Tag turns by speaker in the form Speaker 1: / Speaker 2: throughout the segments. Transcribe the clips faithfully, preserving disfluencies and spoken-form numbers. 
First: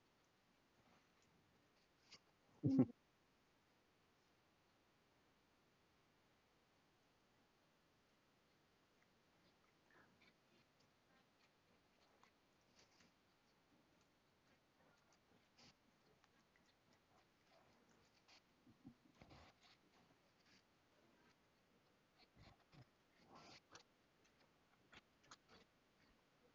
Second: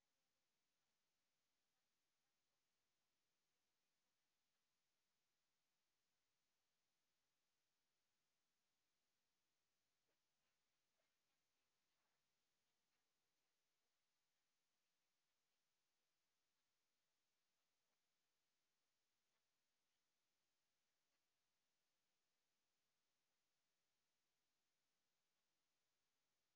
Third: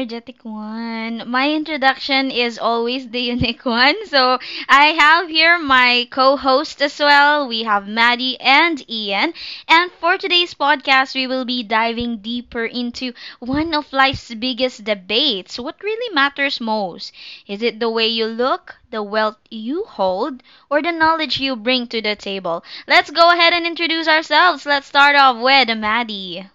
Speaker 1: energetic one. My introduction is always the unique one. So, I have here my co host as well. We have Maddie and Ian. And for today's podcast, we will be diving deeper into one of life's biggest debates: what really matters most? Is it the way you look, the wealth you hold, or the knowledge you bring to the table? Let's go ahead and introduce ourselves. Let's start off with Maddie.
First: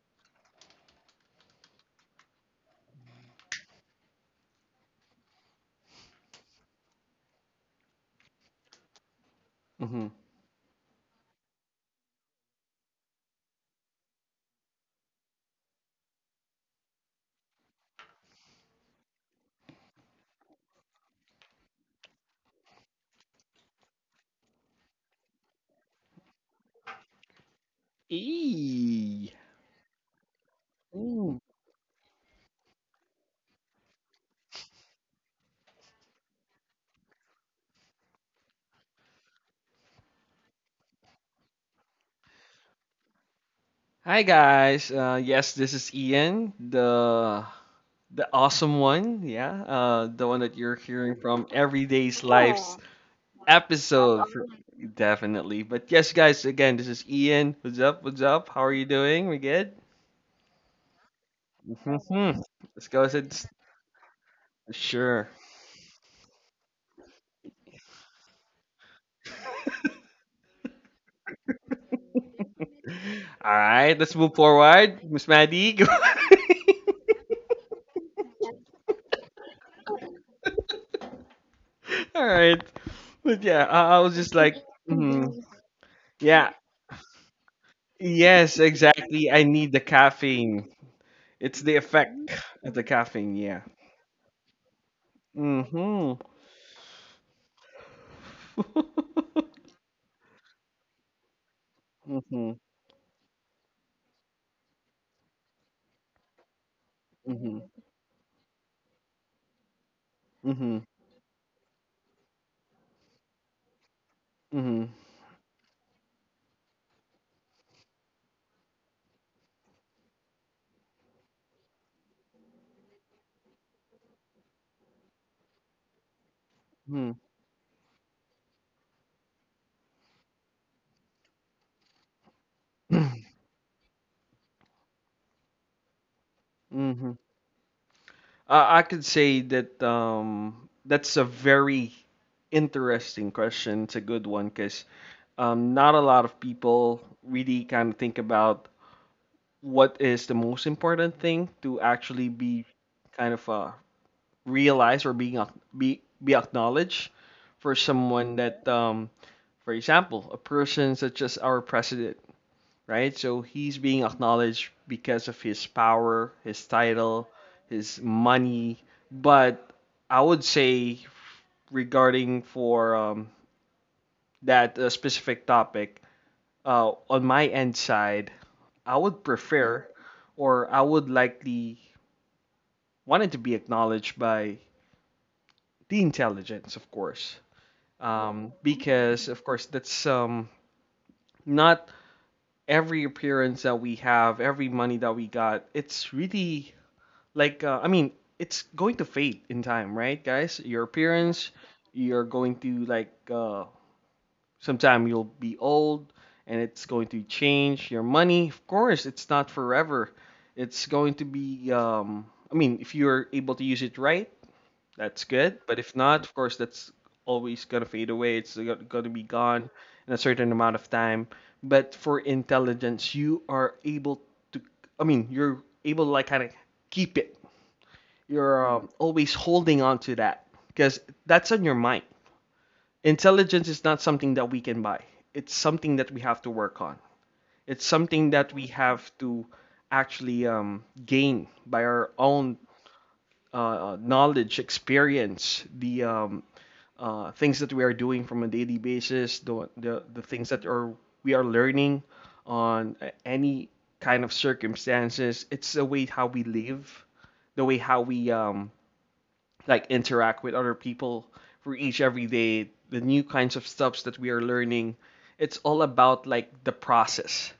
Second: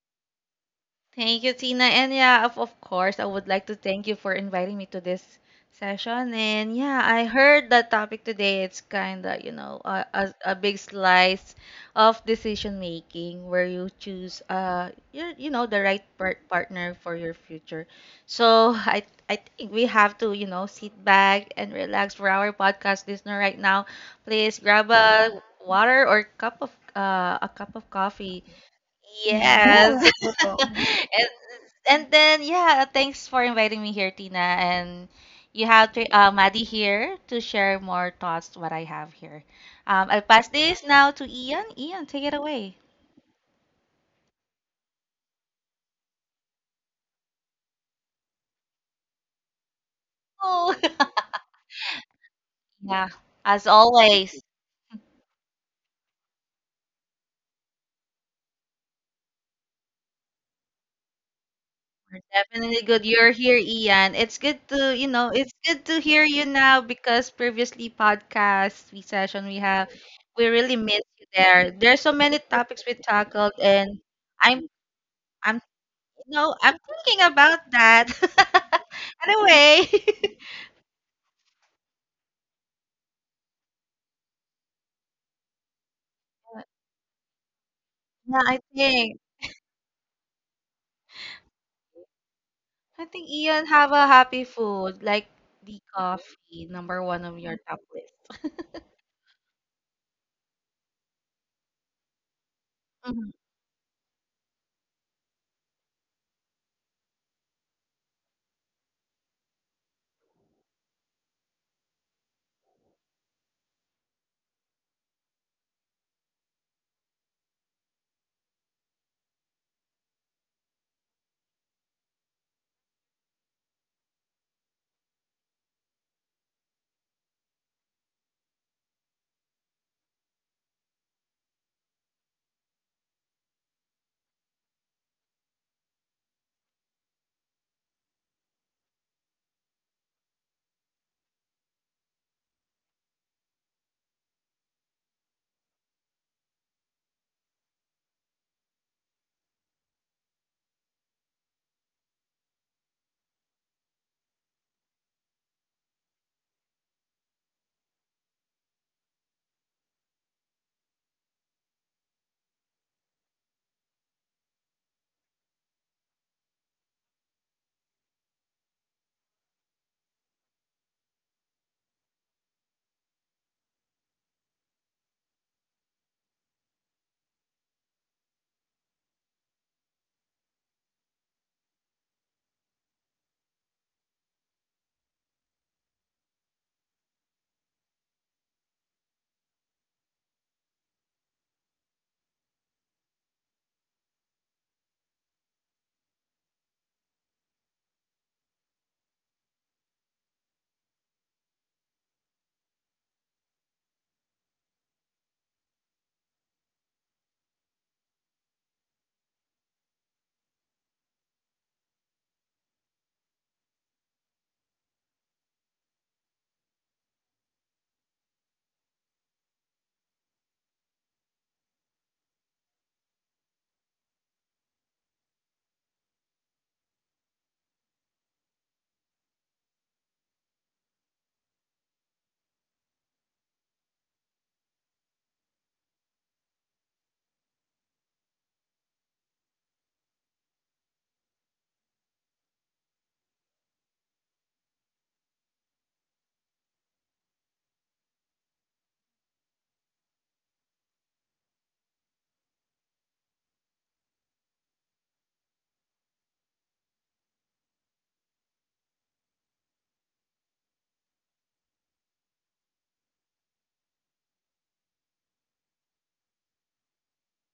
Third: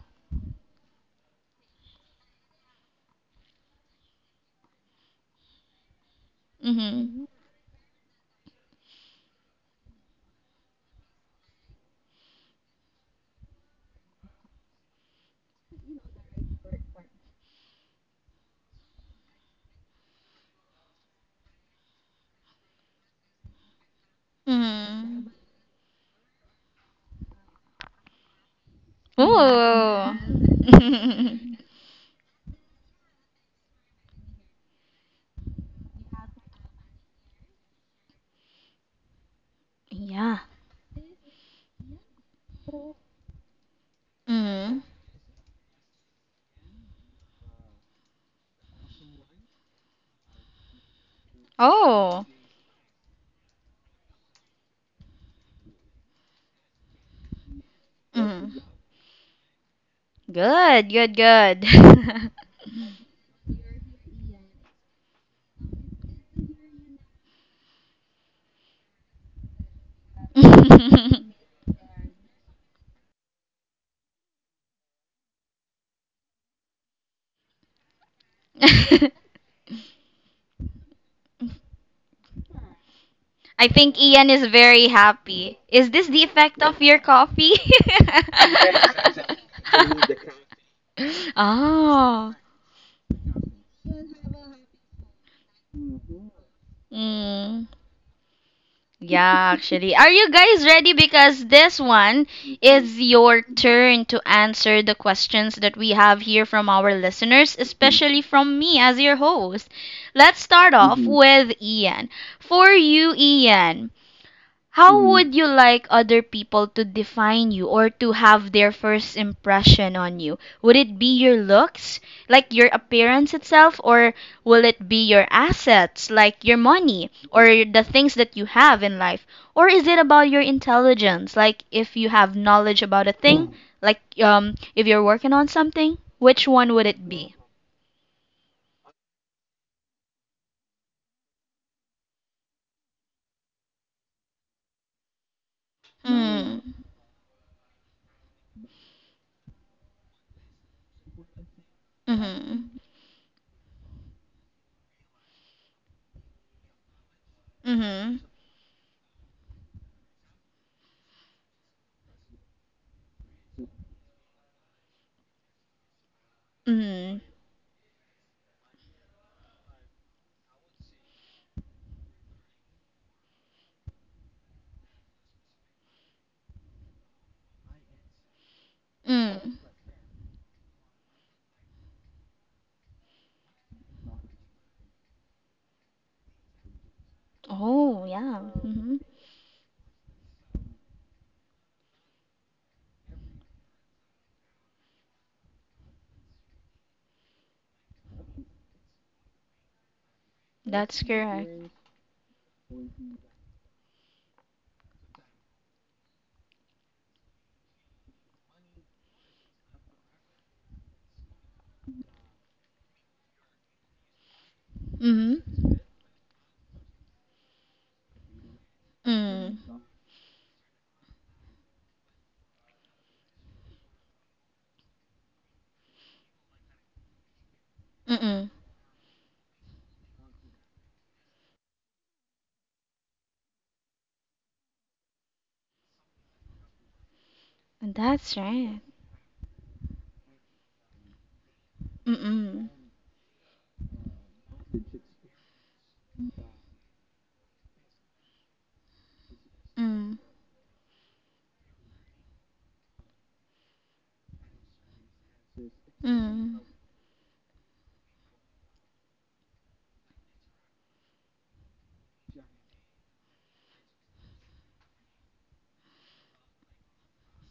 Speaker 2: Thank you, Tina. And yeah, of, of course, I would like to thank you for inviting me to this session. And yeah, I
Speaker 1: Mm-hmm.
Speaker 2: heard the topic today. It's kind of, you know, a,
Speaker 3: Mm-hmm.
Speaker 2: a, a big slice of decision making where you choose, uh, you you know, the right par- partner for your future. So I, I think we have to, you know, sit back and relax for our podcast listener right now. Please grab a
Speaker 1: Mm-hmm.
Speaker 2: water or cup of, uh, a cup of coffee
Speaker 3: E.
Speaker 2: yeah.
Speaker 1: Ooh.
Speaker 2: Yes. And
Speaker 3: Ooh.
Speaker 2: and then yeah, thanks for inviting me here, Tina. And you have to, uh, Maddie here to share more thoughts what I have here. Um, I'll
Speaker 1: yeah.
Speaker 2: pass this now to Ian. Ian, take it away.
Speaker 3: Hi
Speaker 1: Mm-hmm.
Speaker 3: guys. Uh, yes, this is Ian, the the awesome one. Yeah, uh, the one that you're
Speaker 2: Oh,
Speaker 3: hearing from Everyday's
Speaker 1: Oh.
Speaker 3: Life's Oh,
Speaker 2: yeah. As
Speaker 3: episode. For,
Speaker 2: always,
Speaker 3: definitely. But yes, guys. Again, this is Ian. What's up? What's up? How
Speaker 1: Mm.
Speaker 3: are you doing? We good?
Speaker 1: Good, good, good.
Speaker 2: we're
Speaker 3: Hmm Let's
Speaker 2: definitely
Speaker 3: go.
Speaker 2: good. You're
Speaker 3: Is
Speaker 2: here, Ian. It's good to you
Speaker 3: sure?
Speaker 2: know. It's good to hear you now because previously podcast we session we have, we really miss you there. There's so many topics we
Speaker 3: All
Speaker 2: tackled,
Speaker 3: right.
Speaker 2: and
Speaker 3: Let's move
Speaker 2: I'm.
Speaker 3: forward. Miss
Speaker 2: I'm
Speaker 3: Maddie.
Speaker 2: No, I'm thinking about that. Anyway,
Speaker 3: All right. But yeah,
Speaker 1: I
Speaker 3: I, I
Speaker 1: think
Speaker 3: was just
Speaker 1: Ian
Speaker 3: like,
Speaker 1: is very
Speaker 3: mhm.
Speaker 1: happy. Is this the
Speaker 3: yeah,
Speaker 1: effect of your coffee?
Speaker 2: yeah,
Speaker 3: Yes,
Speaker 2: I think
Speaker 3: exactly. I need the caffeine. It's the effect
Speaker 1: oh.
Speaker 3: of the
Speaker 2: I think
Speaker 3: caffeine, yeah.
Speaker 2: Ian have a happy food like the
Speaker 3: Mm-hmm.
Speaker 2: coffee, number one of your
Speaker 1: Mm.
Speaker 2: top list.
Speaker 1: Yeah, actually. Are you guys ready? Because this one
Speaker 3: Mm-hmm.
Speaker 1: is
Speaker 2: Mhm.
Speaker 1: your turn to answer the questions that we have here from our listeners,
Speaker 3: Mm-hmm.
Speaker 1: especially from me as your host. Let's
Speaker 3: Mm-hmm.
Speaker 1: start off with Ian. For you, Ian, how would you like other people to define you or to have their first impression on you? Would it be your looks, like your appearance itself, or will it be your assets, like your
Speaker 3: Mm-hmm.
Speaker 1: money or the things that you have in life? Or is it about your intelligence, like if you have knowledge about a thing, like um if you're working on something? Which one would
Speaker 3: Mm-hmm.
Speaker 1: it be?
Speaker 3: Uh, I could say that um that's a very interesting question. It's a good one because um not a lot of
Speaker 1: Mm.
Speaker 3: people really kind of think about what is the most important thing to actually be
Speaker 1: Mhm.
Speaker 3: kind of uh, realized or being ac- be be acknowledged for
Speaker 1: Mhm.
Speaker 3: someone that um for example, a person such as our president, right? So he's being acknowledged because of his power, his title,
Speaker 1: Mhm.
Speaker 3: his money. But I would say regarding for um, that uh, specific topic, uh, on my end side, I would
Speaker 1: Mm.
Speaker 3: prefer or I would likely want it to be acknowledged by the intelligence, of course,
Speaker 1: Oh, yeah.
Speaker 3: um,
Speaker 1: Hmm.
Speaker 3: because of course that's um, not every appearance that we have, every money that we got. It's really like uh, I mean, it's going to fade in time, right, guys? Your
Speaker 1: That's
Speaker 3: appearance,
Speaker 1: correct.
Speaker 3: you're going to like uh, sometime you'll be old, and it's going to change your money. Of course, it's not forever. It's going to be um, I mean, if you're able to use it right, that's
Speaker 1: Mm
Speaker 3: good. But
Speaker 1: hmm.
Speaker 3: if not, of course, that's always gonna fade away. It's gonna be
Speaker 1: Mm.
Speaker 3: gone in a certain amount of time. But for intelligence, you are able to. I mean, you're able to like kind of keep it.
Speaker 1: Mm-mm.
Speaker 3: You're um, always holding on to that because that's on your mind. Intelligence is not something that we can buy. It's something that we have to work on. It's something
Speaker 1: That's
Speaker 3: that we
Speaker 1: right.
Speaker 3: have to actually um, gain by our own
Speaker 1: Mm-mm.
Speaker 3: uh, knowledge, experience, the um, uh, things that we are doing from a daily basis, the the, the
Speaker 1: Mm.
Speaker 3: things that are we are learning on a- any kind of circumstances. It's the way how we
Speaker 1: Mm.
Speaker 3: live, the way how we um, like interact with other people for each every day, the new kinds of stuffs that we are learning. It's all about like the process.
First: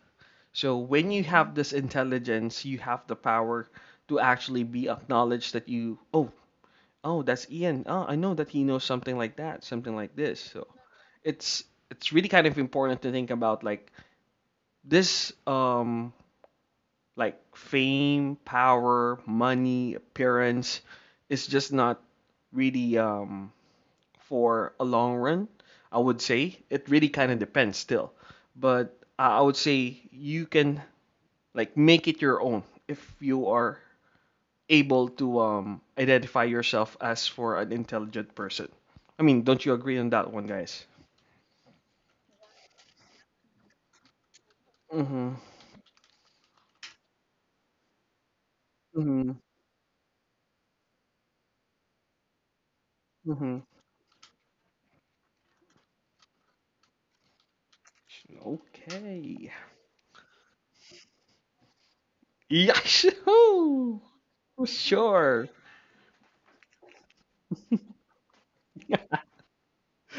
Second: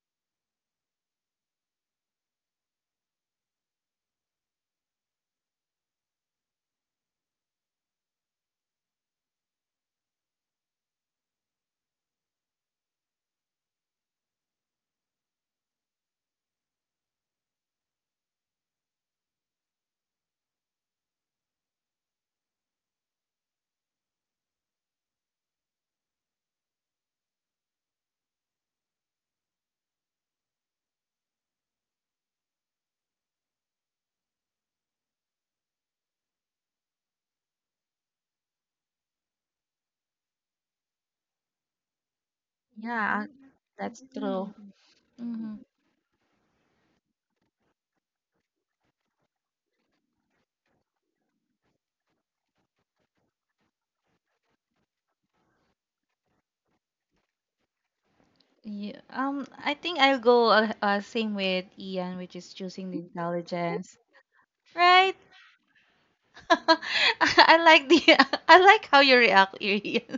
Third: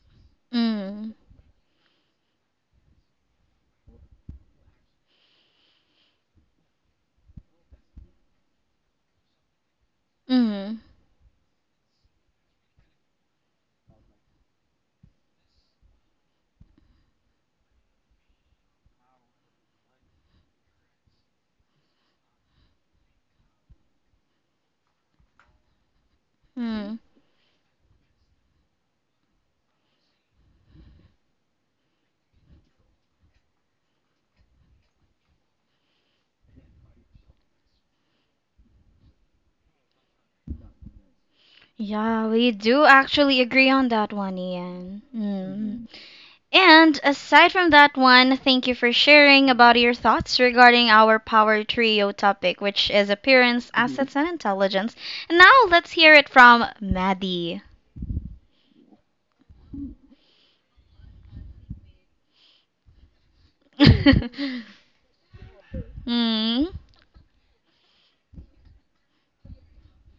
Speaker 3: So when
Speaker 1: Mm.
Speaker 3: you have this intelligence, you have the power to actually be acknowledged that you, oh, oh, that's Ian. Oh, I know that he knows something like that, something like this. So
Speaker 1: Mm.
Speaker 3: it's it's really kind of important to think about like this um like fame, power, money, appearance is just not really um for a long run, I would say. It
Speaker 1: Mm.
Speaker 3: really kind of depends still. But I I would say you can like make it your own if you are able to um, identify yourself as for an intelligent person. I mean, don't you agree on that one, guys?
Speaker 1: Yeah, we do
Speaker 2: Yeah,
Speaker 1: actually agree on
Speaker 2: that's
Speaker 1: that one,
Speaker 2: true.
Speaker 1: Ian.
Speaker 3: Mm-hmm.
Speaker 2: Hmm
Speaker 1: Mm. And aside from that one, thank you for
Speaker 3: Mm-hmm.
Speaker 1: sharing about your thoughts regarding our power trio topic, which is
Speaker 3: Mm-hmm.
Speaker 1: appearance, assets, and intelligence. And now let's hear it from Maddie.
Speaker 2: Yeah. Um,
Speaker 3: Okay.
Speaker 2: I think I'll go uh, uh, same with Ian, which is choosing the
Speaker 3: Yes.
Speaker 2: intelligence, right?
Speaker 3: Sure.
Speaker 1: mm.
Speaker 2: I like the I like how you react, Ian.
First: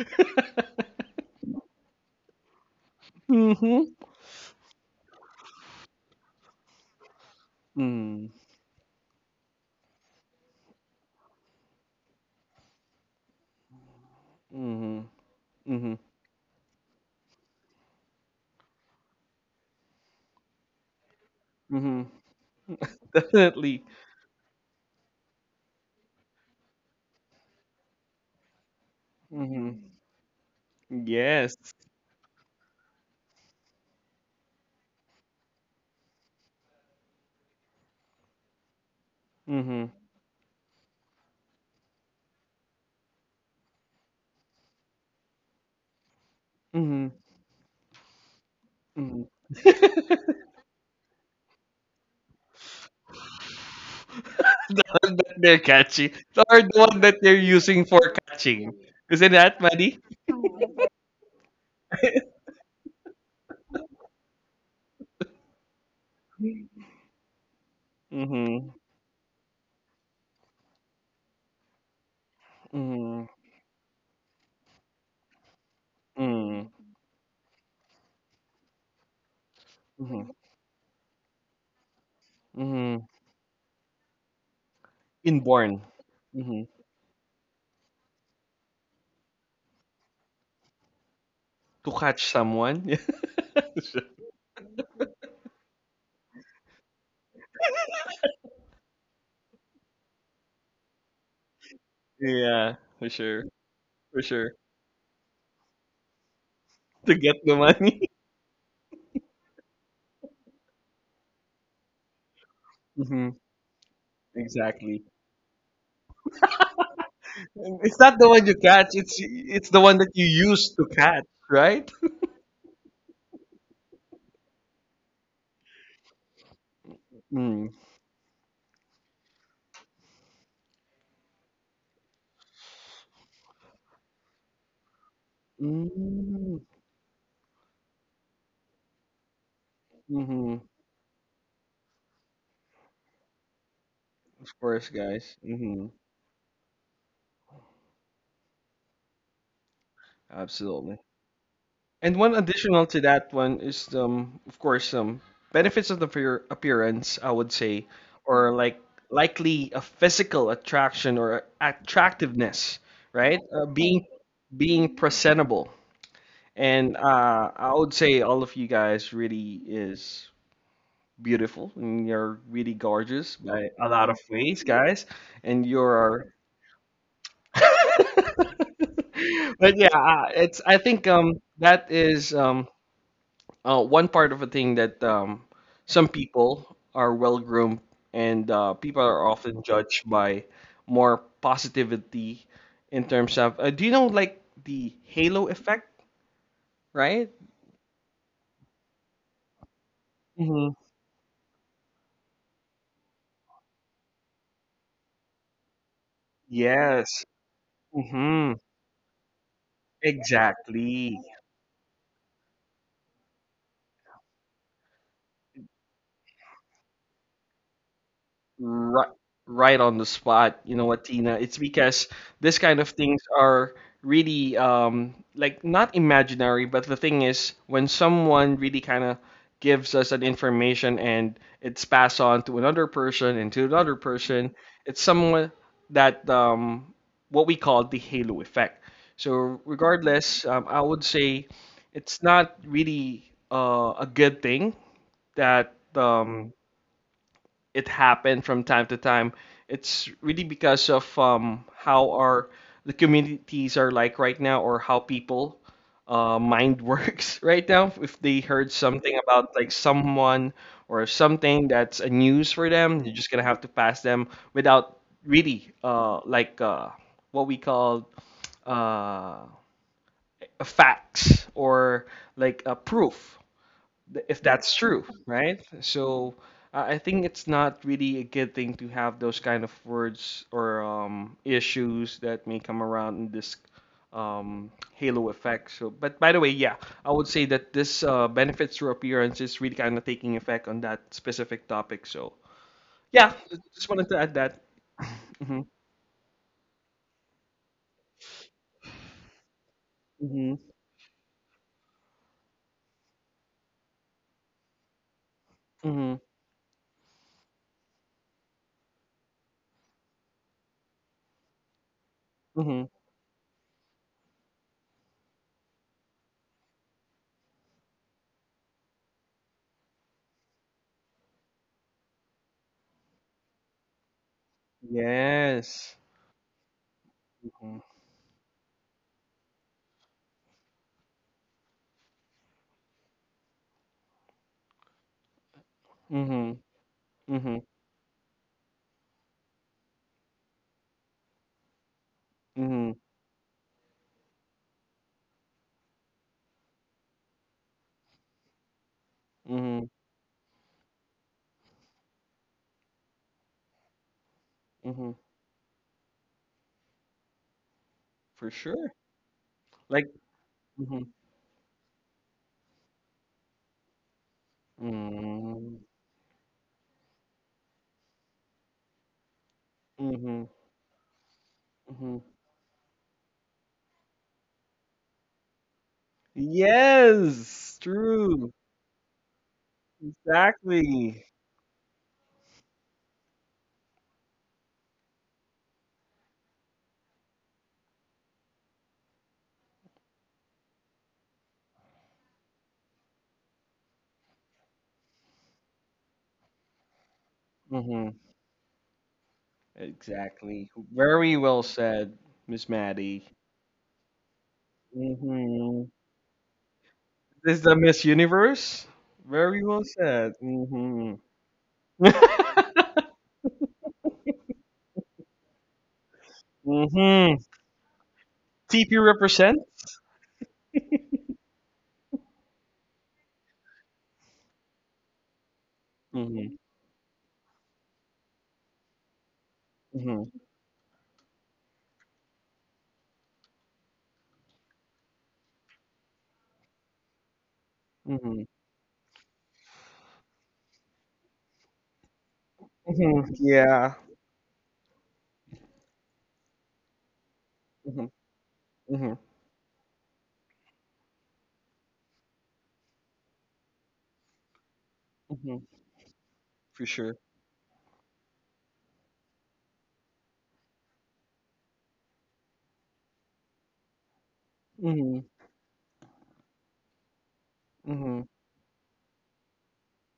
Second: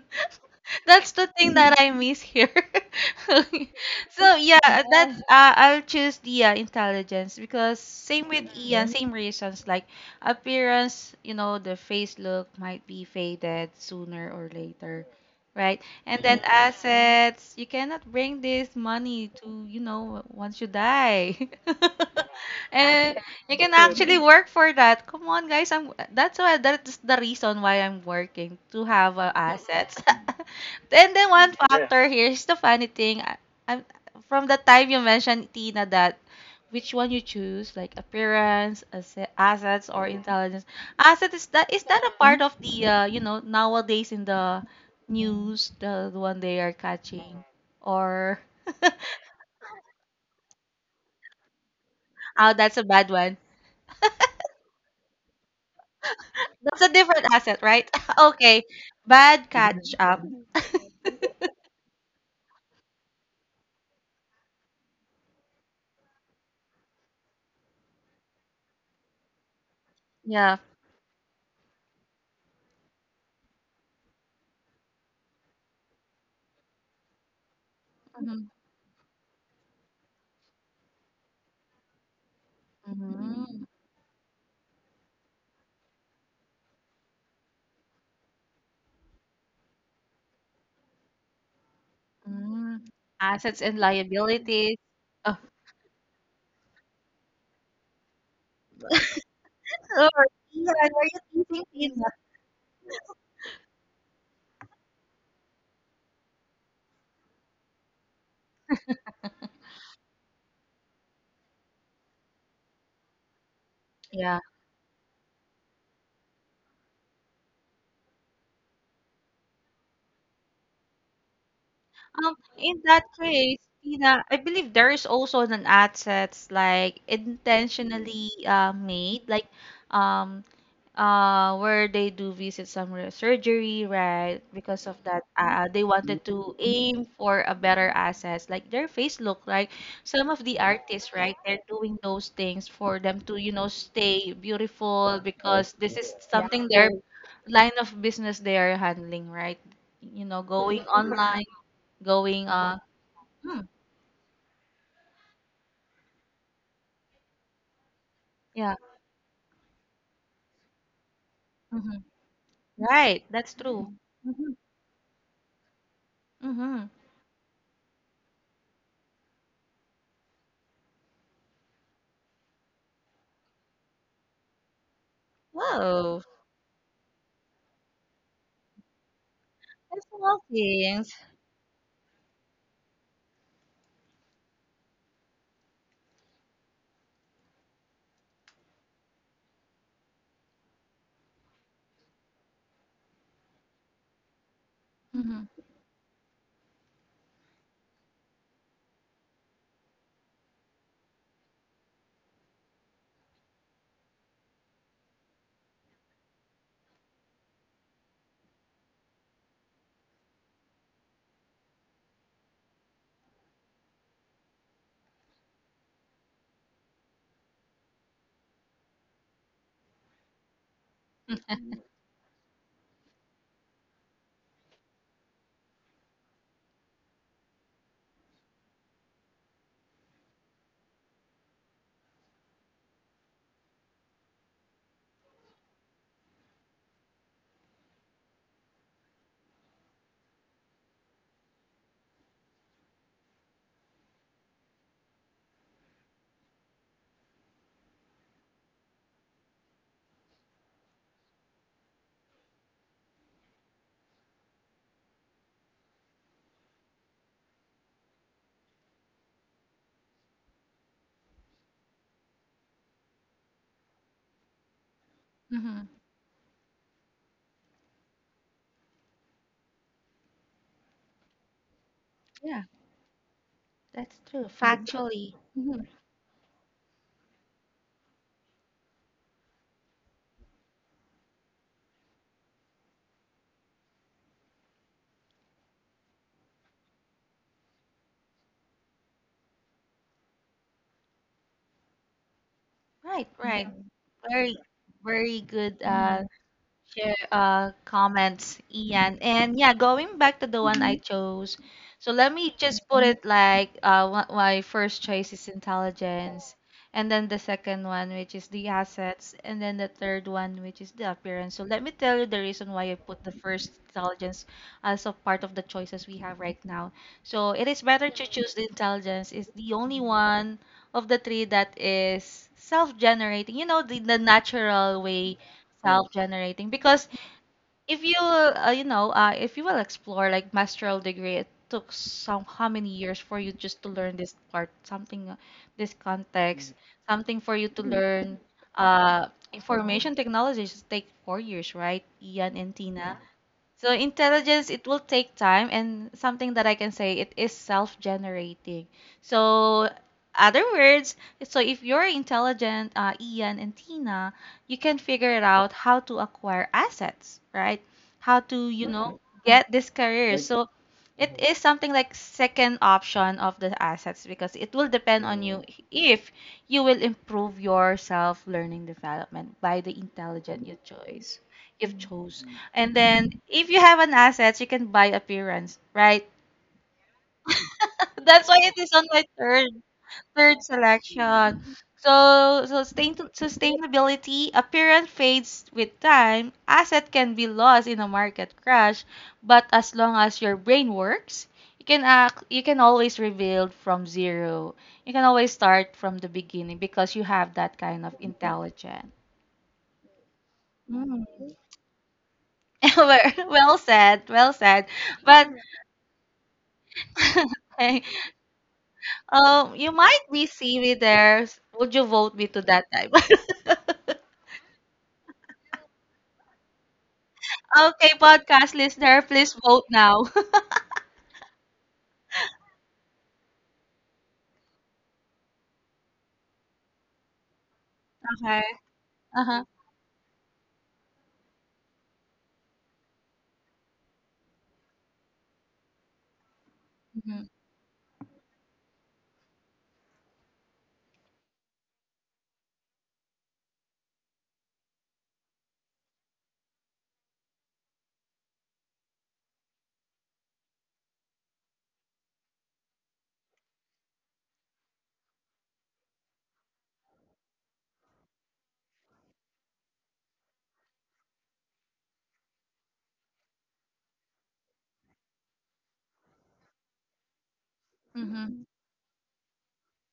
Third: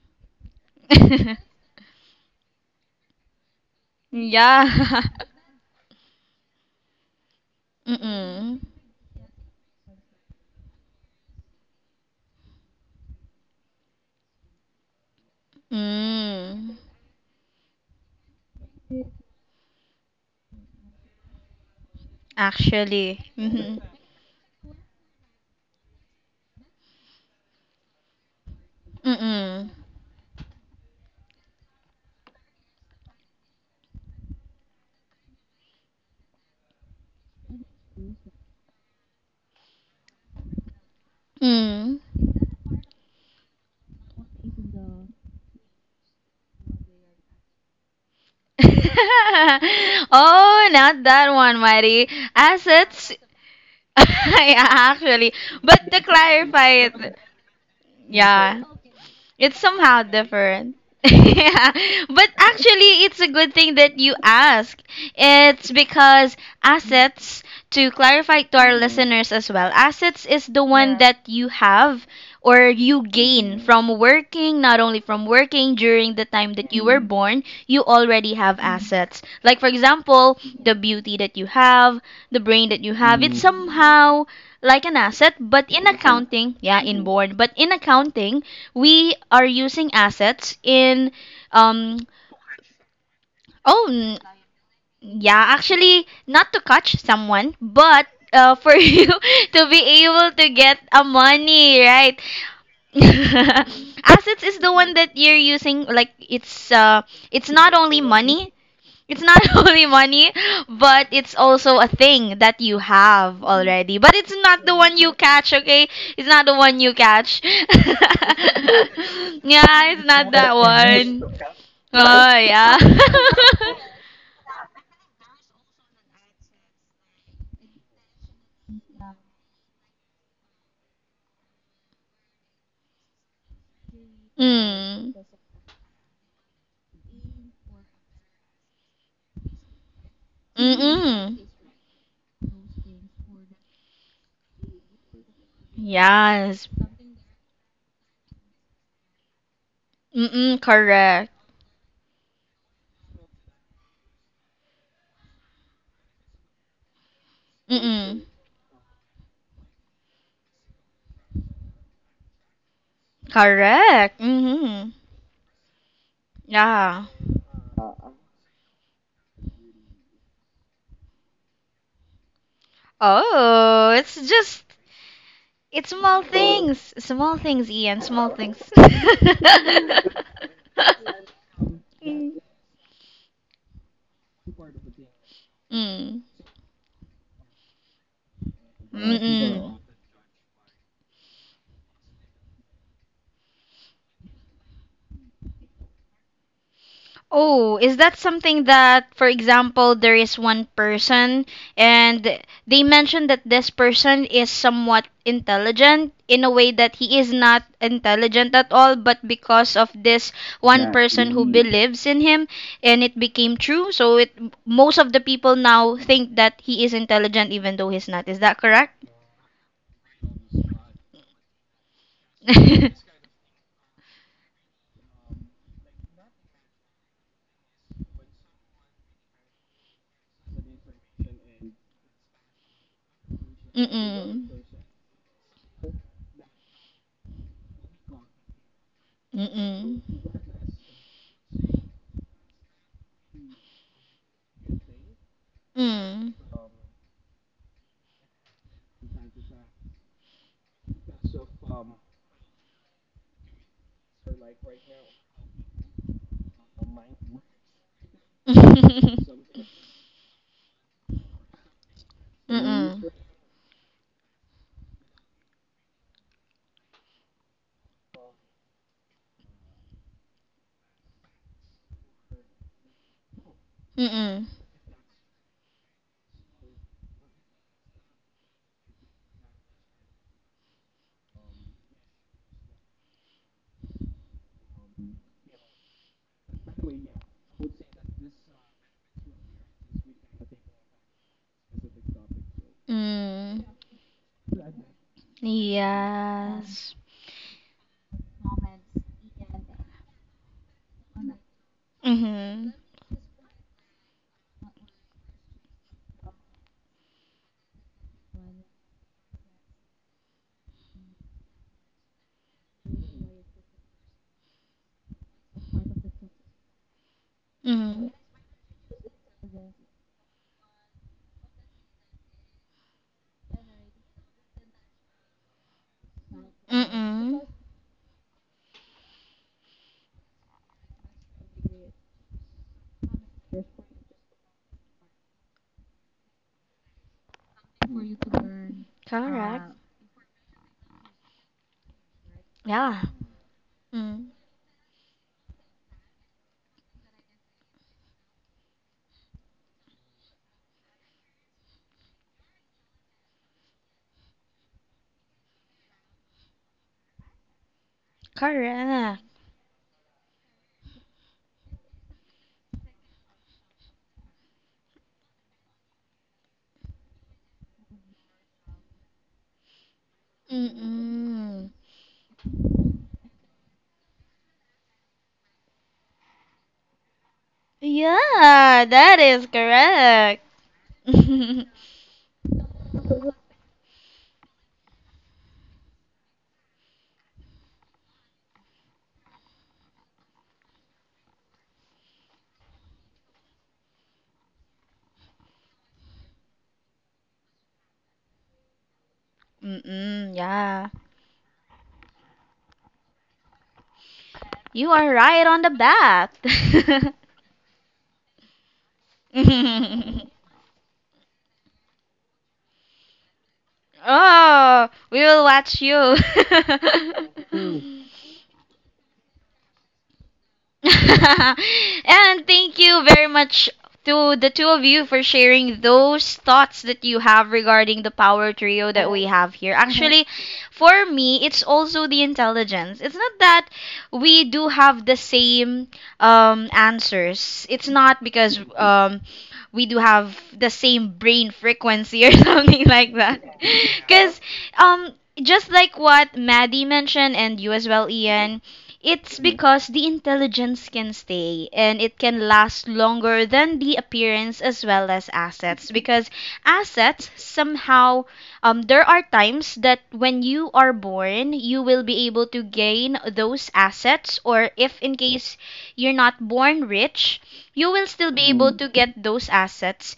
Speaker 2: That's the thing that I miss here.
Speaker 3: Mm-hmm.
Speaker 2: So yeah,
Speaker 1: Yeah.
Speaker 2: that's yeah. uh, I'll choose the uh, intelligence because
Speaker 3: Mm.
Speaker 2: same with
Speaker 1: Mm-mm.
Speaker 2: Ian, same reasons like appearance. You know, the face look might be faded sooner or
Speaker 3: Mm-hmm.
Speaker 2: later, right?
Speaker 3: Mm-hmm.
Speaker 2: And then
Speaker 1: Mm.
Speaker 2: assets, you cannot bring this money to you know once you die.
Speaker 3: Mm-hmm.
Speaker 2: And
Speaker 1: Actually.
Speaker 2: you can
Speaker 1: Mm-hmm.
Speaker 3: Definitely.
Speaker 2: actually totally work for that. Come on, guys. I'm that's why that's the reason why I'm working to have uh,
Speaker 3: Mm-hmm.
Speaker 1: Mm-mm.
Speaker 2: assets. And then one
Speaker 3: Yes.
Speaker 2: yeah factor here is the funny thing. I, I'm from the time you mentioned Tina that which one you choose, like appearance, asse-
Speaker 3: Mm-hmm.
Speaker 2: assets, or intelligence. Asset is that is
Speaker 1: Mm.
Speaker 2: that a part of the uh, you know nowadays in the news the, the one they are
Speaker 3: Mm-hmm.
Speaker 2: catching or
Speaker 3: Mm-hmm.
Speaker 1: Oh, not that one, Mari.
Speaker 2: oh that's a bad
Speaker 1: Assets.
Speaker 2: one.
Speaker 1: Yeah,
Speaker 3: The one
Speaker 1: actually.
Speaker 3: that they're
Speaker 1: But to
Speaker 3: catching, or
Speaker 1: clarify
Speaker 3: the
Speaker 2: That's a
Speaker 3: one that
Speaker 1: it,
Speaker 2: different
Speaker 3: they're
Speaker 2: asset,
Speaker 3: using
Speaker 2: right?
Speaker 3: for
Speaker 1: yeah.
Speaker 2: Okay,
Speaker 3: catching. Isn't
Speaker 2: bad
Speaker 1: It's
Speaker 3: that
Speaker 2: catch
Speaker 3: money?
Speaker 1: somehow
Speaker 2: up.
Speaker 1: different.
Speaker 3: Mm-hmm.
Speaker 1: yeah. But actually, it's a good thing that you ask. It's because assets, to clarify to our
Speaker 3: Mm-hmm.
Speaker 1: Mm-hmm. listeners as well, assets is
Speaker 2: Yeah.
Speaker 1: the one Yeah. that you have or you gain
Speaker 3: Mm-hmm.
Speaker 1: Mm-hmm. from working, not only from working during the time that you were Mm-hmm. born, you already
Speaker 2: Mhm.
Speaker 1: have assets. Like, for
Speaker 3: Mm-hmm.
Speaker 1: example, the beauty that you have, the brain that you
Speaker 3: Mm-hmm.
Speaker 1: have, it's Mm-hmm.
Speaker 2: Mhm.
Speaker 1: somehow like an asset, but
Speaker 3: Inborn.
Speaker 1: in accounting,
Speaker 3: Mm-hmm.
Speaker 1: yeah, inborn, but in accounting, we are using assets in
Speaker 3: To
Speaker 1: um
Speaker 3: catch
Speaker 2: Mhm.
Speaker 3: someone.
Speaker 2: Assets and
Speaker 1: oh n-
Speaker 2: liabilities. Oh,
Speaker 1: yeah, actually, not to catch someone, but uh, for you to
Speaker 2: or
Speaker 1: be able to
Speaker 2: yeah,
Speaker 1: get a
Speaker 2: are you thinking
Speaker 1: money,
Speaker 2: Tina?
Speaker 1: right?
Speaker 3: Yeah, for sure. For
Speaker 1: Assets
Speaker 3: sure.
Speaker 1: is the one that you're using, like, it's uh
Speaker 3: To get
Speaker 1: it's
Speaker 3: the
Speaker 1: not only
Speaker 3: money.
Speaker 1: money, it's not only money, but it's also a thing that you
Speaker 3: Mm-hmm.
Speaker 1: have already. But it's
Speaker 2: Yeah.
Speaker 1: not the one
Speaker 3: Exactly.
Speaker 1: you catch, okay? It's not the one you catch.
Speaker 3: And it's not the one you catch, it's it's the
Speaker 1: yeah,
Speaker 3: one
Speaker 1: it's
Speaker 3: that you
Speaker 1: not that
Speaker 3: use to
Speaker 1: one.
Speaker 3: catch, right?
Speaker 2: Um,
Speaker 1: Oh, yeah.
Speaker 2: in that case, Tina, I believe there is also an ad sets like
Speaker 3: Mm.
Speaker 2: intentionally uh, made, like um uh where they do visit some re- surgery right because of
Speaker 1: mm.
Speaker 2: that uh, they wanted
Speaker 3: Mm-hmm.
Speaker 2: to aim for a better assets like their face look like some of the artists
Speaker 1: Mm-mm.
Speaker 2: right they're doing those things for them to you know stay
Speaker 3: Of course,
Speaker 2: beautiful
Speaker 3: guys.
Speaker 2: because
Speaker 3: Mm-hmm.
Speaker 2: this is yeah,
Speaker 1: Yes.
Speaker 2: something their line of business they are handling right you know
Speaker 1: Mm-mm,
Speaker 2: going
Speaker 3: Absolutely.
Speaker 1: correct.
Speaker 2: online
Speaker 3: And one
Speaker 2: going uh
Speaker 3: additional to that one
Speaker 2: hmm,
Speaker 3: is um of course um benefits of the fear appearance, I would say,
Speaker 1: Mm-mm.
Speaker 3: or
Speaker 2: yeah
Speaker 3: like likely a physical attraction or
Speaker 2: mhm.
Speaker 3: attractiveness,
Speaker 2: Right
Speaker 3: right?
Speaker 2: that's
Speaker 3: Uh,
Speaker 2: true
Speaker 3: being
Speaker 1: Correct. Mm-hmm.
Speaker 3: being presentable,
Speaker 2: mm-hmm.
Speaker 3: and
Speaker 1: Yeah.
Speaker 3: uh, I would say all of you guys really is beautiful and you're really gorgeous by a
Speaker 1: Oh,
Speaker 3: lot
Speaker 1: it's
Speaker 3: of ways,
Speaker 1: just
Speaker 3: guys, and
Speaker 1: It's small
Speaker 2: Whoa
Speaker 3: you're
Speaker 1: things. Small things, Ian. Small things.
Speaker 3: but yeah,
Speaker 2: that's
Speaker 3: uh,
Speaker 2: small
Speaker 3: it's I think
Speaker 2: things
Speaker 3: um that is
Speaker 1: mm.
Speaker 3: um uh, one part of a thing that um, some
Speaker 1: Mm.
Speaker 3: people are well groomed, and uh, people are often
Speaker 1: mm.
Speaker 3: judged by more positivity in terms of uh, do you know like the
Speaker 2: mm-hmm.
Speaker 3: halo effect, right?
Speaker 1: Oh, is that something that, for example, there is one
Speaker 3: hmm
Speaker 1: person and they mentioned that this person is somewhat intelligent in a way that he
Speaker 3: yes
Speaker 1: is not
Speaker 3: hmm
Speaker 1: intelligent at all, but because of this one
Speaker 3: exactly
Speaker 1: person who believes in him and it became true, so it most of the people now think that he is intelligent even though he's not. Is that correct?
Speaker 3: Right, right on the spot. You know what, Tina? It's because this kind of things are really um like not imaginary, but the thing is when someone really kind of gives us an information and it's passed on to another person and to another
Speaker 1: Mm-mm.
Speaker 3: person, it's someone that um what we call the halo effect. So
Speaker 1: Mm-mm.
Speaker 3: regardless, um, I would say it's not really uh, a good thing that
Speaker 1: Mm.
Speaker 3: um it happen from time to time, it's really because of um, how our the communities are like right now, or how people uh, mind works right now. If they heard something about like someone or something that's a news for
Speaker 1: Mm-mm.
Speaker 3: them, you're just gonna have to pass them without really
Speaker 2: Mm-hmm.
Speaker 3: uh, like uh, what we call uh, a facts or like
Speaker 2: Yeah.
Speaker 3: a proof
Speaker 2: That's
Speaker 3: th- if
Speaker 1: Mm-mm.
Speaker 2: true.
Speaker 3: that's true,
Speaker 2: Factual.
Speaker 3: right? So uh, I think it's not really a good thing to have those kind of words or um, issues that may come around in this um, halo effect. So, but by the way, yeah, I would say that this uh, benefits through appearance is really kind of taking effect on that specific topic. So
Speaker 2: Right,
Speaker 3: yeah,
Speaker 1: Mm.
Speaker 2: right.
Speaker 3: just wanted to
Speaker 2: Mhm.
Speaker 3: add
Speaker 2: Very,
Speaker 3: that.
Speaker 2: very good uh,
Speaker 1: Yes.
Speaker 2: share uh comments, Ian. And yeah, going
Speaker 3: hmm
Speaker 2: back to
Speaker 3: hmm
Speaker 2: the one I mm-hmm chose. So let me
Speaker 1: Mm-hmm.
Speaker 2: just put it like uh wha- my first choice is intelligence, and then the second one which is the assets, and then the third one which is the appearance. So let me tell you the
Speaker 3: hmm
Speaker 2: reason
Speaker 3: hmm
Speaker 2: why I put the first intelligence as a part of the choices we have right now. So it is
Speaker 1: Mm.
Speaker 2: better to choose the intelligence. It's the only one of the three that is self-generating. You know, the, the natural way
Speaker 3: Yes.
Speaker 2: self-generating because
Speaker 1: Mm-mm.
Speaker 3: Mm-hmm.
Speaker 2: if you uh, you know uh, if you will explore like master's degree it took some how many years for you just to learn this part something uh, this
Speaker 3: Mm-hmm.
Speaker 2: context something
Speaker 3: Mm-hmm.
Speaker 2: for you to learn uh
Speaker 1: Correct.
Speaker 2: information technologies take four years right Ian and
Speaker 3: Mm-hmm.
Speaker 1: Yeah.
Speaker 2: Tina. So
Speaker 1: Mm.
Speaker 2: intelligence, it will take time, and something that I can say, it is self-generating.
Speaker 3: Mm-hmm.
Speaker 2: So other words, so if you're intelligent, uh, Ian and Tina, you can
Speaker 3: Mm-hmm.
Speaker 2: figure it out how to acquire assets, right? How
Speaker 3: For
Speaker 2: to, you
Speaker 3: sure.
Speaker 2: know,
Speaker 1: Correct.
Speaker 2: right, get this
Speaker 3: Like.
Speaker 2: career. Like, so
Speaker 3: Mm-hmm.
Speaker 2: it is something like second option of the assets because it will depend on you mm,
Speaker 3: Mm,
Speaker 2: if you will improve your self-learning development by the
Speaker 3: mhm,
Speaker 2: intelligent you choice
Speaker 1: Mm-mm.
Speaker 2: you've
Speaker 3: mhm.
Speaker 2: chose. And then if you have an asset, you can buy appearance, right?
Speaker 3: Yes,
Speaker 1: Yeah,
Speaker 2: That's
Speaker 3: true.
Speaker 2: why it is on
Speaker 1: that
Speaker 2: my
Speaker 1: is
Speaker 2: third
Speaker 1: correct.
Speaker 2: third
Speaker 3: Exactly.
Speaker 1: Mm-mm.
Speaker 2: selection. So, so sustain, sustainability appearance fades with time. Asset can be lost in a market crash, but as long as your brain works, you can act, you can always rebuild from zero. You can always start from the beginning because you have that kind of
Speaker 3: Mhm.
Speaker 2: intelligence.
Speaker 3: Exactly.
Speaker 1: Yeah.
Speaker 2: Mm.
Speaker 3: Very well said, Miss
Speaker 2: Well
Speaker 3: Maddie.
Speaker 2: well said, well
Speaker 1: You
Speaker 2: said.
Speaker 1: are right
Speaker 2: But
Speaker 1: on the
Speaker 3: Mhm.
Speaker 1: bat.
Speaker 3: This is the Miss
Speaker 2: okay,
Speaker 3: Universe. Very
Speaker 2: Um,
Speaker 3: well
Speaker 2: you might
Speaker 3: said.
Speaker 2: be see me
Speaker 3: Mhm.
Speaker 2: there. Would you vote me to that time?
Speaker 1: Oh, we will watch you.
Speaker 3: mhm. T P
Speaker 2: Okay, podcast listener, please vote
Speaker 3: represents.
Speaker 2: now.
Speaker 1: and thank you very much to the two of you for sharing those
Speaker 3: Mhm.
Speaker 1: thoughts that you have regarding the power
Speaker 2: Okay.
Speaker 1: trio that we have
Speaker 2: Uh-huh.
Speaker 1: here. Actually,
Speaker 3: Mhm.
Speaker 1: for me, it's also the intelligence. It's not that we do have the same um,
Speaker 2: Mm-hmm.
Speaker 1: answers. It's not
Speaker 3: Mhm.
Speaker 1: because um, we do have the same brain frequency or something like
Speaker 3: Mhm.
Speaker 1: that.
Speaker 3: Yeah.
Speaker 1: Because um, just like what Maddie mentioned and you as well,
Speaker 3: Mhm.
Speaker 1: Ian,
Speaker 3: Mhm.
Speaker 1: it's because the intelligence can stay and it can last longer than the appearance as well as
Speaker 3: Mhm.
Speaker 1: assets. Because
Speaker 3: For sure.
Speaker 1: assets, somehow, um, there are times that when you are born, you will be able to gain those assets, or if in
Speaker 3: Mhm.
Speaker 1: case you're not born rich, you will
Speaker 3: Mhm.
Speaker 1: still be
Speaker 2: Mm-hmm.
Speaker 1: able to get those assets.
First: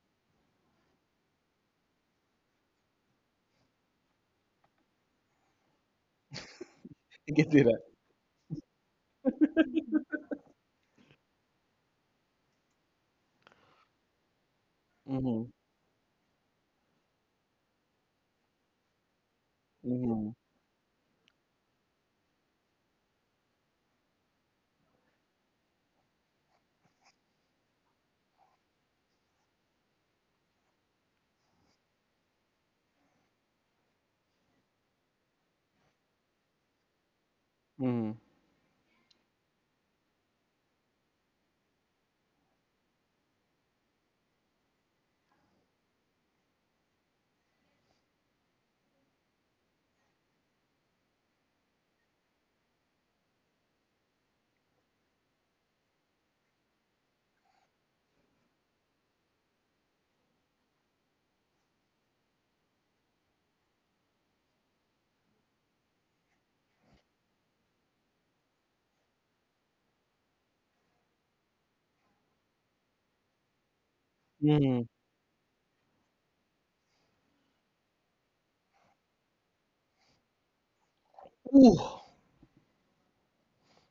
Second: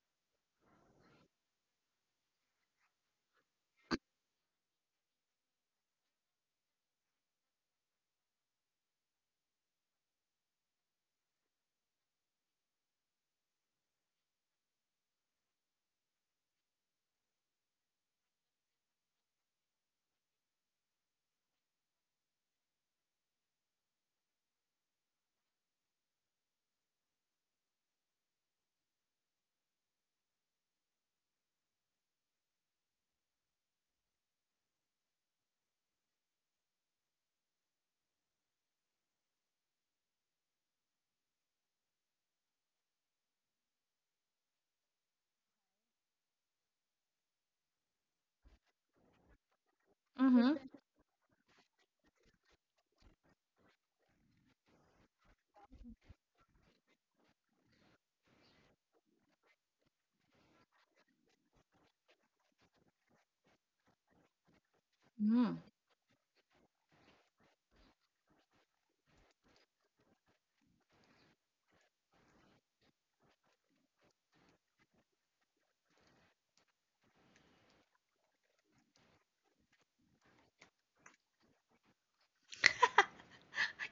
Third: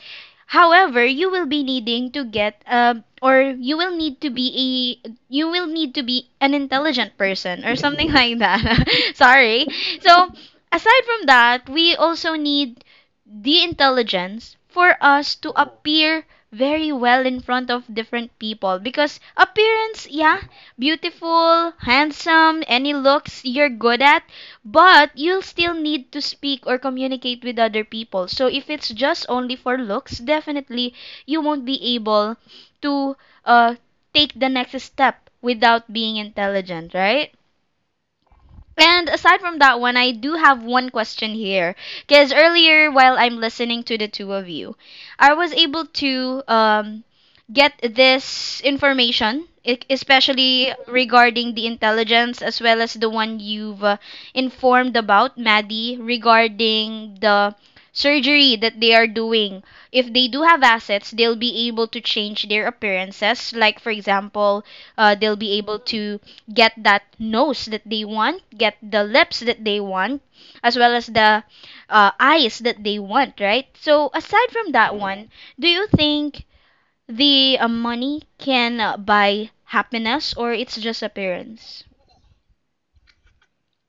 Speaker 1: However, you will be needing to get um or you will need to be a you will need to be an intelligent
Speaker 3: You can do
Speaker 1: person or
Speaker 3: that.
Speaker 1: something like that. Sorry. So, aside from that, we also need the intelligence for us
Speaker 3: Mhm.
Speaker 1: to appear very well in front of different people because appearance,
Speaker 3: Mhm.
Speaker 1: yeah, beautiful, handsome, any looks you're good at, but you'll still need to speak or communicate with other people. So if it's just only for looks, definitely you won't be able to uh, take the next step without being intelligent, right?
Speaker 3: Mhm.
Speaker 1: And aside from that one, I do have one question here. Because earlier, while I'm listening to the two of you, I was able to um, get this information, e- especially regarding the intelligence, as well as the one you've uh, informed about, Maddie, regarding the surgery that they are doing. If they do have assets, they'll be able to change their appearances. Like, for example, uh, they'll
Speaker 2: Mm-hmm.
Speaker 1: be able to get that nose that they want, get the lips that they want, as well as the uh, eyes that they want, right? So, aside from
Speaker 3: Mhm.
Speaker 1: that one, do you think the uh, money can uh, buy happiness, or it's just appearance?
Speaker 3: Ooh.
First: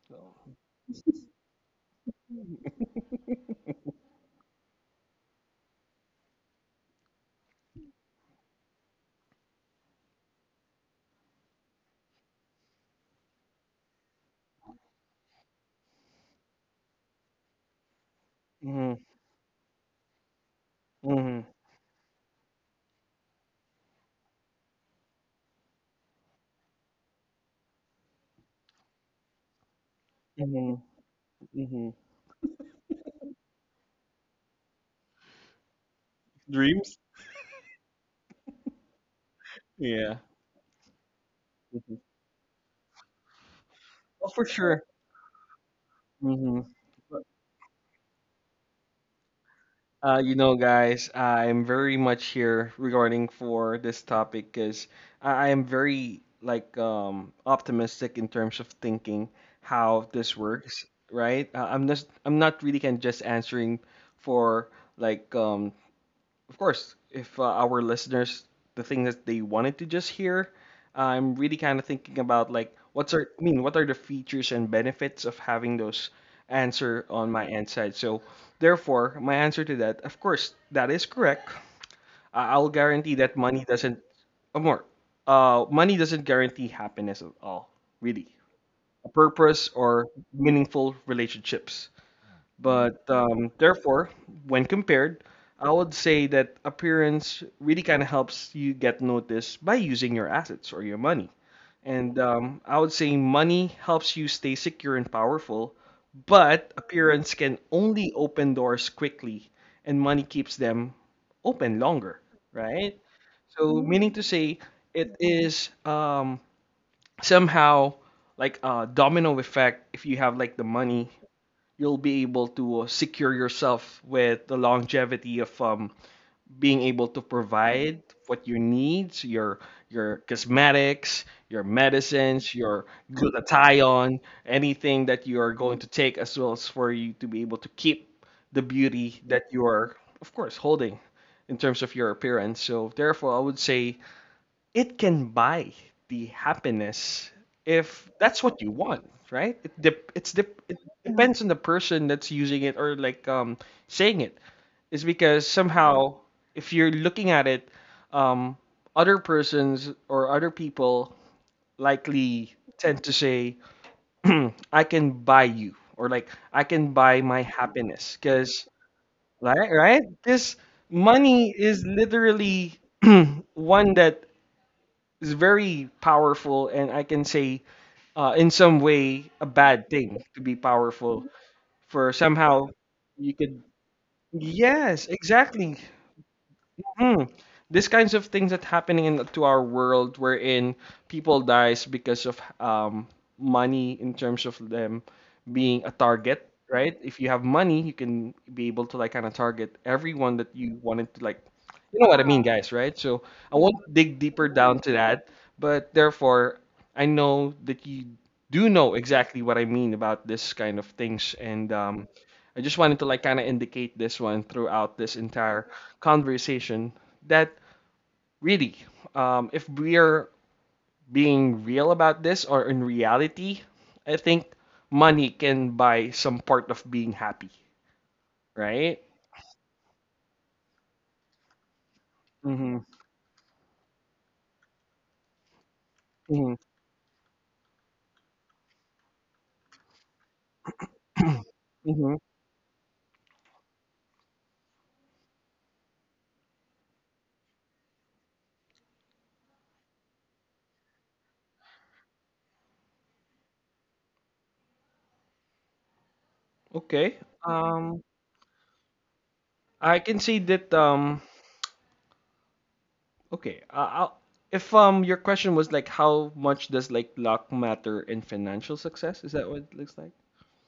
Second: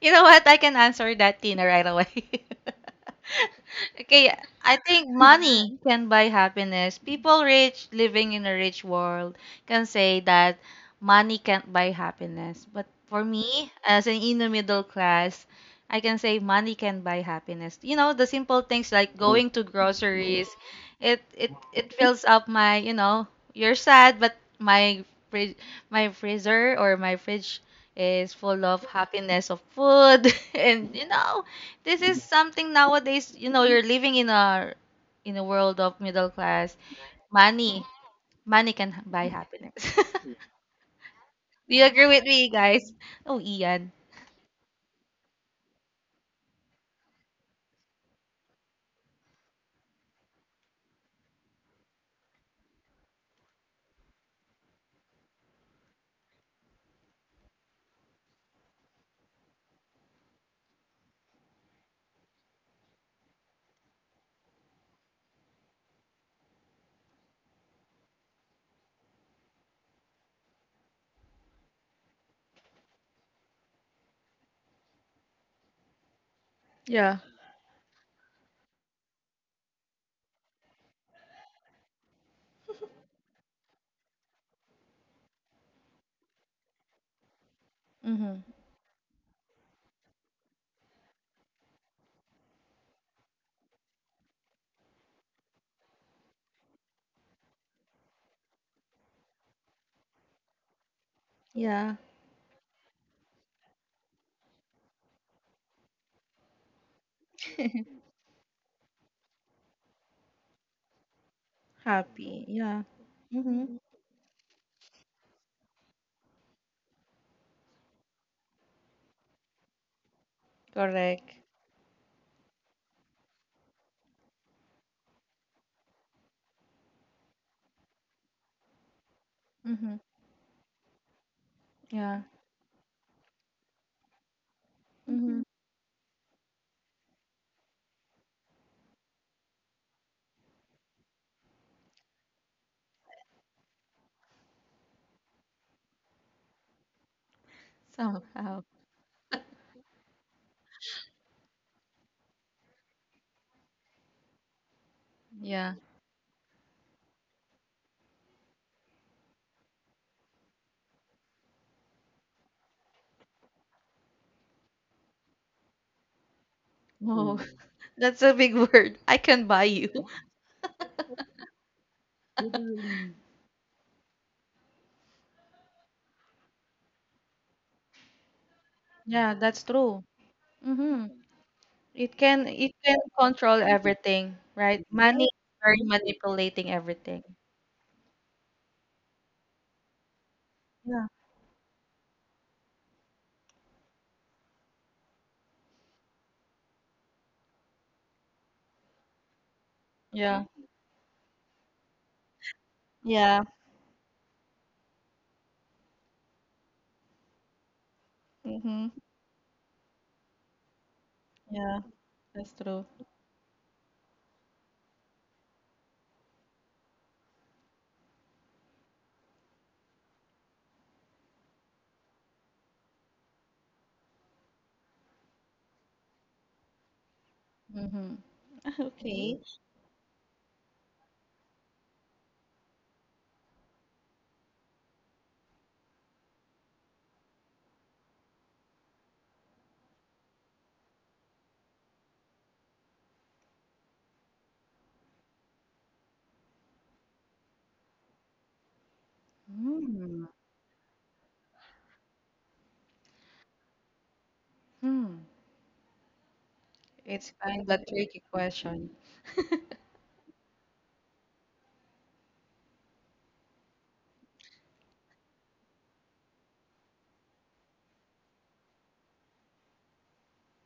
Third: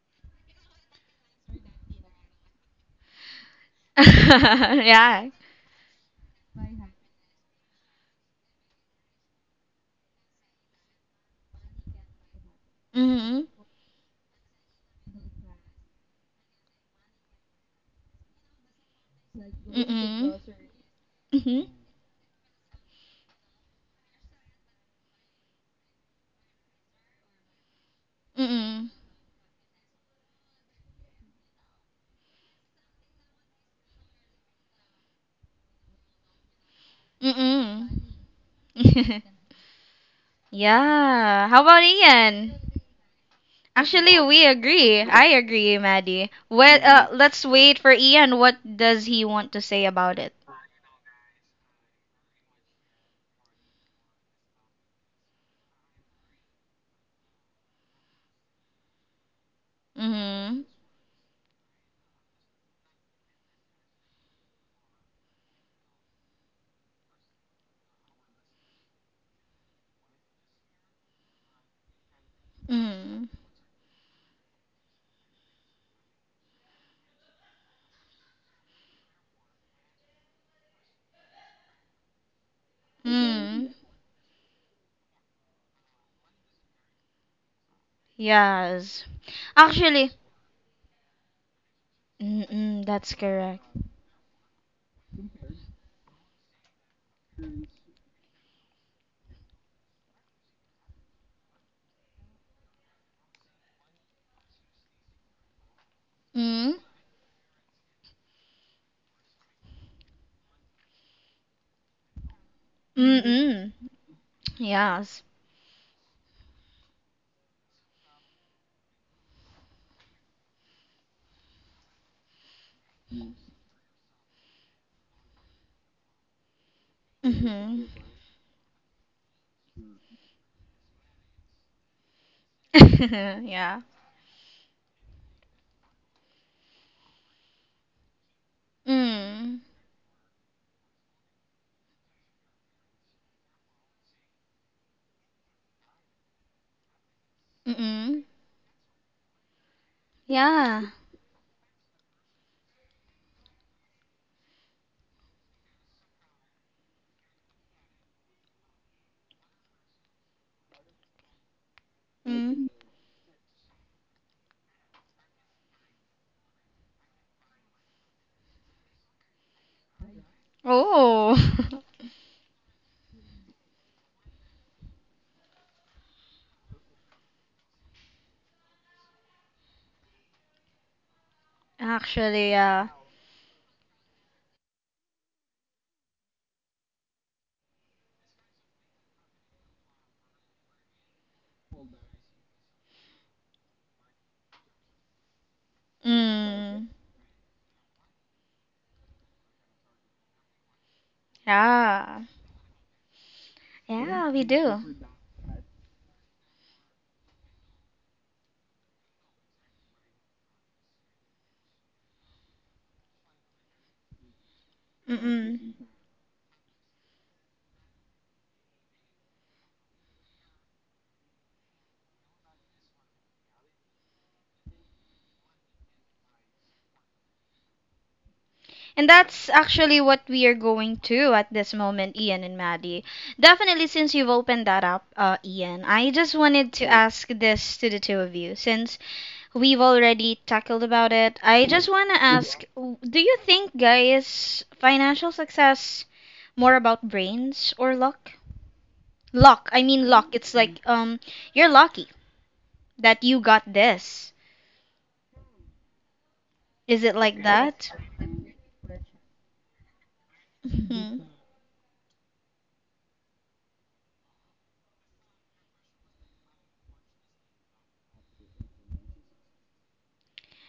Speaker 2: You
Speaker 3: So
Speaker 2: know what? I can answer that Tina right away. Okay, I think
Speaker 1: yeah.
Speaker 2: money can buy happiness. People rich living in a rich world can say that money can't buy happiness. But for
Speaker 1: Mm-hmm.
Speaker 2: me, as an inner middle class, I can say money can buy happiness. You know, the simple things
Speaker 3: Mhm,
Speaker 2: like going to
Speaker 1: Mm-mm.
Speaker 2: groceries, it
Speaker 3: mhm,
Speaker 2: it
Speaker 1: Mm-hmm.
Speaker 2: it fills up my, you know, you're sad, but my fridge, my freezer or my fridge is full of
Speaker 1: Mm-mm.
Speaker 2: happiness of food
Speaker 3: mhm,
Speaker 2: and you know
Speaker 3: mhm.
Speaker 2: this is something nowadays, you know, you're living in a in a world of middle class.
Speaker 3: Dreams?
Speaker 2: Money.
Speaker 1: Mm-mm.
Speaker 2: Money can h- buy happiness.
Speaker 3: Yeah.
Speaker 1: yeah. How
Speaker 2: Do
Speaker 1: about
Speaker 2: you
Speaker 3: Mhm.
Speaker 2: agree with me,
Speaker 1: Ian?
Speaker 2: guys? Oh, Ian.
Speaker 1: Actually,
Speaker 3: Oh,
Speaker 1: we
Speaker 3: for sure.
Speaker 1: agree. I agree, Maddie.
Speaker 3: Mhm.
Speaker 1: Well, uh, let's wait for Ian. What does he want to say about
Speaker 3: Uh,
Speaker 1: it?
Speaker 3: you know, guys, I'm very much here regarding for this topic because I, I am very like um optimistic in terms of thinking how this
Speaker 1: Mm-hmm.
Speaker 3: works, right? Uh, I'm just I'm not really can just answering for like um of course, if uh, our listeners, the thing that they wanted to just hear, I'm really kind of thinking about like what's
Speaker 1: Mm-hmm.
Speaker 3: our, I mean, what are the features and benefits of having those answer
Speaker 2: Yeah.
Speaker 3: on my end side. So therefore, my answer to that, of course, that is correct. I- I'll guarantee that money
Speaker 1: Mm-hmm.
Speaker 3: doesn't, or more, uh, money doesn't guarantee happiness at all, really.
Speaker 2: Mm-hmm.
Speaker 1: Yes.
Speaker 3: A purpose or
Speaker 1: Actually,
Speaker 3: meaningful relationships.
Speaker 1: mm-mm,
Speaker 3: But
Speaker 1: that's
Speaker 3: um,
Speaker 1: correct.
Speaker 3: therefore, when compared, I would say that appearance really kind of helps you get noticed by using your assets or your money.
Speaker 2: Yeah.
Speaker 3: And um, I would say money helps you stay secure and powerful, but
Speaker 1: Mm.
Speaker 3: appearance can only open doors quickly, and money keeps them open longer,
Speaker 2: Happy. Yeah.
Speaker 3: right?
Speaker 1: Mm-mm.
Speaker 3: So,
Speaker 2: Mm-hmm.
Speaker 3: meaning to say, it
Speaker 1: Yes.
Speaker 3: is um, somehow like a domino effect. If you have like the money,
Speaker 2: Correct.
Speaker 3: you'll be able to uh, secure yourself with the longevity of um, being able to
Speaker 1: Mm-hmm.
Speaker 3: provide what you need, your
Speaker 2: Mm-hmm.
Speaker 3: your cosmetics, your
Speaker 2: Yeah.
Speaker 3: medicines, your
Speaker 1: yeah.
Speaker 3: glutathione, anything that you
Speaker 2: Mm-hmm.
Speaker 3: are going to take, as well as for you to be able to keep the beauty that
Speaker 1: Mm.
Speaker 3: you are, of course, holding in terms of your appearance. So therefore, I would say it can buy the happiness if
Speaker 1: Mm-mm.
Speaker 3: that's what
Speaker 2: Somehow.
Speaker 3: you want, right? It dep it's dep it
Speaker 1: Yeah.
Speaker 3: depends on the person that's using it or like um saying it. Is because
Speaker 2: Yeah.
Speaker 3: somehow if you're looking at it um other persons or other people likely
Speaker 1: Mm.
Speaker 3: tend to say I can buy you, or like I can buy my
Speaker 2: Oh,
Speaker 3: happiness
Speaker 2: that's a big
Speaker 3: because
Speaker 2: word. I can buy
Speaker 3: right right
Speaker 2: you.
Speaker 3: because
Speaker 1: Oh.
Speaker 3: money is literally one that is very powerful, and I can say, uh, in some way,
Speaker 2: Yeah,
Speaker 3: a
Speaker 2: that's
Speaker 3: bad
Speaker 2: true.
Speaker 3: thing to be
Speaker 2: Mm-hmm.
Speaker 3: powerful. For
Speaker 2: It can
Speaker 1: Actually,
Speaker 3: somehow
Speaker 2: it
Speaker 1: yeah.
Speaker 2: can
Speaker 3: you could,
Speaker 2: control everything, right?
Speaker 3: yes,
Speaker 2: Money is
Speaker 3: exactly.
Speaker 2: very manipulating
Speaker 3: Hmm.
Speaker 2: everything.
Speaker 3: These kinds of things that happening in to our world wherein people dies because of um, money in terms of them being a target,
Speaker 1: Mm.
Speaker 3: right? If you have money, you can be able to like kind of target everyone
Speaker 2: Yeah.
Speaker 3: that you wanted to like, you know what
Speaker 1: Yeah.
Speaker 3: I mean, guys, right? So
Speaker 2: Yeah.
Speaker 3: I won't dig
Speaker 1: Yeah, we
Speaker 3: deeper down to
Speaker 1: do.
Speaker 3: that, but therefore I know that you do
Speaker 2: Mm-hmm.
Speaker 3: know exactly what I mean about this kind of things, and
Speaker 2: Yeah,
Speaker 3: um,
Speaker 2: that's
Speaker 3: I just
Speaker 2: true.
Speaker 3: wanted to like kind of indicate this one throughout this entire
Speaker 1: Mm-mm.
Speaker 3: conversation that really, um, if we are being real about this or in reality, I think money can buy some part of being happy,
Speaker 2: Mm-hmm.
Speaker 3: right?
Speaker 1: And
Speaker 2: Okay.
Speaker 1: that's actually what we are going to at this moment, Ian and
Speaker 3: Mm-hmm.
Speaker 1: Maddie. Definitely, since you've opened that up, uh, Ian, I just
Speaker 3: Mm-hmm.
Speaker 1: wanted to ask this to the two of you. Since we've already tackled about it, I just want
Speaker 3: mm-hmm.
Speaker 1: to ask, w- do you think, guys, financial success more about brains or luck? Luck. I mean, luck.
Speaker 2: Mm.
Speaker 1: It's like, um, you're lucky that you got this.
Speaker 2: Hmm.
Speaker 1: Is it
Speaker 3: Okay.
Speaker 2: It's
Speaker 1: like
Speaker 2: kind of a
Speaker 1: that?
Speaker 3: Um,
Speaker 2: tricky question.
Speaker 3: I can say that.
Speaker 1: Hmm.
Speaker 3: Um, okay. Uh, I'll, if um your question was like how much does like luck matter in financial success? Is that what it looks like?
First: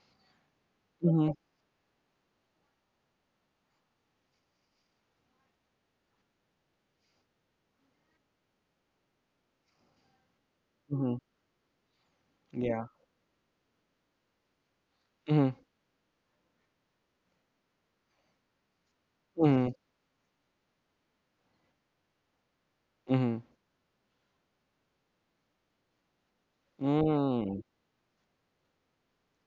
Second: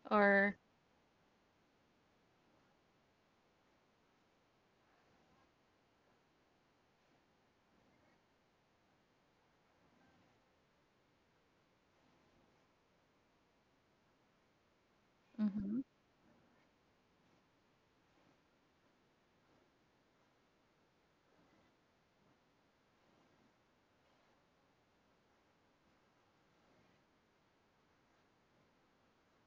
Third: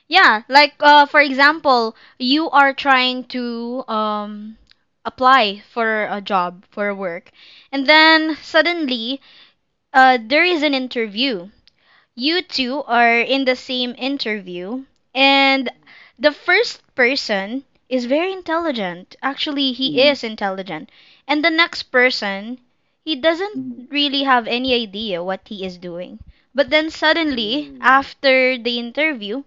Speaker 1: Yeah,
Speaker 2: Or,
Speaker 1: like, uh, for
Speaker 3: Mm-hmm.
Speaker 1: example, you are trying to um, apply for a job, for work, and then suddenly uh, there is an
Speaker 3: Mm-hmm.
Speaker 1: interview. You two
Speaker 3: Yeah.
Speaker 1: are in the same interview, and
Speaker 2: mm-hmm.
Speaker 1: the first person is very intelligent. Actually,
Speaker 3: Mhm,
Speaker 1: he Mm, is intelligent. And the next person, he mm,
Speaker 3: mhm,
Speaker 1: doesn't really have any idea what he is doing. But then
Speaker 3: mm,
Speaker 1: suddenly, mm, after the interview,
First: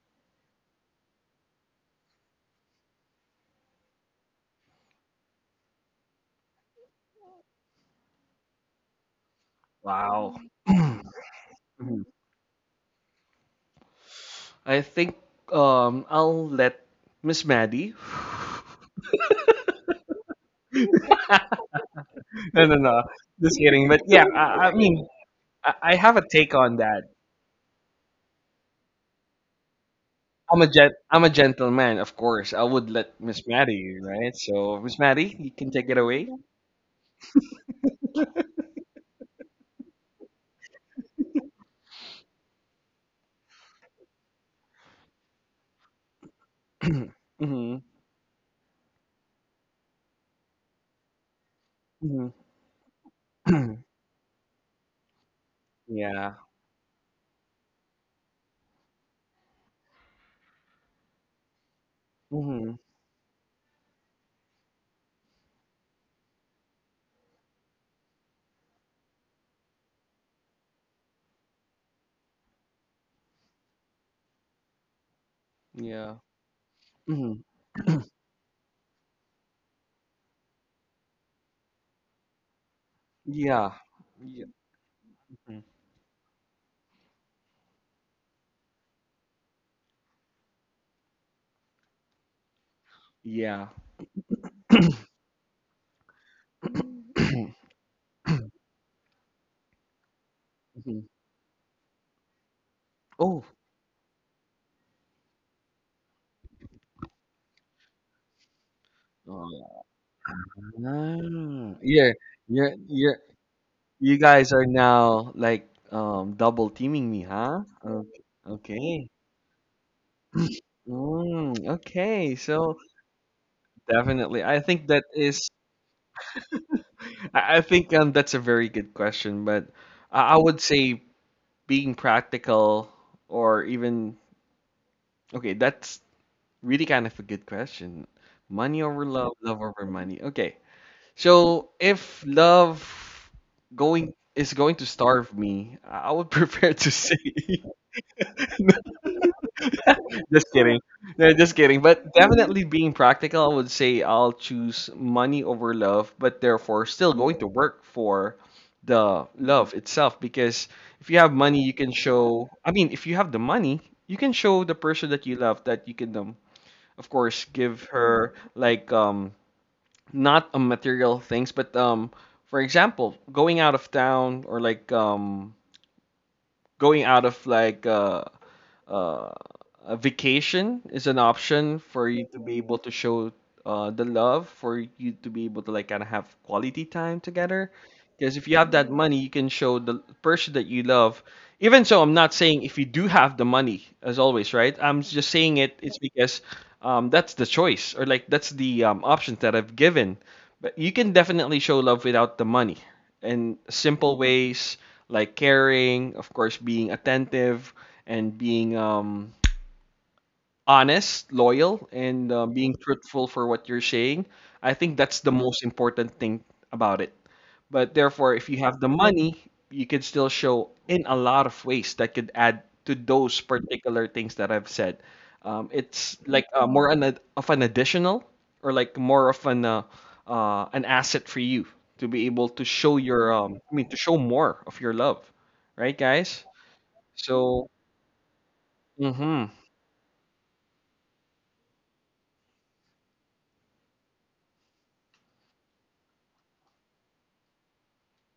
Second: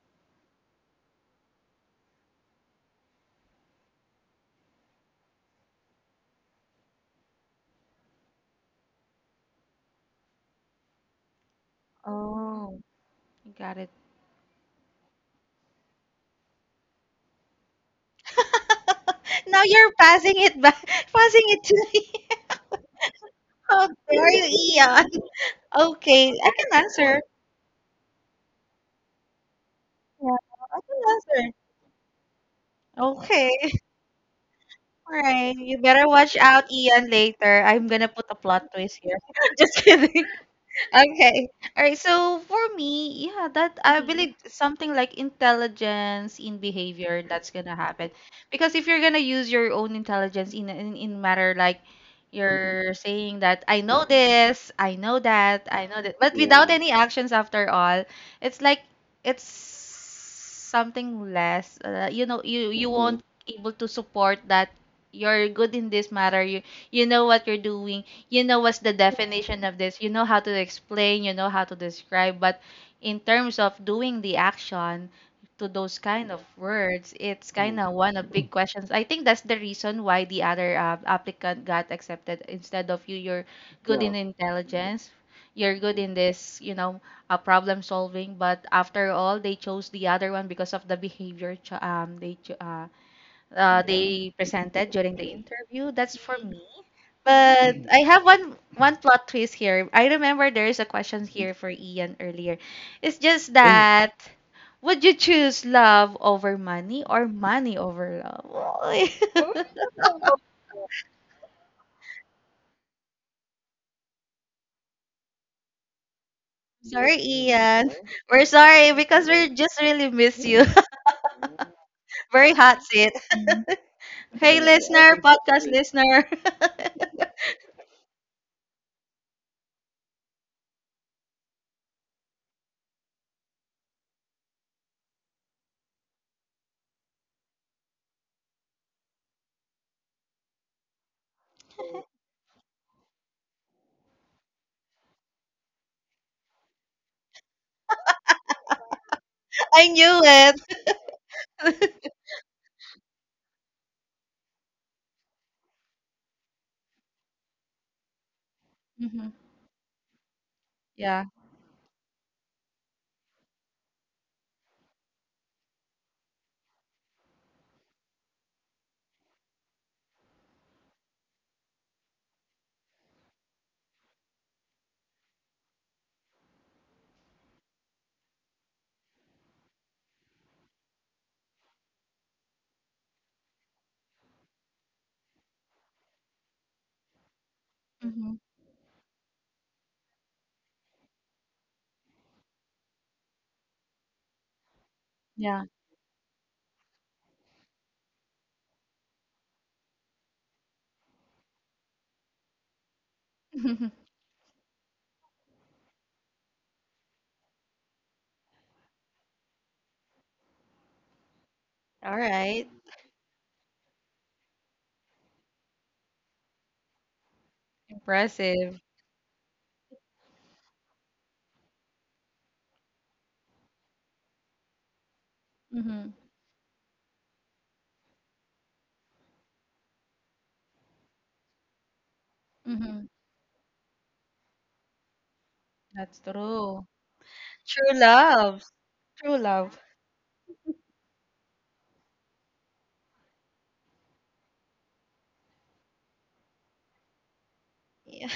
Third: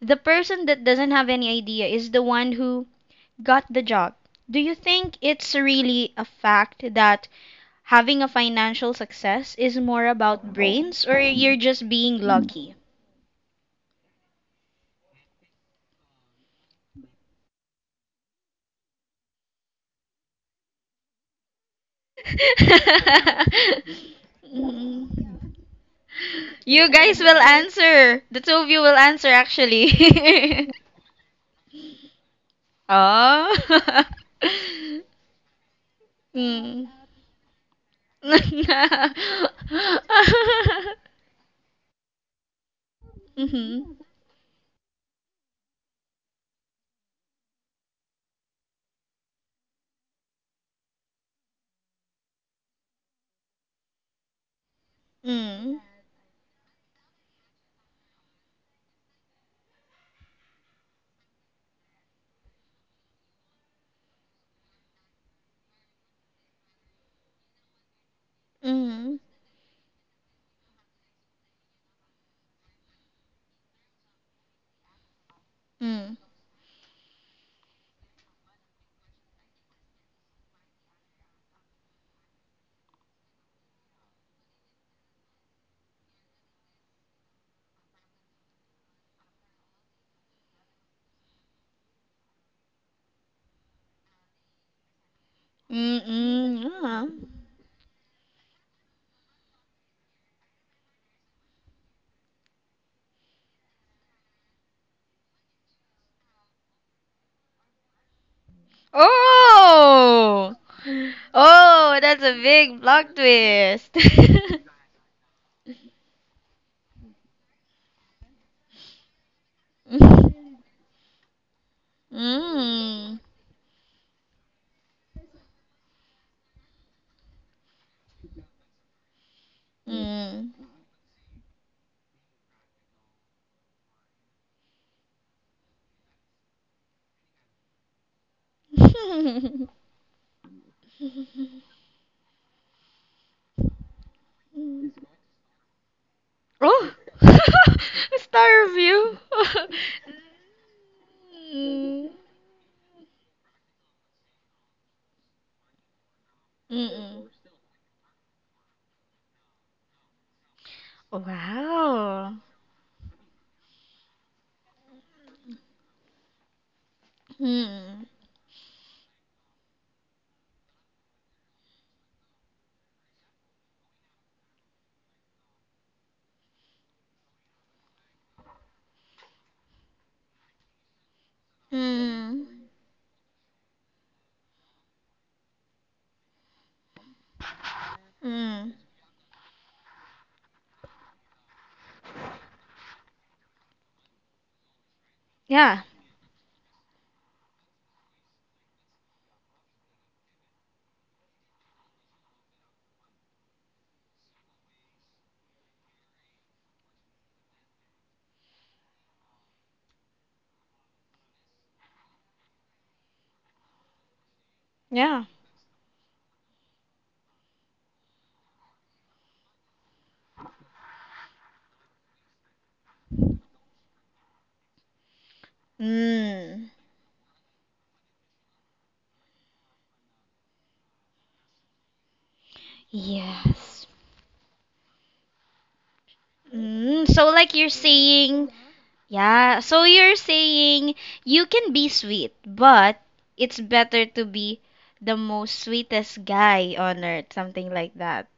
Speaker 1: the person that doesn't have any idea is the one who got the job. Do you think it's really a fact that having a financial success is more
Speaker 3: wow.
Speaker 1: about brains, or you're just
Speaker 3: Mhm.
Speaker 1: being lucky?
Speaker 2: Oh. Got it.
Speaker 3: I think, um, I'll let Miss Maddie.
Speaker 2: Now you're passing it back, passing it to me.
Speaker 3: No, no, no, just
Speaker 2: How
Speaker 3: kidding. But yeah,
Speaker 2: dare
Speaker 3: I, I
Speaker 2: you,
Speaker 3: mean,
Speaker 2: Ian?
Speaker 3: I, I have a
Speaker 2: Okay, I
Speaker 3: take on
Speaker 2: can
Speaker 1: you
Speaker 3: that.
Speaker 1: guys
Speaker 2: answer.
Speaker 1: will answer. The two of you will answer,
Speaker 2: Yeah,
Speaker 3: I'm a
Speaker 1: actually.
Speaker 2: I
Speaker 3: gen- I'm a
Speaker 2: can answer.
Speaker 3: gentleman, of course. I would let Miss
Speaker 1: oh.
Speaker 2: Okay,
Speaker 3: Maddie, right? So, Miss
Speaker 2: all
Speaker 3: Maddie,
Speaker 2: right.
Speaker 3: you
Speaker 2: You
Speaker 3: can take
Speaker 2: better
Speaker 3: it away.
Speaker 2: watch out,
Speaker 1: mm.
Speaker 2: Ian, later. I'm gonna put a plot
Speaker 1: mhm.
Speaker 2: twist here. Just kidding. Okay. All right. So for me, yeah, that I mm believe something like intelligence in behavior that's gonna
Speaker 3: Mm-hmm.
Speaker 2: happen, because if you're gonna use your own intelligence in in, in matter like
Speaker 3: Mm-hmm.
Speaker 2: you're saying that I know this, I know that,
Speaker 1: Mm.
Speaker 2: I know that, but
Speaker 3: Yeah.
Speaker 2: without yeah any actions after all, it's like it's something less. Uh, you know, you
Speaker 3: Mm-hmm.
Speaker 2: you mm won't able to support that you're good in this matter. You you know what you're doing, you know what's the
Speaker 1: Mhm.
Speaker 2: definition of this, you know how to explain, you know how to describe, but in terms of doing the action to those
Speaker 3: Yeah.
Speaker 1: Mm.
Speaker 2: kind of words
Speaker 3: Mm-hmm.
Speaker 2: it's kind mm of one of big questions. I think that's the reason why the other uh, applicant got accepted instead of you. You're
Speaker 3: Yeah.
Speaker 2: good yeah in yeah
Speaker 3: Yeah.
Speaker 2: intelligence,
Speaker 3: Mhm,
Speaker 2: you're good in this you know uh, problem solving but after all they chose the other one because of the behavior ch- um they ch- uh, uh,
Speaker 3: yeah.
Speaker 2: yeah they presented during the interview. That's for
Speaker 1: Mm-mm.
Speaker 2: me,
Speaker 1: Yeah.
Speaker 2: but I have one one plot twist here. I remember there is a
Speaker 3: Mhm.
Speaker 2: question here for Ian earlier. It's
Speaker 3: Oh.
Speaker 2: just oh, that would you choose love over money or money over love?
Speaker 1: Oh.
Speaker 3: Ah,
Speaker 1: Oh,
Speaker 3: yeah,
Speaker 1: that's a
Speaker 3: yeah,
Speaker 1: big
Speaker 3: yeah.
Speaker 1: block twist.
Speaker 3: You guys are now like um double teaming
Speaker 2: Sorry,
Speaker 3: me, huh?
Speaker 2: Ian.
Speaker 3: Okay.
Speaker 2: We're sorry
Speaker 3: Okay.
Speaker 2: because we just really miss you.
Speaker 3: Mm, okay.
Speaker 2: Very
Speaker 3: So
Speaker 2: hot seat.
Speaker 1: Mm.
Speaker 3: definitely, I
Speaker 2: Hey,
Speaker 3: think that
Speaker 2: listener,
Speaker 3: is.
Speaker 2: podcast listener.
Speaker 3: I I think um that's a very good question, but I I
Speaker 1: Mm.
Speaker 3: would say being practical or even okay, that's really kind of a good question. Money over love, love over money. Okay. So if love going is going to starve me, I would prefer to
Speaker 1: Oh,
Speaker 3: say
Speaker 1: star review.
Speaker 2: I knew
Speaker 3: just
Speaker 2: it.
Speaker 3: kidding. No, just kidding.
Speaker 1: Mm.
Speaker 3: But definitely being practical, I would say I'll choose money over love, but therefore still
Speaker 1: Mm-mm.
Speaker 3: going to work for the
Speaker 2: Hmm
Speaker 3: love itself because if you
Speaker 2: Yeah.
Speaker 3: have money, you can
Speaker 1: Wow.
Speaker 3: show, I mean, if you have the money, you can show the person that you love that you can um, of course give
Speaker 1: Mm.
Speaker 3: her like um not um, material things, but um, for example, going out of town or like um, going out of like uh, uh, a vacation is an option for you to be
Speaker 1: Mm.
Speaker 3: able to show uh, the love, for you to be able to like kind of have quality time together.
Speaker 2: hmm
Speaker 3: Because if you have
Speaker 1: Mm.
Speaker 3: that money, you can show the person that you love. Even so, I'm not saying if you do have the money, as always, right? I'm just saying
Speaker 2: Yeah.
Speaker 3: it.
Speaker 1: Yeah.
Speaker 3: It's because um, that's the choice, or like that's the um, options that I've given. But you can definitely show love without the money, in simple ways like caring, of course, being attentive, and being um, honest, loyal,
Speaker 2: All
Speaker 3: and uh,
Speaker 2: right.
Speaker 3: being truthful for what you're saying. I think that's
Speaker 1: Yeah.
Speaker 3: the most important thing about it. But therefore, if you have
Speaker 2: Impressive.
Speaker 3: the money, you can still show in a lot of ways that could add to those particular things that I've said. Um,
Speaker 2: Hmm
Speaker 3: it's like uh,
Speaker 1: Mm.
Speaker 3: more an, ad- of an additional or like more of an uh, uh, an asset for you to be able to show
Speaker 2: hmm
Speaker 3: your um, I
Speaker 1: Yes.
Speaker 3: mean to show more of your love, right,
Speaker 2: That's
Speaker 3: guys?
Speaker 2: true.
Speaker 1: Mm. So like you're
Speaker 3: So.
Speaker 2: True
Speaker 1: saying
Speaker 2: love. True
Speaker 3: Mm-hmm.
Speaker 1: Yeah,
Speaker 2: love.
Speaker 1: so you're saying you can be sweet, but it's better to be the most sweetest guy on earth, something like that.
Speaker 2: Yeah.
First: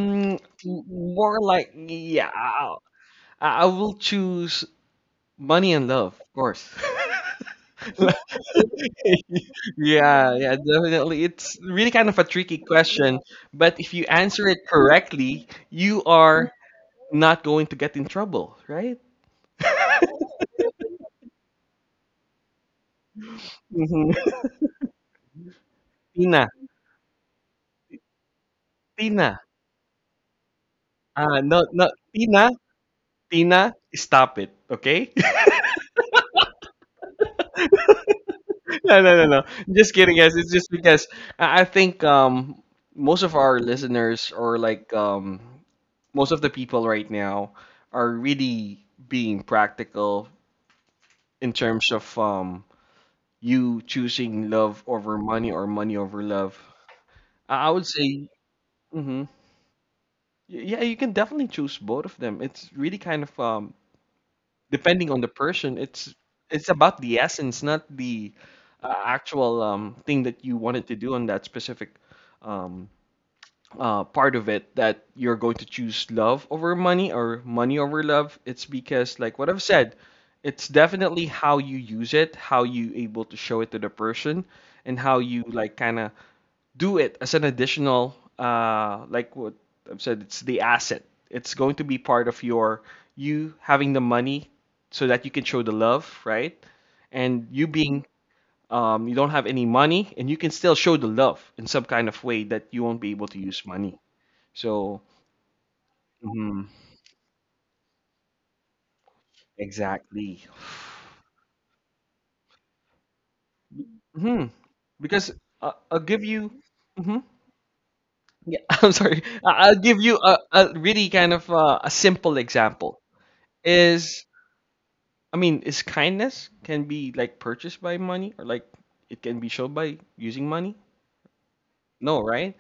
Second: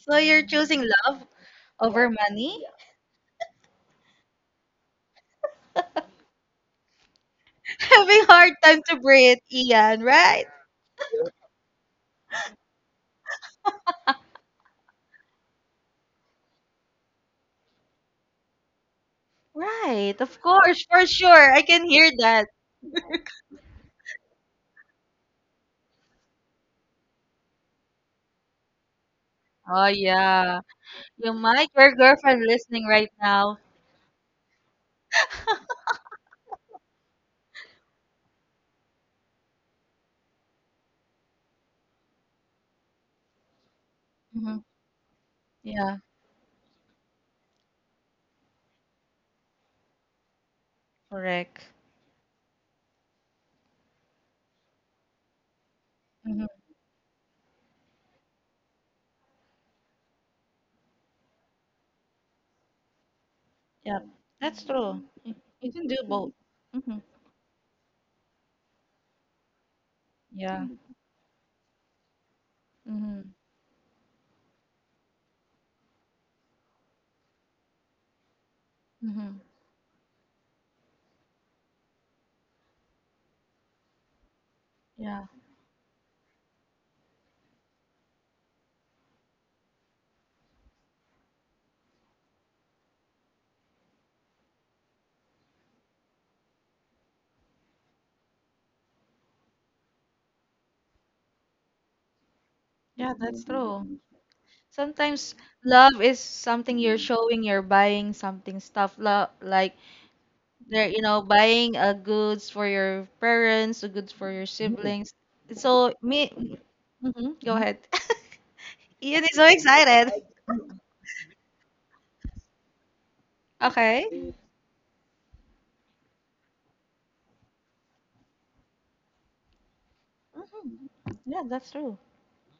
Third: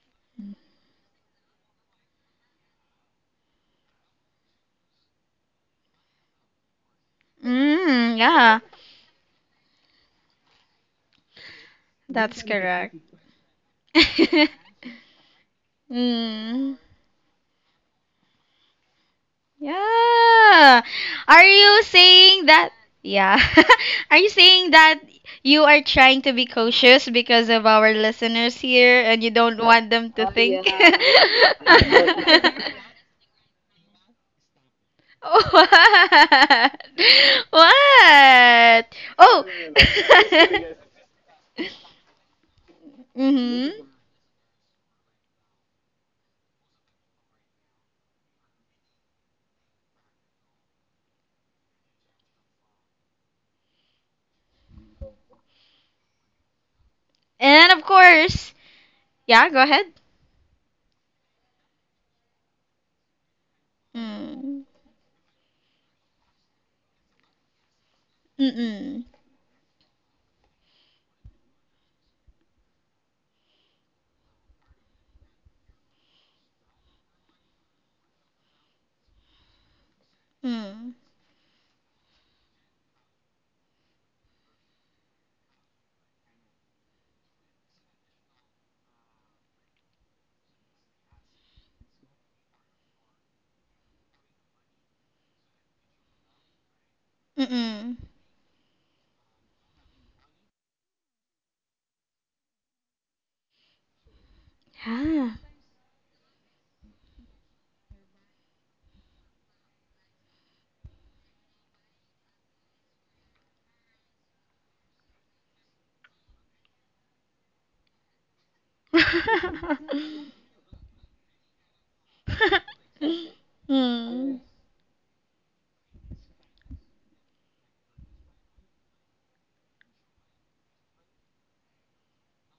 Speaker 2: So you're
Speaker 3: m-
Speaker 2: choosing love
Speaker 3: more like
Speaker 2: over
Speaker 3: yeah,
Speaker 2: money?
Speaker 3: I, I I will choose money and love, of course.
Speaker 1: Mm,
Speaker 3: Like,
Speaker 2: Having hard
Speaker 1: yeah,
Speaker 2: time to breathe, Ian,
Speaker 3: yeah,
Speaker 2: right?
Speaker 3: yeah, definitely. It's really kind of a
Speaker 1: that's
Speaker 3: tricky
Speaker 1: correct.
Speaker 3: question, but if you answer it correctly, you are
Speaker 1: mm,
Speaker 3: not going to get in trouble, right?
Speaker 2: Right, of
Speaker 1: yeah.
Speaker 2: course, for
Speaker 1: Are
Speaker 2: sure. I
Speaker 1: you
Speaker 2: can hear that.
Speaker 1: saying that? Yeah.
Speaker 3: Mhm.
Speaker 1: Are you saying that you are trying to be
Speaker 3: Tina,
Speaker 1: cautious because of our listeners here and you
Speaker 3: Tina,
Speaker 1: don't
Speaker 2: Oh
Speaker 1: want them to, oh,
Speaker 2: yeah.
Speaker 1: think? Yeah.
Speaker 2: You
Speaker 3: uh, no,
Speaker 2: might
Speaker 3: no,
Speaker 2: your girlfriend
Speaker 3: Tina,
Speaker 2: listening right now.
Speaker 3: Tina, stop it, okay?
Speaker 1: What? What?
Speaker 3: No, no, no, no.
Speaker 1: Oh.
Speaker 3: Just kidding, guys. It's just because I I think um most of our
Speaker 1: Mm-hmm.
Speaker 3: listeners or
Speaker 2: Hmm
Speaker 3: like um
Speaker 2: Yeah,
Speaker 3: most of the people right now are really being practical in
Speaker 2: correct.
Speaker 3: terms of um you choosing love over money or money over love.
Speaker 2: Hmm
Speaker 3: I I
Speaker 1: And of
Speaker 3: would say,
Speaker 1: course,
Speaker 3: mm-hmm.
Speaker 1: yeah, go ahead.
Speaker 3: Yeah, you can definitely choose both of them. It's really kind of um
Speaker 2: Yeah.
Speaker 1: Mm.
Speaker 2: That's true.
Speaker 3: depending on the
Speaker 2: You
Speaker 3: person,
Speaker 2: can do
Speaker 3: it's
Speaker 2: both.
Speaker 3: it's about
Speaker 2: Hmm
Speaker 3: the essence, not the uh,
Speaker 1: Mm-mm.
Speaker 3: actual um, thing that you
Speaker 2: Yeah.
Speaker 3: wanted to do on that specific um,
Speaker 2: hmm
Speaker 3: uh, part of it, that you're going to choose love over money or money over love. It's because like
Speaker 2: hmm
Speaker 3: what I've said, it's
Speaker 1: Mm.
Speaker 3: definitely how you use it, how you able to show it to the person, and how
Speaker 2: Yeah.
Speaker 3: you like kind of do it as an additional, uh, like what I've said, it's the asset. It's going to be part of your you having the money so that you can show the love, right? And you
Speaker 1: Mm-mm.
Speaker 3: being um, you don't have any money and you can still show the love in some kind of way that you won't be
Speaker 2: Yeah,
Speaker 3: able to
Speaker 2: that's
Speaker 3: use money.
Speaker 2: true.
Speaker 3: So
Speaker 1: Yeah.
Speaker 2: Sometimes love is
Speaker 3: mhm,
Speaker 2: something you're showing, you're buying something stuff, love like
Speaker 3: exactly.
Speaker 2: they're you know buying uh, goods for your parents, uh, goods for
Speaker 3: Hmm.
Speaker 2: your siblings.
Speaker 3: Because uh,
Speaker 2: So
Speaker 3: I'll give
Speaker 2: me,
Speaker 3: you. Hmm.
Speaker 2: hmm go ahead.
Speaker 3: Yeah, I'm sorry.
Speaker 2: Ian is so
Speaker 3: I- I'll give
Speaker 2: excited.
Speaker 3: you a, a really kind of uh, a simple example. Is
Speaker 2: Okay.
Speaker 1: Mm.
Speaker 3: I mean, is kindness can be like purchased by money or like it can be shown by using money?
Speaker 2: Mhm. Yeah, that's true.
Speaker 3: No, right?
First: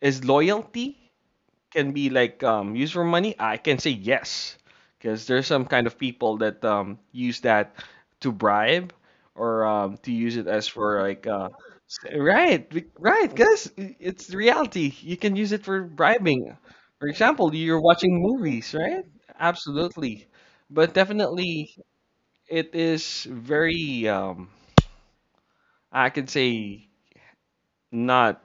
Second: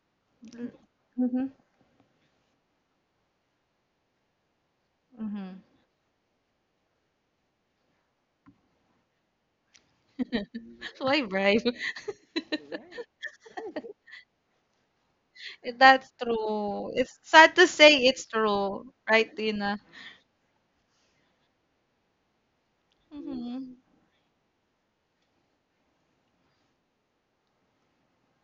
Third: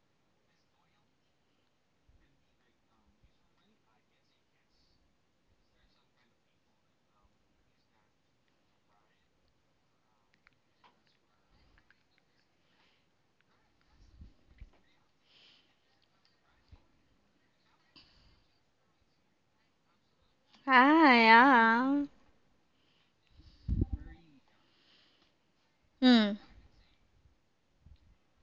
Speaker 3: Is loyalty
Speaker 2: Mm-hmm.
Speaker 3: can be like um used for money? I can say yes, because there's
Speaker 2: Mm-hmm.
Speaker 3: some kind of people that um use that to bribe or um to use it as for
Speaker 2: Why
Speaker 3: like uh
Speaker 2: brave?
Speaker 3: s- right be- right, because it's the reality, you can use it for
Speaker 2: That's
Speaker 3: bribing.
Speaker 2: true.
Speaker 3: For
Speaker 2: It's
Speaker 3: example,
Speaker 2: sad to
Speaker 3: you're
Speaker 2: say
Speaker 3: watching
Speaker 2: it's
Speaker 3: movies,
Speaker 2: true,
Speaker 3: right?
Speaker 2: right, Tina?
Speaker 3: Absolutely. But
Speaker 1: Ah,
Speaker 3: definitely
Speaker 1: yeah.
Speaker 3: it is
Speaker 2: Mm-hmm.
Speaker 3: very um I can
Speaker 1: Mm.
Speaker 3: say not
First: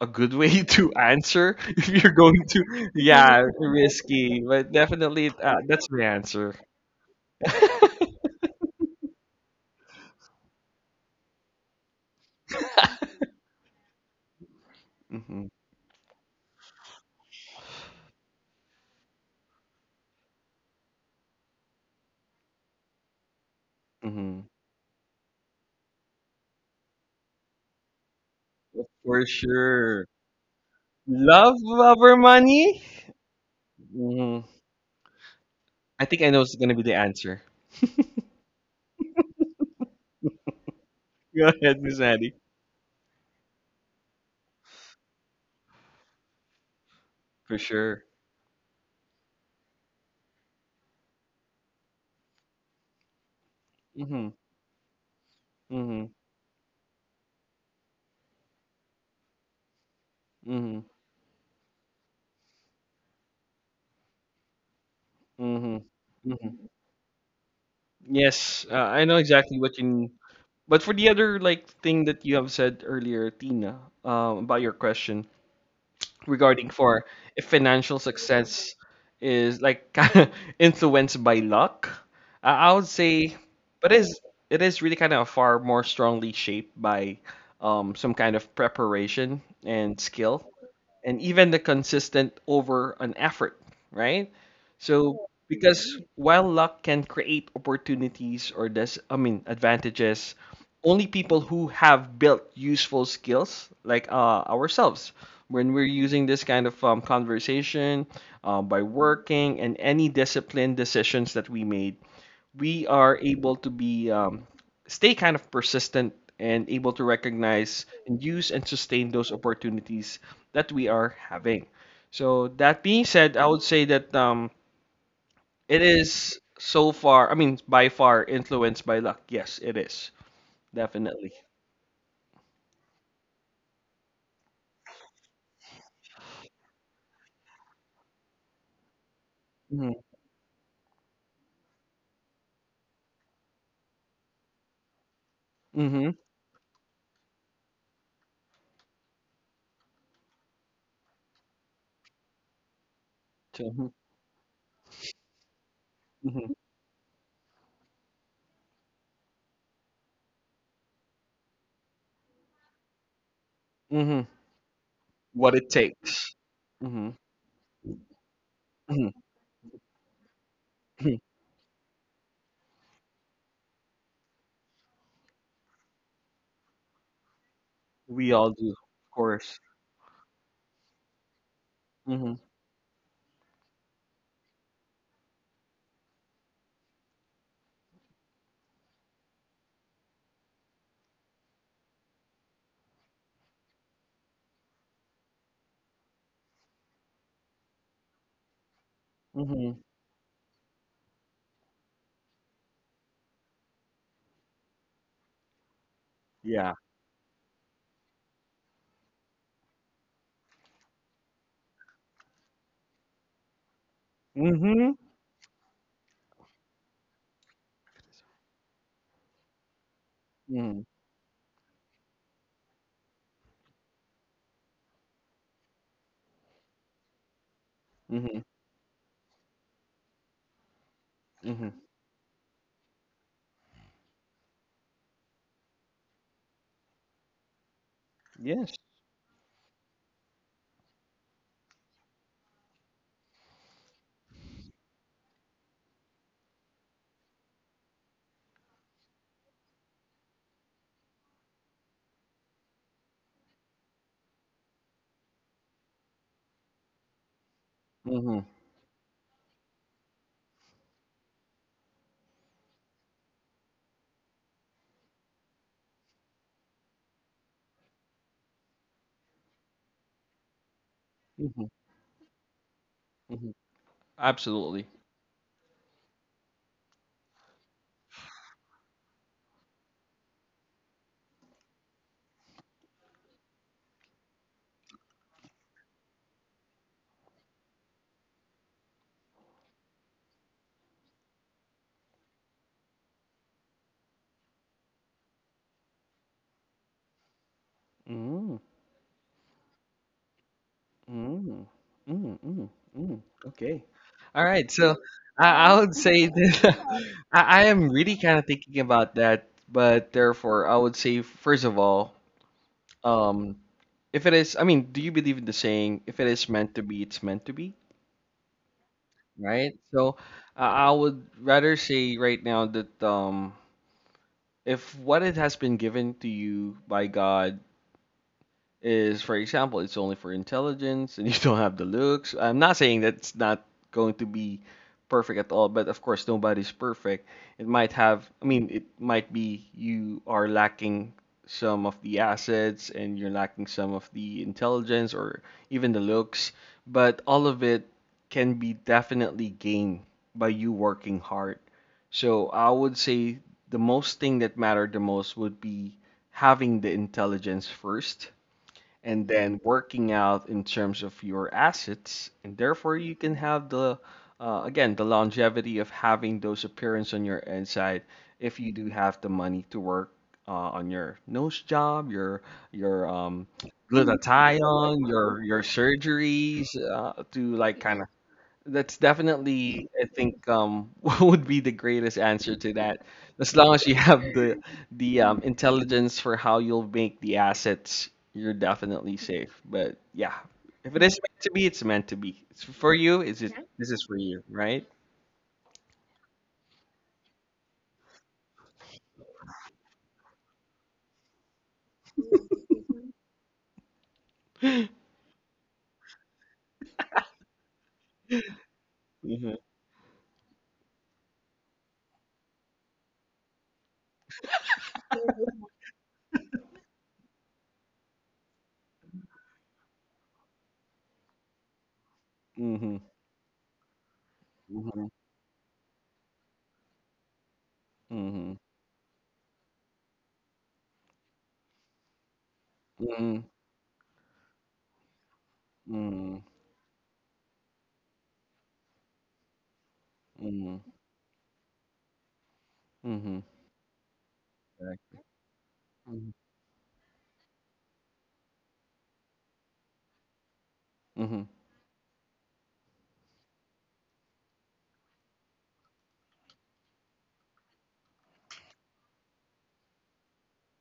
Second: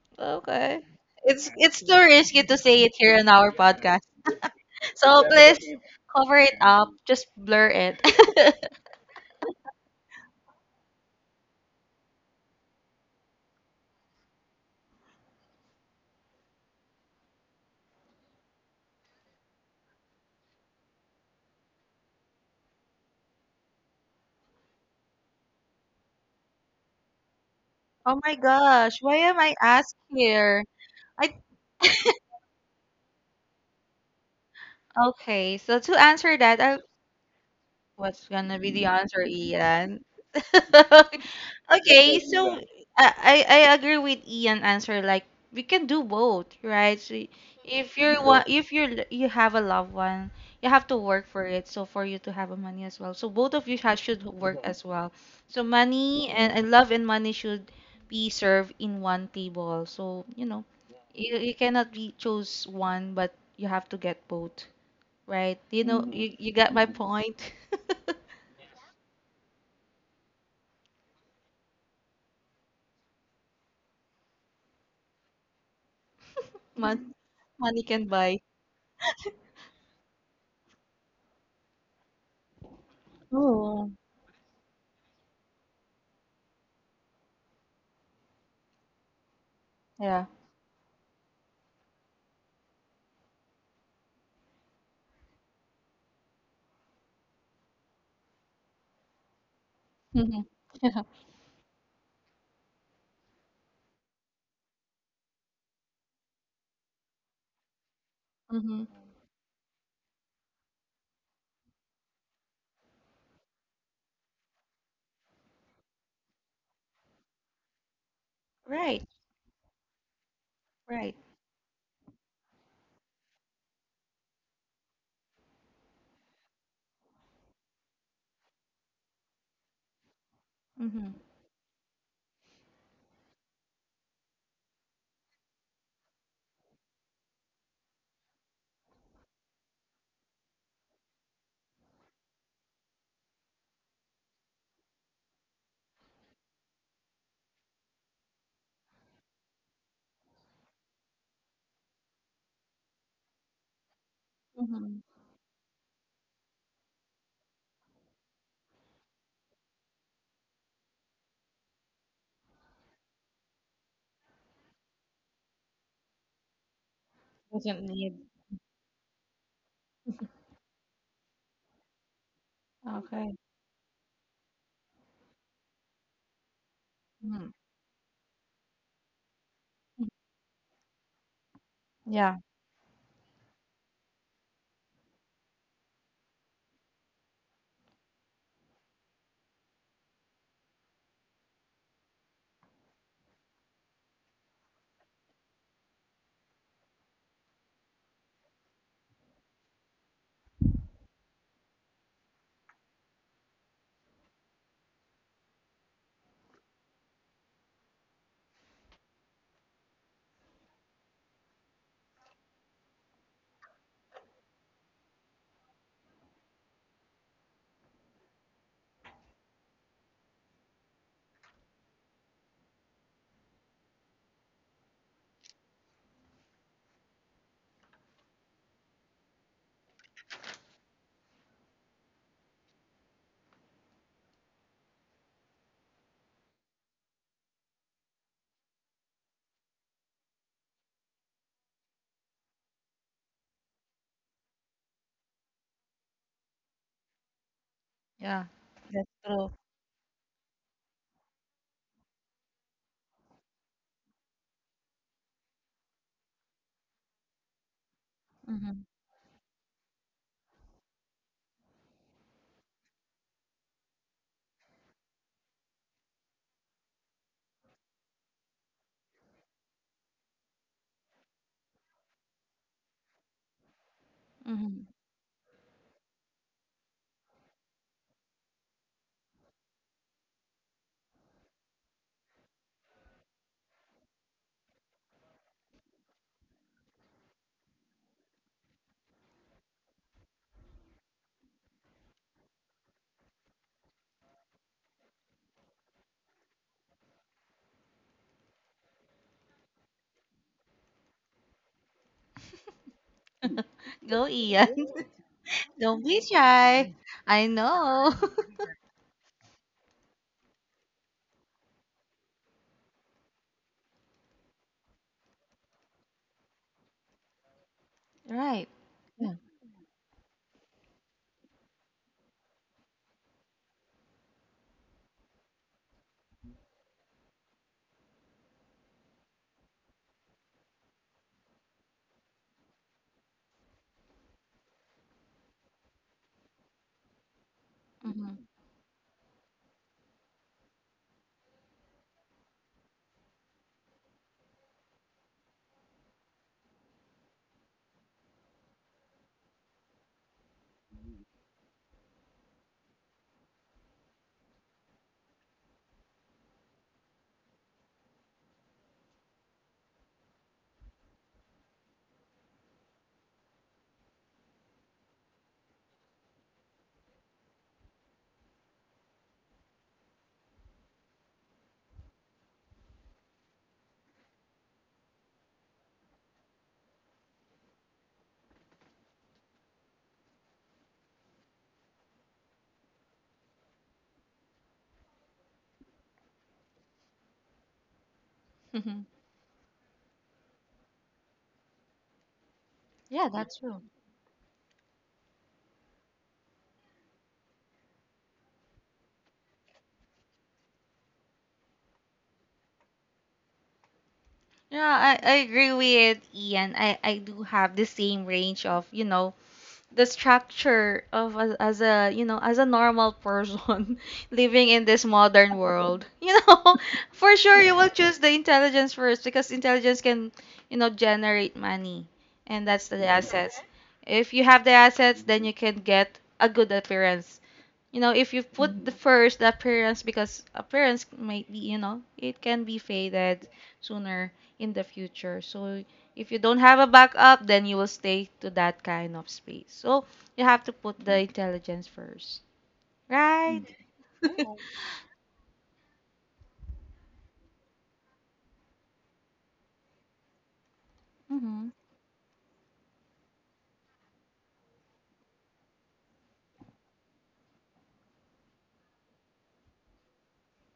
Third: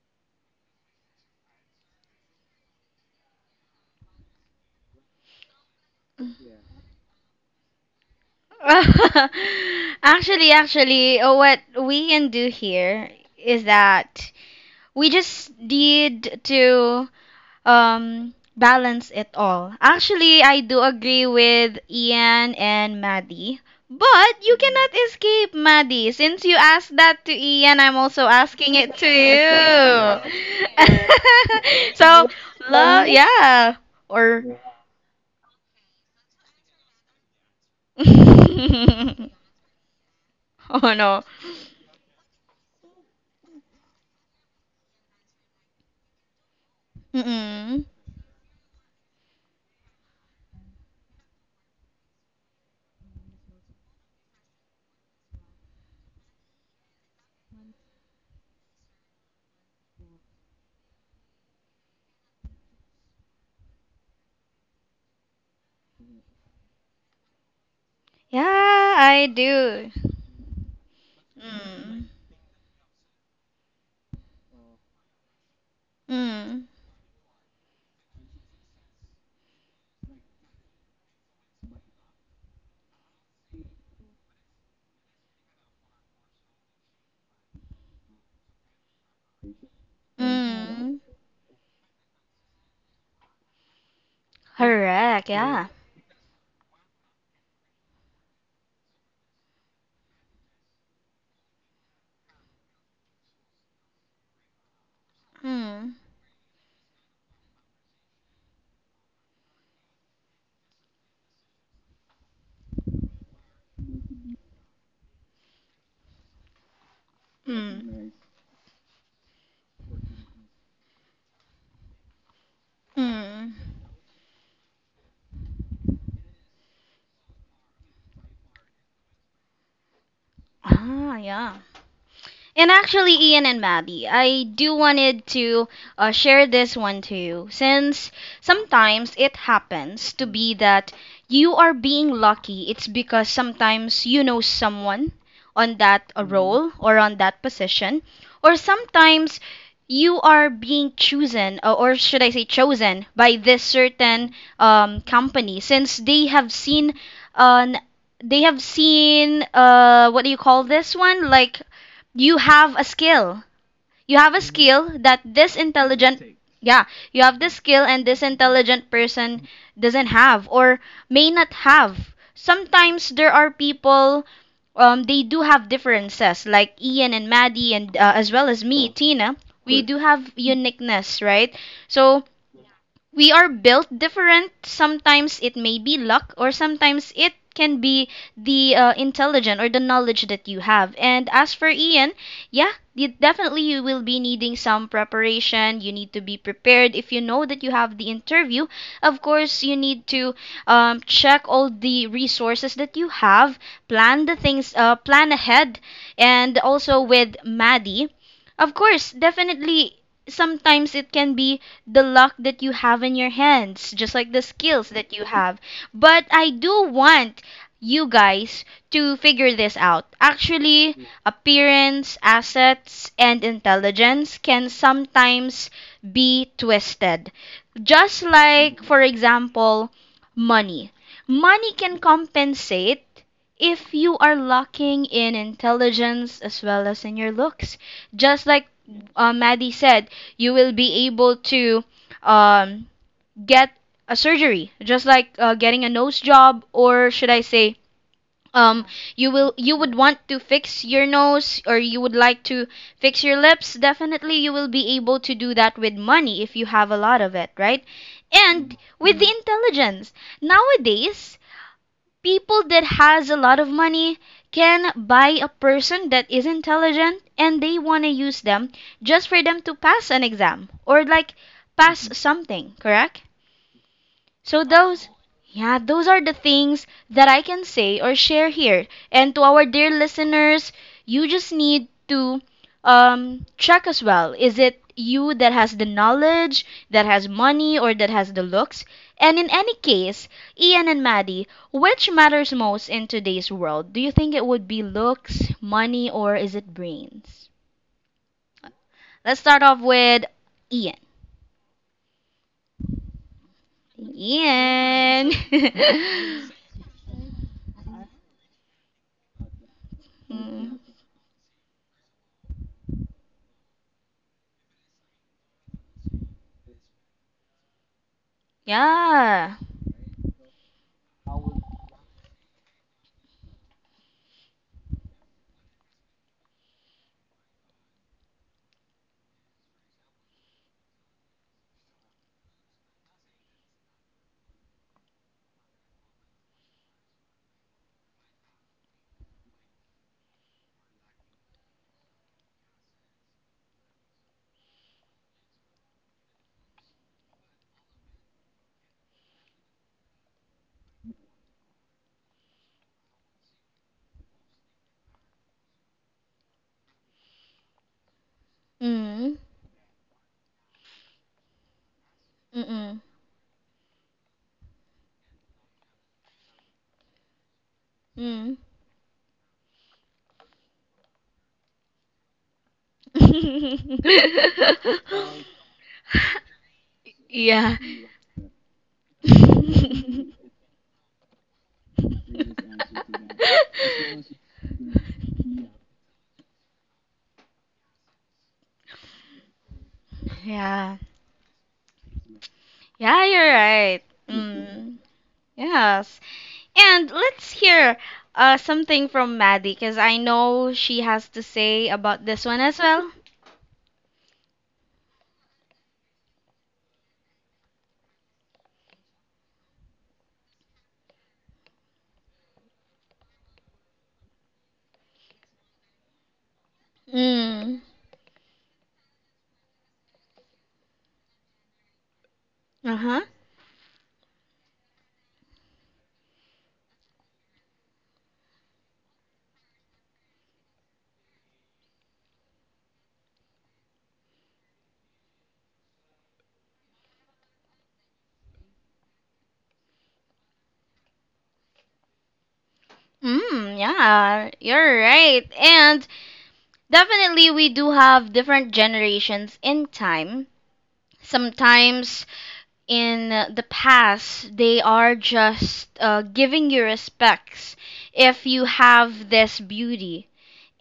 Speaker 3: a good way
Speaker 2: Okay.
Speaker 3: to
Speaker 2: It's
Speaker 3: answer
Speaker 2: it's
Speaker 3: if
Speaker 2: too
Speaker 3: you're
Speaker 2: risky
Speaker 3: going
Speaker 2: to say
Speaker 3: to,
Speaker 2: it here on
Speaker 3: yeah,
Speaker 2: our podcast.
Speaker 3: risky, but
Speaker 2: So
Speaker 3: definitely uh,
Speaker 2: please
Speaker 3: that's my
Speaker 2: cover
Speaker 3: answer.
Speaker 2: it up. Just blur it.
Speaker 1: Actually, actually, uh, what we can do here is that we
Speaker 3: Hmm.
Speaker 1: just need to um balance it all. Actually, I do agree with Ian and Maddie, but
Speaker 3: Hmm.
Speaker 1: you cannot escape Maddie. Since you asked that to Ian, I'm
Speaker 2: Oh
Speaker 1: also
Speaker 2: my
Speaker 1: asking
Speaker 2: gosh,
Speaker 1: it to
Speaker 2: why
Speaker 3: For
Speaker 2: am I asked
Speaker 3: sure,
Speaker 1: you.
Speaker 2: here? I
Speaker 3: love over
Speaker 1: so,
Speaker 3: money.
Speaker 1: love, yeah,
Speaker 3: Hmm.
Speaker 1: or
Speaker 2: okay, so to
Speaker 3: I think I
Speaker 2: answer
Speaker 3: know it's
Speaker 2: that,
Speaker 3: gonna
Speaker 2: I
Speaker 3: be the answer.
Speaker 2: What's gonna be the answer, Ian?
Speaker 1: oh, no.
Speaker 3: Go ahead, Miss
Speaker 2: Okay,
Speaker 3: Annie.
Speaker 2: so I, I I agree with Ian answer like we can do both, right? So
Speaker 3: For
Speaker 1: Mm-mm.
Speaker 2: if
Speaker 3: sure.
Speaker 2: you're one if you're you have a loved one, you have to work for it. So for you to have a money as well. So both of you ha should
Speaker 3: Hmm.
Speaker 2: work as well. So
Speaker 3: Hmm.
Speaker 2: money and, and love and money should be served in one table. So, you know,
Speaker 3: Hmm.
Speaker 2: you, you cannot be choose one, but you have to get both,
Speaker 3: Hmm.
Speaker 2: right? You know, you, you
Speaker 3: Hmm.
Speaker 2: got my point.
Speaker 1: Yeah,
Speaker 3: Yes, uh, I know
Speaker 1: I
Speaker 3: exactly what
Speaker 1: do.
Speaker 3: you. But for the other like thing
Speaker 1: Mm.
Speaker 3: that you have said earlier, Tina, um, about your question
Speaker 1: Mm.
Speaker 3: regarding for
Speaker 2: Mon
Speaker 3: if
Speaker 2: Money
Speaker 3: financial
Speaker 2: can buy.
Speaker 3: success is like kinda influenced by luck, I, I would say,
Speaker 2: Oh,
Speaker 3: but it is it is really kind of far more strongly shaped by um, some kind of preparation and
Speaker 2: yeah.
Speaker 3: skill
Speaker 1: Mm.
Speaker 3: and even the consistent over an effort, right? So
Speaker 1: Correct, yeah.
Speaker 3: because while luck can create opportunities or this, I mean, advantages,
Speaker 2: Mhm.
Speaker 3: only people who have built useful skills like uh, ourselves when we're
Speaker 1: Mm.
Speaker 3: using this kind of um, conversation uh, by
Speaker 2: Mhm.
Speaker 3: working and any disciplined decisions that we made, we are able to be um, stay kind of persistent and able to recognize
Speaker 1: Mm.
Speaker 3: and use and
Speaker 2: Right,
Speaker 3: sustain those opportunities that we are
Speaker 2: right.
Speaker 3: having. So that being said, I
Speaker 1: Mm.
Speaker 3: would say that um, it is so far, I mean, by far influenced by luck. Yes, it is
Speaker 2: Mhm.
Speaker 1: 啊
Speaker 3: definitely.
Speaker 1: 呀，And actually, Ian and Maddie, I do wanted to uh, share this one to you since sometimes it
Speaker 3: Mm-hmm.
Speaker 1: happens to be that you are being lucky. It's because sometimes you know someone on
Speaker 3: Mm-hmm.
Speaker 1: that uh, role or on that position, or sometimes you are being chosen, uh, or should I say chosen, by this
Speaker 3: So, mhm,
Speaker 1: certain um,
Speaker 2: Mhm.
Speaker 1: company since they have
Speaker 3: mhm,
Speaker 1: seen an they have seen uh what do you call this one, like, you have a skill. You
Speaker 3: mhm.
Speaker 1: have a skill that this
Speaker 3: What it
Speaker 1: intelligent,
Speaker 3: takes.
Speaker 1: yeah,
Speaker 3: Mm-hmm.
Speaker 1: you have this skill
Speaker 2: Doesn't
Speaker 1: and
Speaker 2: need.
Speaker 1: this intelligent
Speaker 3: Mm-hmm.
Speaker 1: person doesn't have or may not have. Sometimes there
Speaker 2: Okay.
Speaker 1: are people, um, they do have differences, like Ian and
Speaker 2: Mhm.
Speaker 1: Maddie, and uh, as
Speaker 3: We
Speaker 1: well
Speaker 3: all
Speaker 1: as
Speaker 3: do,
Speaker 1: me,
Speaker 3: of
Speaker 1: Tina.
Speaker 3: course.
Speaker 1: We do have uniqueness, right? So
Speaker 3: Mm-hmm.
Speaker 2: Yeah,
Speaker 1: we are built different. Sometimes it may be luck, or sometimes it can be the uh, intelligence or the knowledge that you have. And as for Ian, yeah, you, definitely you will be needing some preparation. You need to be prepared. If you know that you have the interview, of course, you
Speaker 3: Mm-hmm.
Speaker 1: need to um, check all the resources that you have, plan the things, uh, plan ahead. And
Speaker 3: Yeah.
Speaker 1: also with Maddie, of course, definitely sometimes it can be the luck that you have in your hands, just like the skills
Speaker 3: Mm-hmm.
Speaker 1: that you have. But I do want you guys to figure this out.
Speaker 3: Mm-hmm.
Speaker 1: Actually, appearance, assets, and intelligence can sometimes be twisted. Just
Speaker 3: Mm-hmm.
Speaker 1: like, for example, money.
Speaker 3: Mm-hmm.
Speaker 1: Money can compensate if you are lacking in intelligence as well as in your looks. Just like
Speaker 3: Yes.
Speaker 1: uh, Maddie said, you will be able to um, get a surgery, just like uh, getting a nose job, or should I say,
Speaker 2: yeah.
Speaker 1: um,
Speaker 2: That's
Speaker 1: you will
Speaker 2: true.
Speaker 1: you would want to fix your nose, or you would like to fix your lips. Definitely, you will be able to do that with money if you have a lot of it, right?
Speaker 3: Mhm.
Speaker 1: And
Speaker 2: Mhm.
Speaker 1: with the intelligence nowadays, people that has a lot of money can buy a person that is intelligent and they want to use them just for them to pass an exam or like
Speaker 3: Mhm.
Speaker 1: pass something, correct?
Speaker 3: Mhm.
Speaker 1: So
Speaker 3: Absolutely.
Speaker 2: Mhm.
Speaker 1: those yeah, those are the things that I can say or share here. And to our dear listeners, you just need to um check as well. Is it you that has the knowledge, that has money, or that has the looks? And in any case, Ian and Maddie, which matters most in today's world? Do you think it would be looks, money, or is it brains?
Speaker 3: Mm.
Speaker 1: Let's start off with Ian.
Speaker 3: Mm. Mm. Mm. Mm. Okay.
Speaker 2: Go,
Speaker 3: All right,
Speaker 2: Ian.
Speaker 3: so
Speaker 1: Ian.
Speaker 3: I, I would
Speaker 2: Don't be
Speaker 3: say that
Speaker 2: shy. I
Speaker 3: I, I am really
Speaker 2: know.
Speaker 3: kind of thinking about that, but therefore I
Speaker 1: Mm.
Speaker 3: would say first of all, um, if it is, I mean, do you believe in the saying, if it is meant to be, it's meant to be,
Speaker 2: Right. Yeah.
Speaker 1: Yeah.
Speaker 3: right? So uh, I would rather say right now that um, if what it has been given to you by God is, for example, it's only for intelligence and you don't have the looks. I'm not saying that's not going to be perfect at all, but of course, nobody's perfect. It might have,
Speaker 2: Mhm.
Speaker 3: I mean, it might be you are lacking some of the assets and you're lacking some of the intelligence or even the looks, but all of it can be definitely gained by you working hard. So I would say the most thing that mattered the most would be having the intelligence first and
Speaker 1: Mm.
Speaker 3: then working out in terms of your assets, and therefore
Speaker 1: Mm-mm.
Speaker 3: you can have the uh, again the longevity of having those appearance on your inside if you do have the money to work uh, on your nose job, your your um glutathione, your your surgeries, uh, to
Speaker 1: Yeah.
Speaker 3: like kind of that's definitely, I think, um, what would be the greatest answer to that. As long as you have the the um, intelligence for how you'll make the assets, you're
Speaker 2: Mhm.
Speaker 3: definitely safe. But yeah, if
Speaker 1: Yeah.
Speaker 3: it is meant to be, it's meant to be. It's for you.
Speaker 1: Yeah,
Speaker 2: Yeah,
Speaker 3: Is it?
Speaker 1: you're
Speaker 2: that's
Speaker 3: Yeah.
Speaker 2: true.
Speaker 3: This is
Speaker 1: right.
Speaker 3: for you, right?
Speaker 1: Mm. Yes. And let's hear uh something from Maddie because I know she has to say about this one as well.
Speaker 2: Yeah, I, I agree with Ian. I, I do have the same range of, you know,
Speaker 3: Mhm.
Speaker 2: the structure of as, as a you know as a normal person living in this modern world you know for sure you
Speaker 1: Mm.
Speaker 2: will choose the intelligence first, because intelligence can, you know generate money, and that's
Speaker 3: Mhm.
Speaker 2: the
Speaker 1: Uh-huh.
Speaker 2: assets. If you have the
Speaker 3: Mhm.
Speaker 2: assets, then you can get a good appearance. You know, if you put the Mhm. first the appearance, because appearance might be, you know, it can be
Speaker 3: Mhm.
Speaker 2: faded sooner in the future. So if
Speaker 3: Mhm.
Speaker 2: you don't have a backup, then you will stay to that kind of space. So
Speaker 3: Mhm.
Speaker 2: you have to
Speaker 3: Mhm.
Speaker 2: put the intelligence first,
Speaker 3: Mhm.
Speaker 2: right?
Speaker 1: Mm, yeah,
Speaker 2: Mm.
Speaker 1: you're
Speaker 3: Correct.
Speaker 1: right. And
Speaker 3: Mhm.
Speaker 1: definitely we do have different generations in time.
Speaker 3: Mhm.
Speaker 2: hmm
Speaker 1: Sometimes in the past they are just uh, giving you respects if you have this beauty,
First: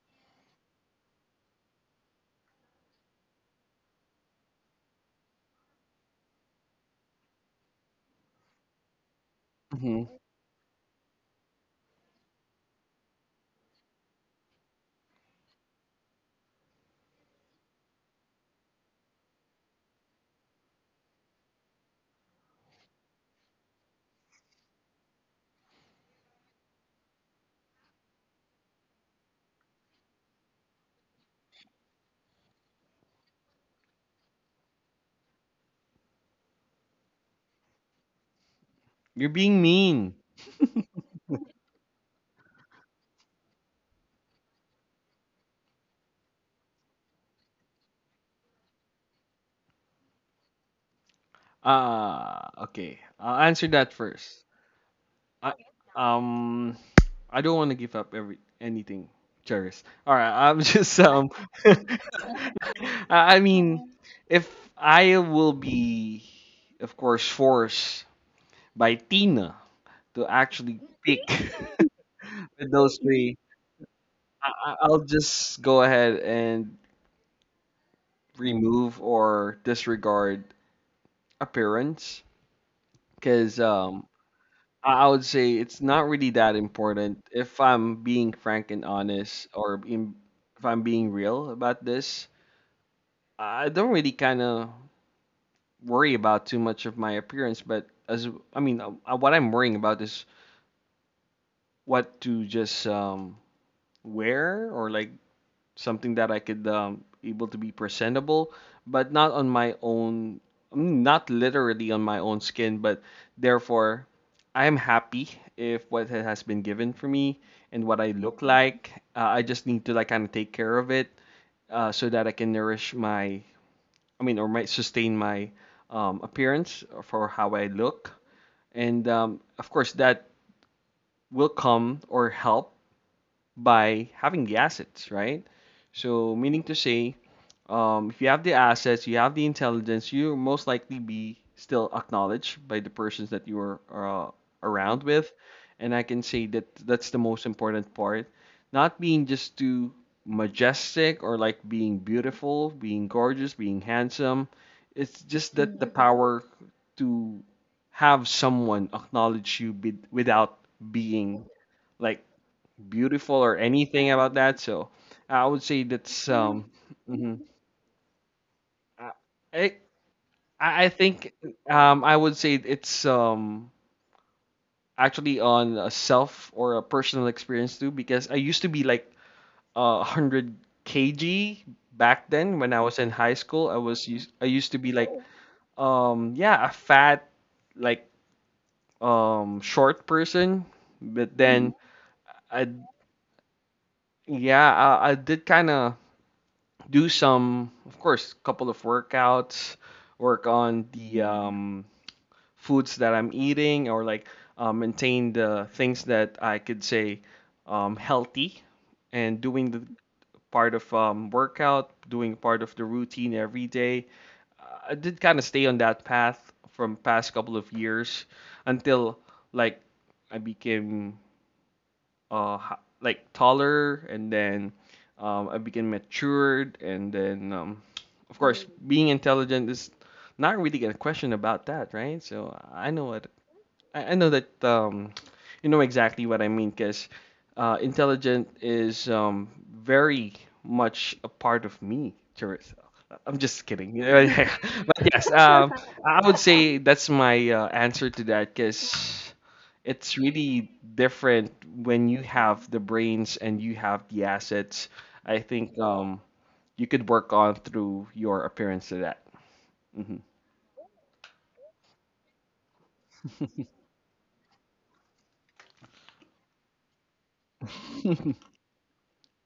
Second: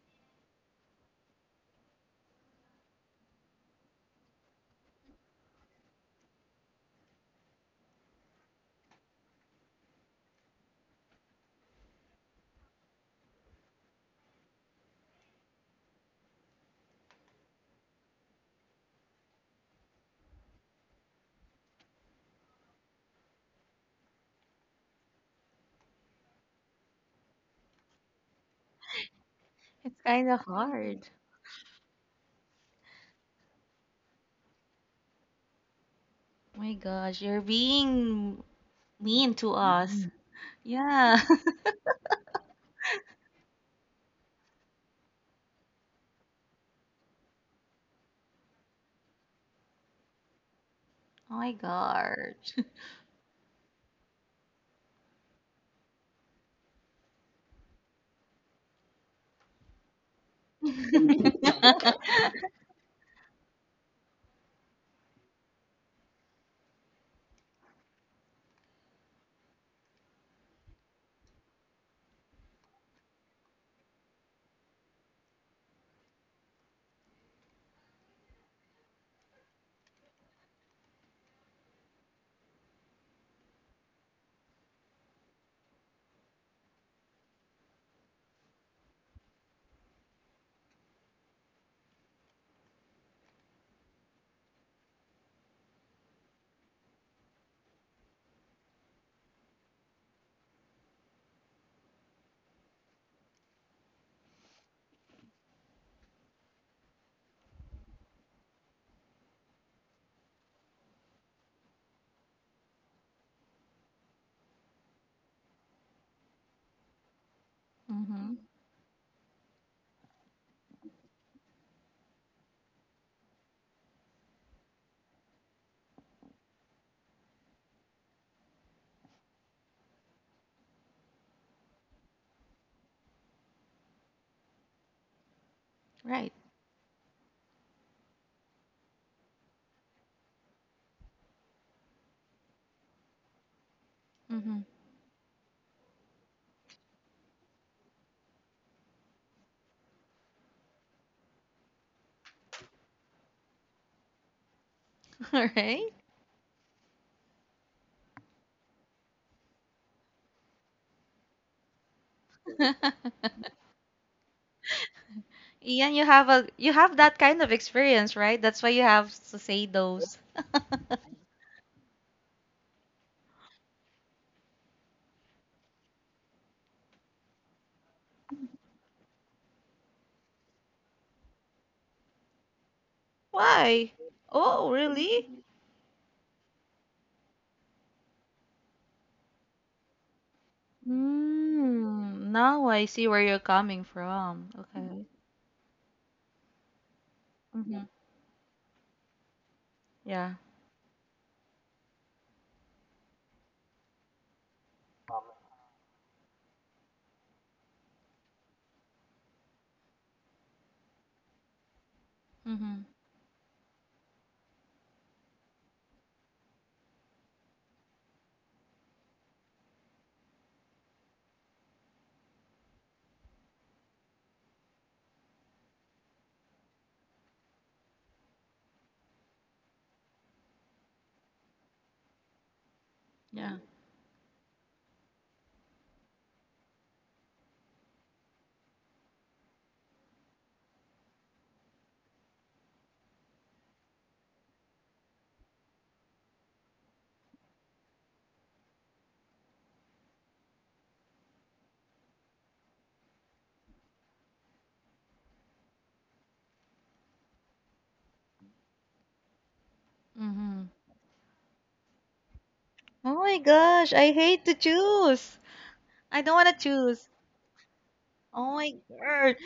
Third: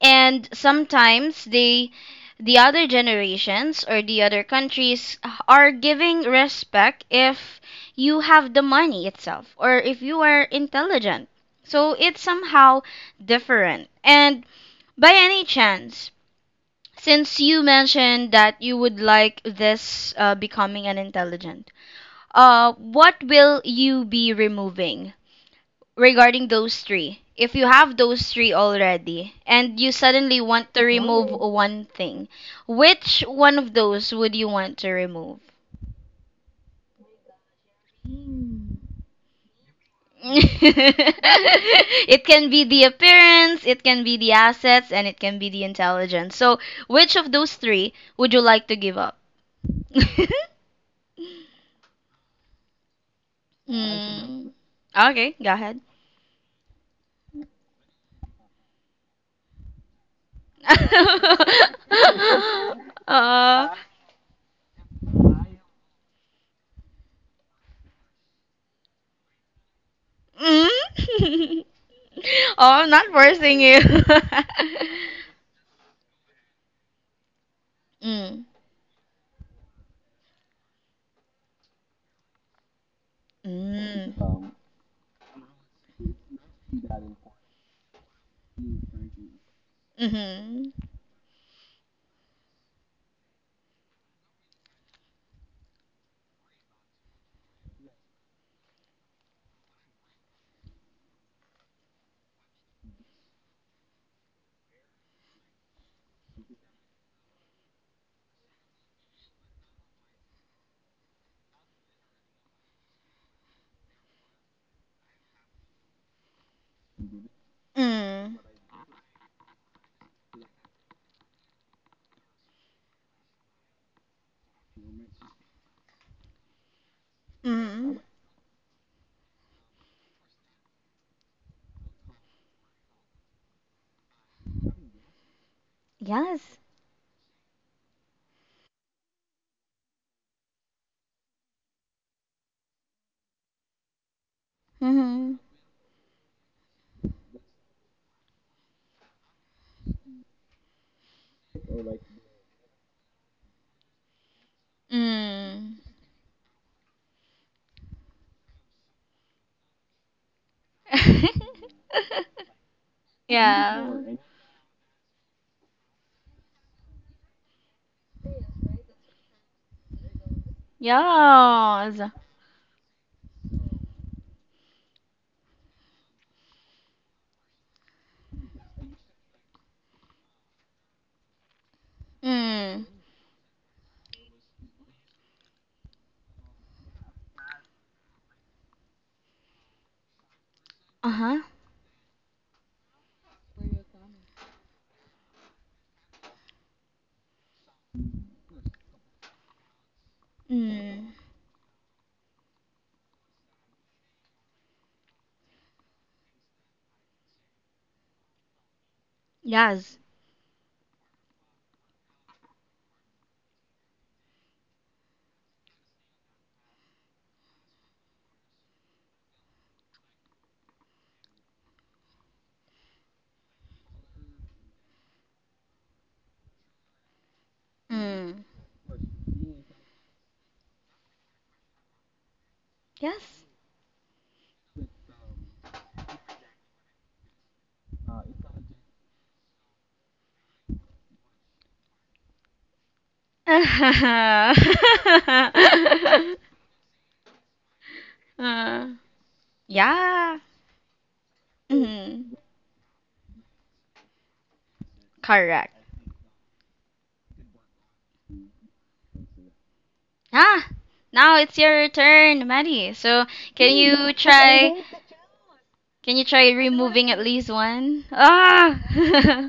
Speaker 1: and sometimes they the other generations or the other countries are giving respect if you have the money itself or if
Speaker 3: Mhm.
Speaker 1: you are intelligent. So it's somehow different. And by any chance, since you mentioned that you would like this, uh, becoming an intelligent, uh, what will you be removing regarding those three? If you have those three already and you
Speaker 2: It's kind
Speaker 1: suddenly
Speaker 2: of
Speaker 1: want to
Speaker 2: hard.
Speaker 1: remove, oh, one thing, which one of those would you want to remove?
Speaker 2: My gosh, you're being
Speaker 3: You're
Speaker 2: mean to
Speaker 3: being
Speaker 2: us. Mhm.
Speaker 3: mean.
Speaker 2: Yeah.
Speaker 1: It can be the appearance, it can be the assets, and it can be the intelligence. So, which of those three would you like to give up?
Speaker 2: Oh my
Speaker 3: Ah,
Speaker 2: gosh.
Speaker 3: okay. I'll answer that first.
Speaker 1: Okay. Hmm. Okay, go
Speaker 3: I
Speaker 1: ahead.
Speaker 3: um I don't want to give up every anything, Charis. All right, I'm just um I I
Speaker 1: uh,
Speaker 3: mean, if I will be of course forced by Tina to actually pick
Speaker 1: Mm? Oh,
Speaker 3: with
Speaker 1: I'm
Speaker 3: those
Speaker 1: not
Speaker 3: three,
Speaker 1: forcing you.
Speaker 3: I, I- I'll just go ahead and
Speaker 1: Mm.
Speaker 3: remove or disregard appearance because um
Speaker 1: Mm.
Speaker 3: I I would say it's not really that important. If I'm being frank and honest, or being- if
Speaker 1: Mm-hmm.
Speaker 3: I'm being real about this, I don't really kind of worry about too much of my appearance. But as I mean, uh, uh, what I'm worrying about is what to just um, wear or like something that I could um, able to be presentable, but not on my own, not literally on my own skin, but therefore I am happy if what has been given for me and what I
Speaker 2: Mm-hmm.
Speaker 1: Mm.
Speaker 3: look like. Uh, I just need to like kind of take care of it uh, so that I can nourish my, I mean, or might sustain my um, appearance for how I
Speaker 1: Mm.
Speaker 3: look. And um, of course, that will come or help by having the assets, right?
Speaker 2: Right.
Speaker 3: So,
Speaker 1: Yes.
Speaker 3: meaning to say, um, if you have the assets, you have the intelligence, you most likely be still acknowledged by the persons that you are uh,
Speaker 2: Mm-hmm.
Speaker 3: around with.
Speaker 1: Mm-hmm.
Speaker 3: And I can say that that's the most important part. Not being just too majestic or like being beautiful, being gorgeous, being handsome. It's
Speaker 2: All
Speaker 3: just
Speaker 1: Mm.
Speaker 3: that the
Speaker 2: right.
Speaker 3: Mhm. Power to have someone acknowledge you be- without being like beautiful or
Speaker 1: Yeah.
Speaker 3: anything about that. So I would say
Speaker 2: Ian, you have
Speaker 3: that's
Speaker 2: a
Speaker 3: um.
Speaker 2: you have that kind
Speaker 3: mhm.
Speaker 2: of experience, right? That's why you have
Speaker 3: Uh,
Speaker 2: to say
Speaker 3: I
Speaker 2: those.
Speaker 3: I think
Speaker 1: Yes.
Speaker 3: um I would say it's um actually on a self or a personal experience too because I used to be like uh one hundred kilograms back then when I
Speaker 1: Mm.
Speaker 3: was in high school. I
Speaker 2: Why?
Speaker 3: was used I
Speaker 2: Oh,
Speaker 3: used to be like
Speaker 2: really?
Speaker 3: um yeah, a fat, like, um short person, but Mm.
Speaker 1: Uh-huh.
Speaker 3: then
Speaker 2: Mm,
Speaker 3: I
Speaker 2: now I see where you're coming from.
Speaker 3: yeah
Speaker 2: Okay.
Speaker 3: I, I did kind of do, some
Speaker 2: Mm-hmm.
Speaker 3: of course, couple of workouts,
Speaker 2: Yeah.
Speaker 3: work on
Speaker 1: Mm.
Speaker 3: the Mm. um foods that I'm eating, or like uh, maintain the things that I could say, um, healthy, and doing the
Speaker 1: Yes.
Speaker 3: part of um, workout, doing part of the
Speaker 2: Mm-hmm.
Speaker 3: routine every day. I did kind of stay on that path from past couple of years until, like, I became uh h- like taller, and then um, I became matured, and then um, of
Speaker 1: Mm.
Speaker 3: course, Mm. being intelligent is not really a question about that, right? So I know what
Speaker 1: Yes.
Speaker 2: Yeah.
Speaker 3: I, I know that um, you know exactly what I mean because uh, intelligent is, um, very much a part of me, Charissa. I'm just kidding. But yes, um, I would say that's my uh, answer to that,
Speaker 1: uh,
Speaker 3: because it's
Speaker 1: yeah.
Speaker 3: really different when you
Speaker 1: Mm.
Speaker 3: have the brains and you have the assets. I
Speaker 1: Correct.
Speaker 3: think um, you could work on through your appearance to that.
Speaker 1: Ah,
Speaker 2: Mm-hmm.
Speaker 1: now it's your turn, Maddie.
Speaker 2: Oh
Speaker 1: So
Speaker 2: my
Speaker 3: hmm
Speaker 1: can
Speaker 2: gosh, I
Speaker 1: you
Speaker 2: hate to
Speaker 1: try
Speaker 2: choose.
Speaker 1: can
Speaker 2: I
Speaker 1: you
Speaker 2: don't
Speaker 1: try
Speaker 2: want to choose.
Speaker 1: removing at least one?
Speaker 2: Oh my
Speaker 1: Ah.
Speaker 2: god.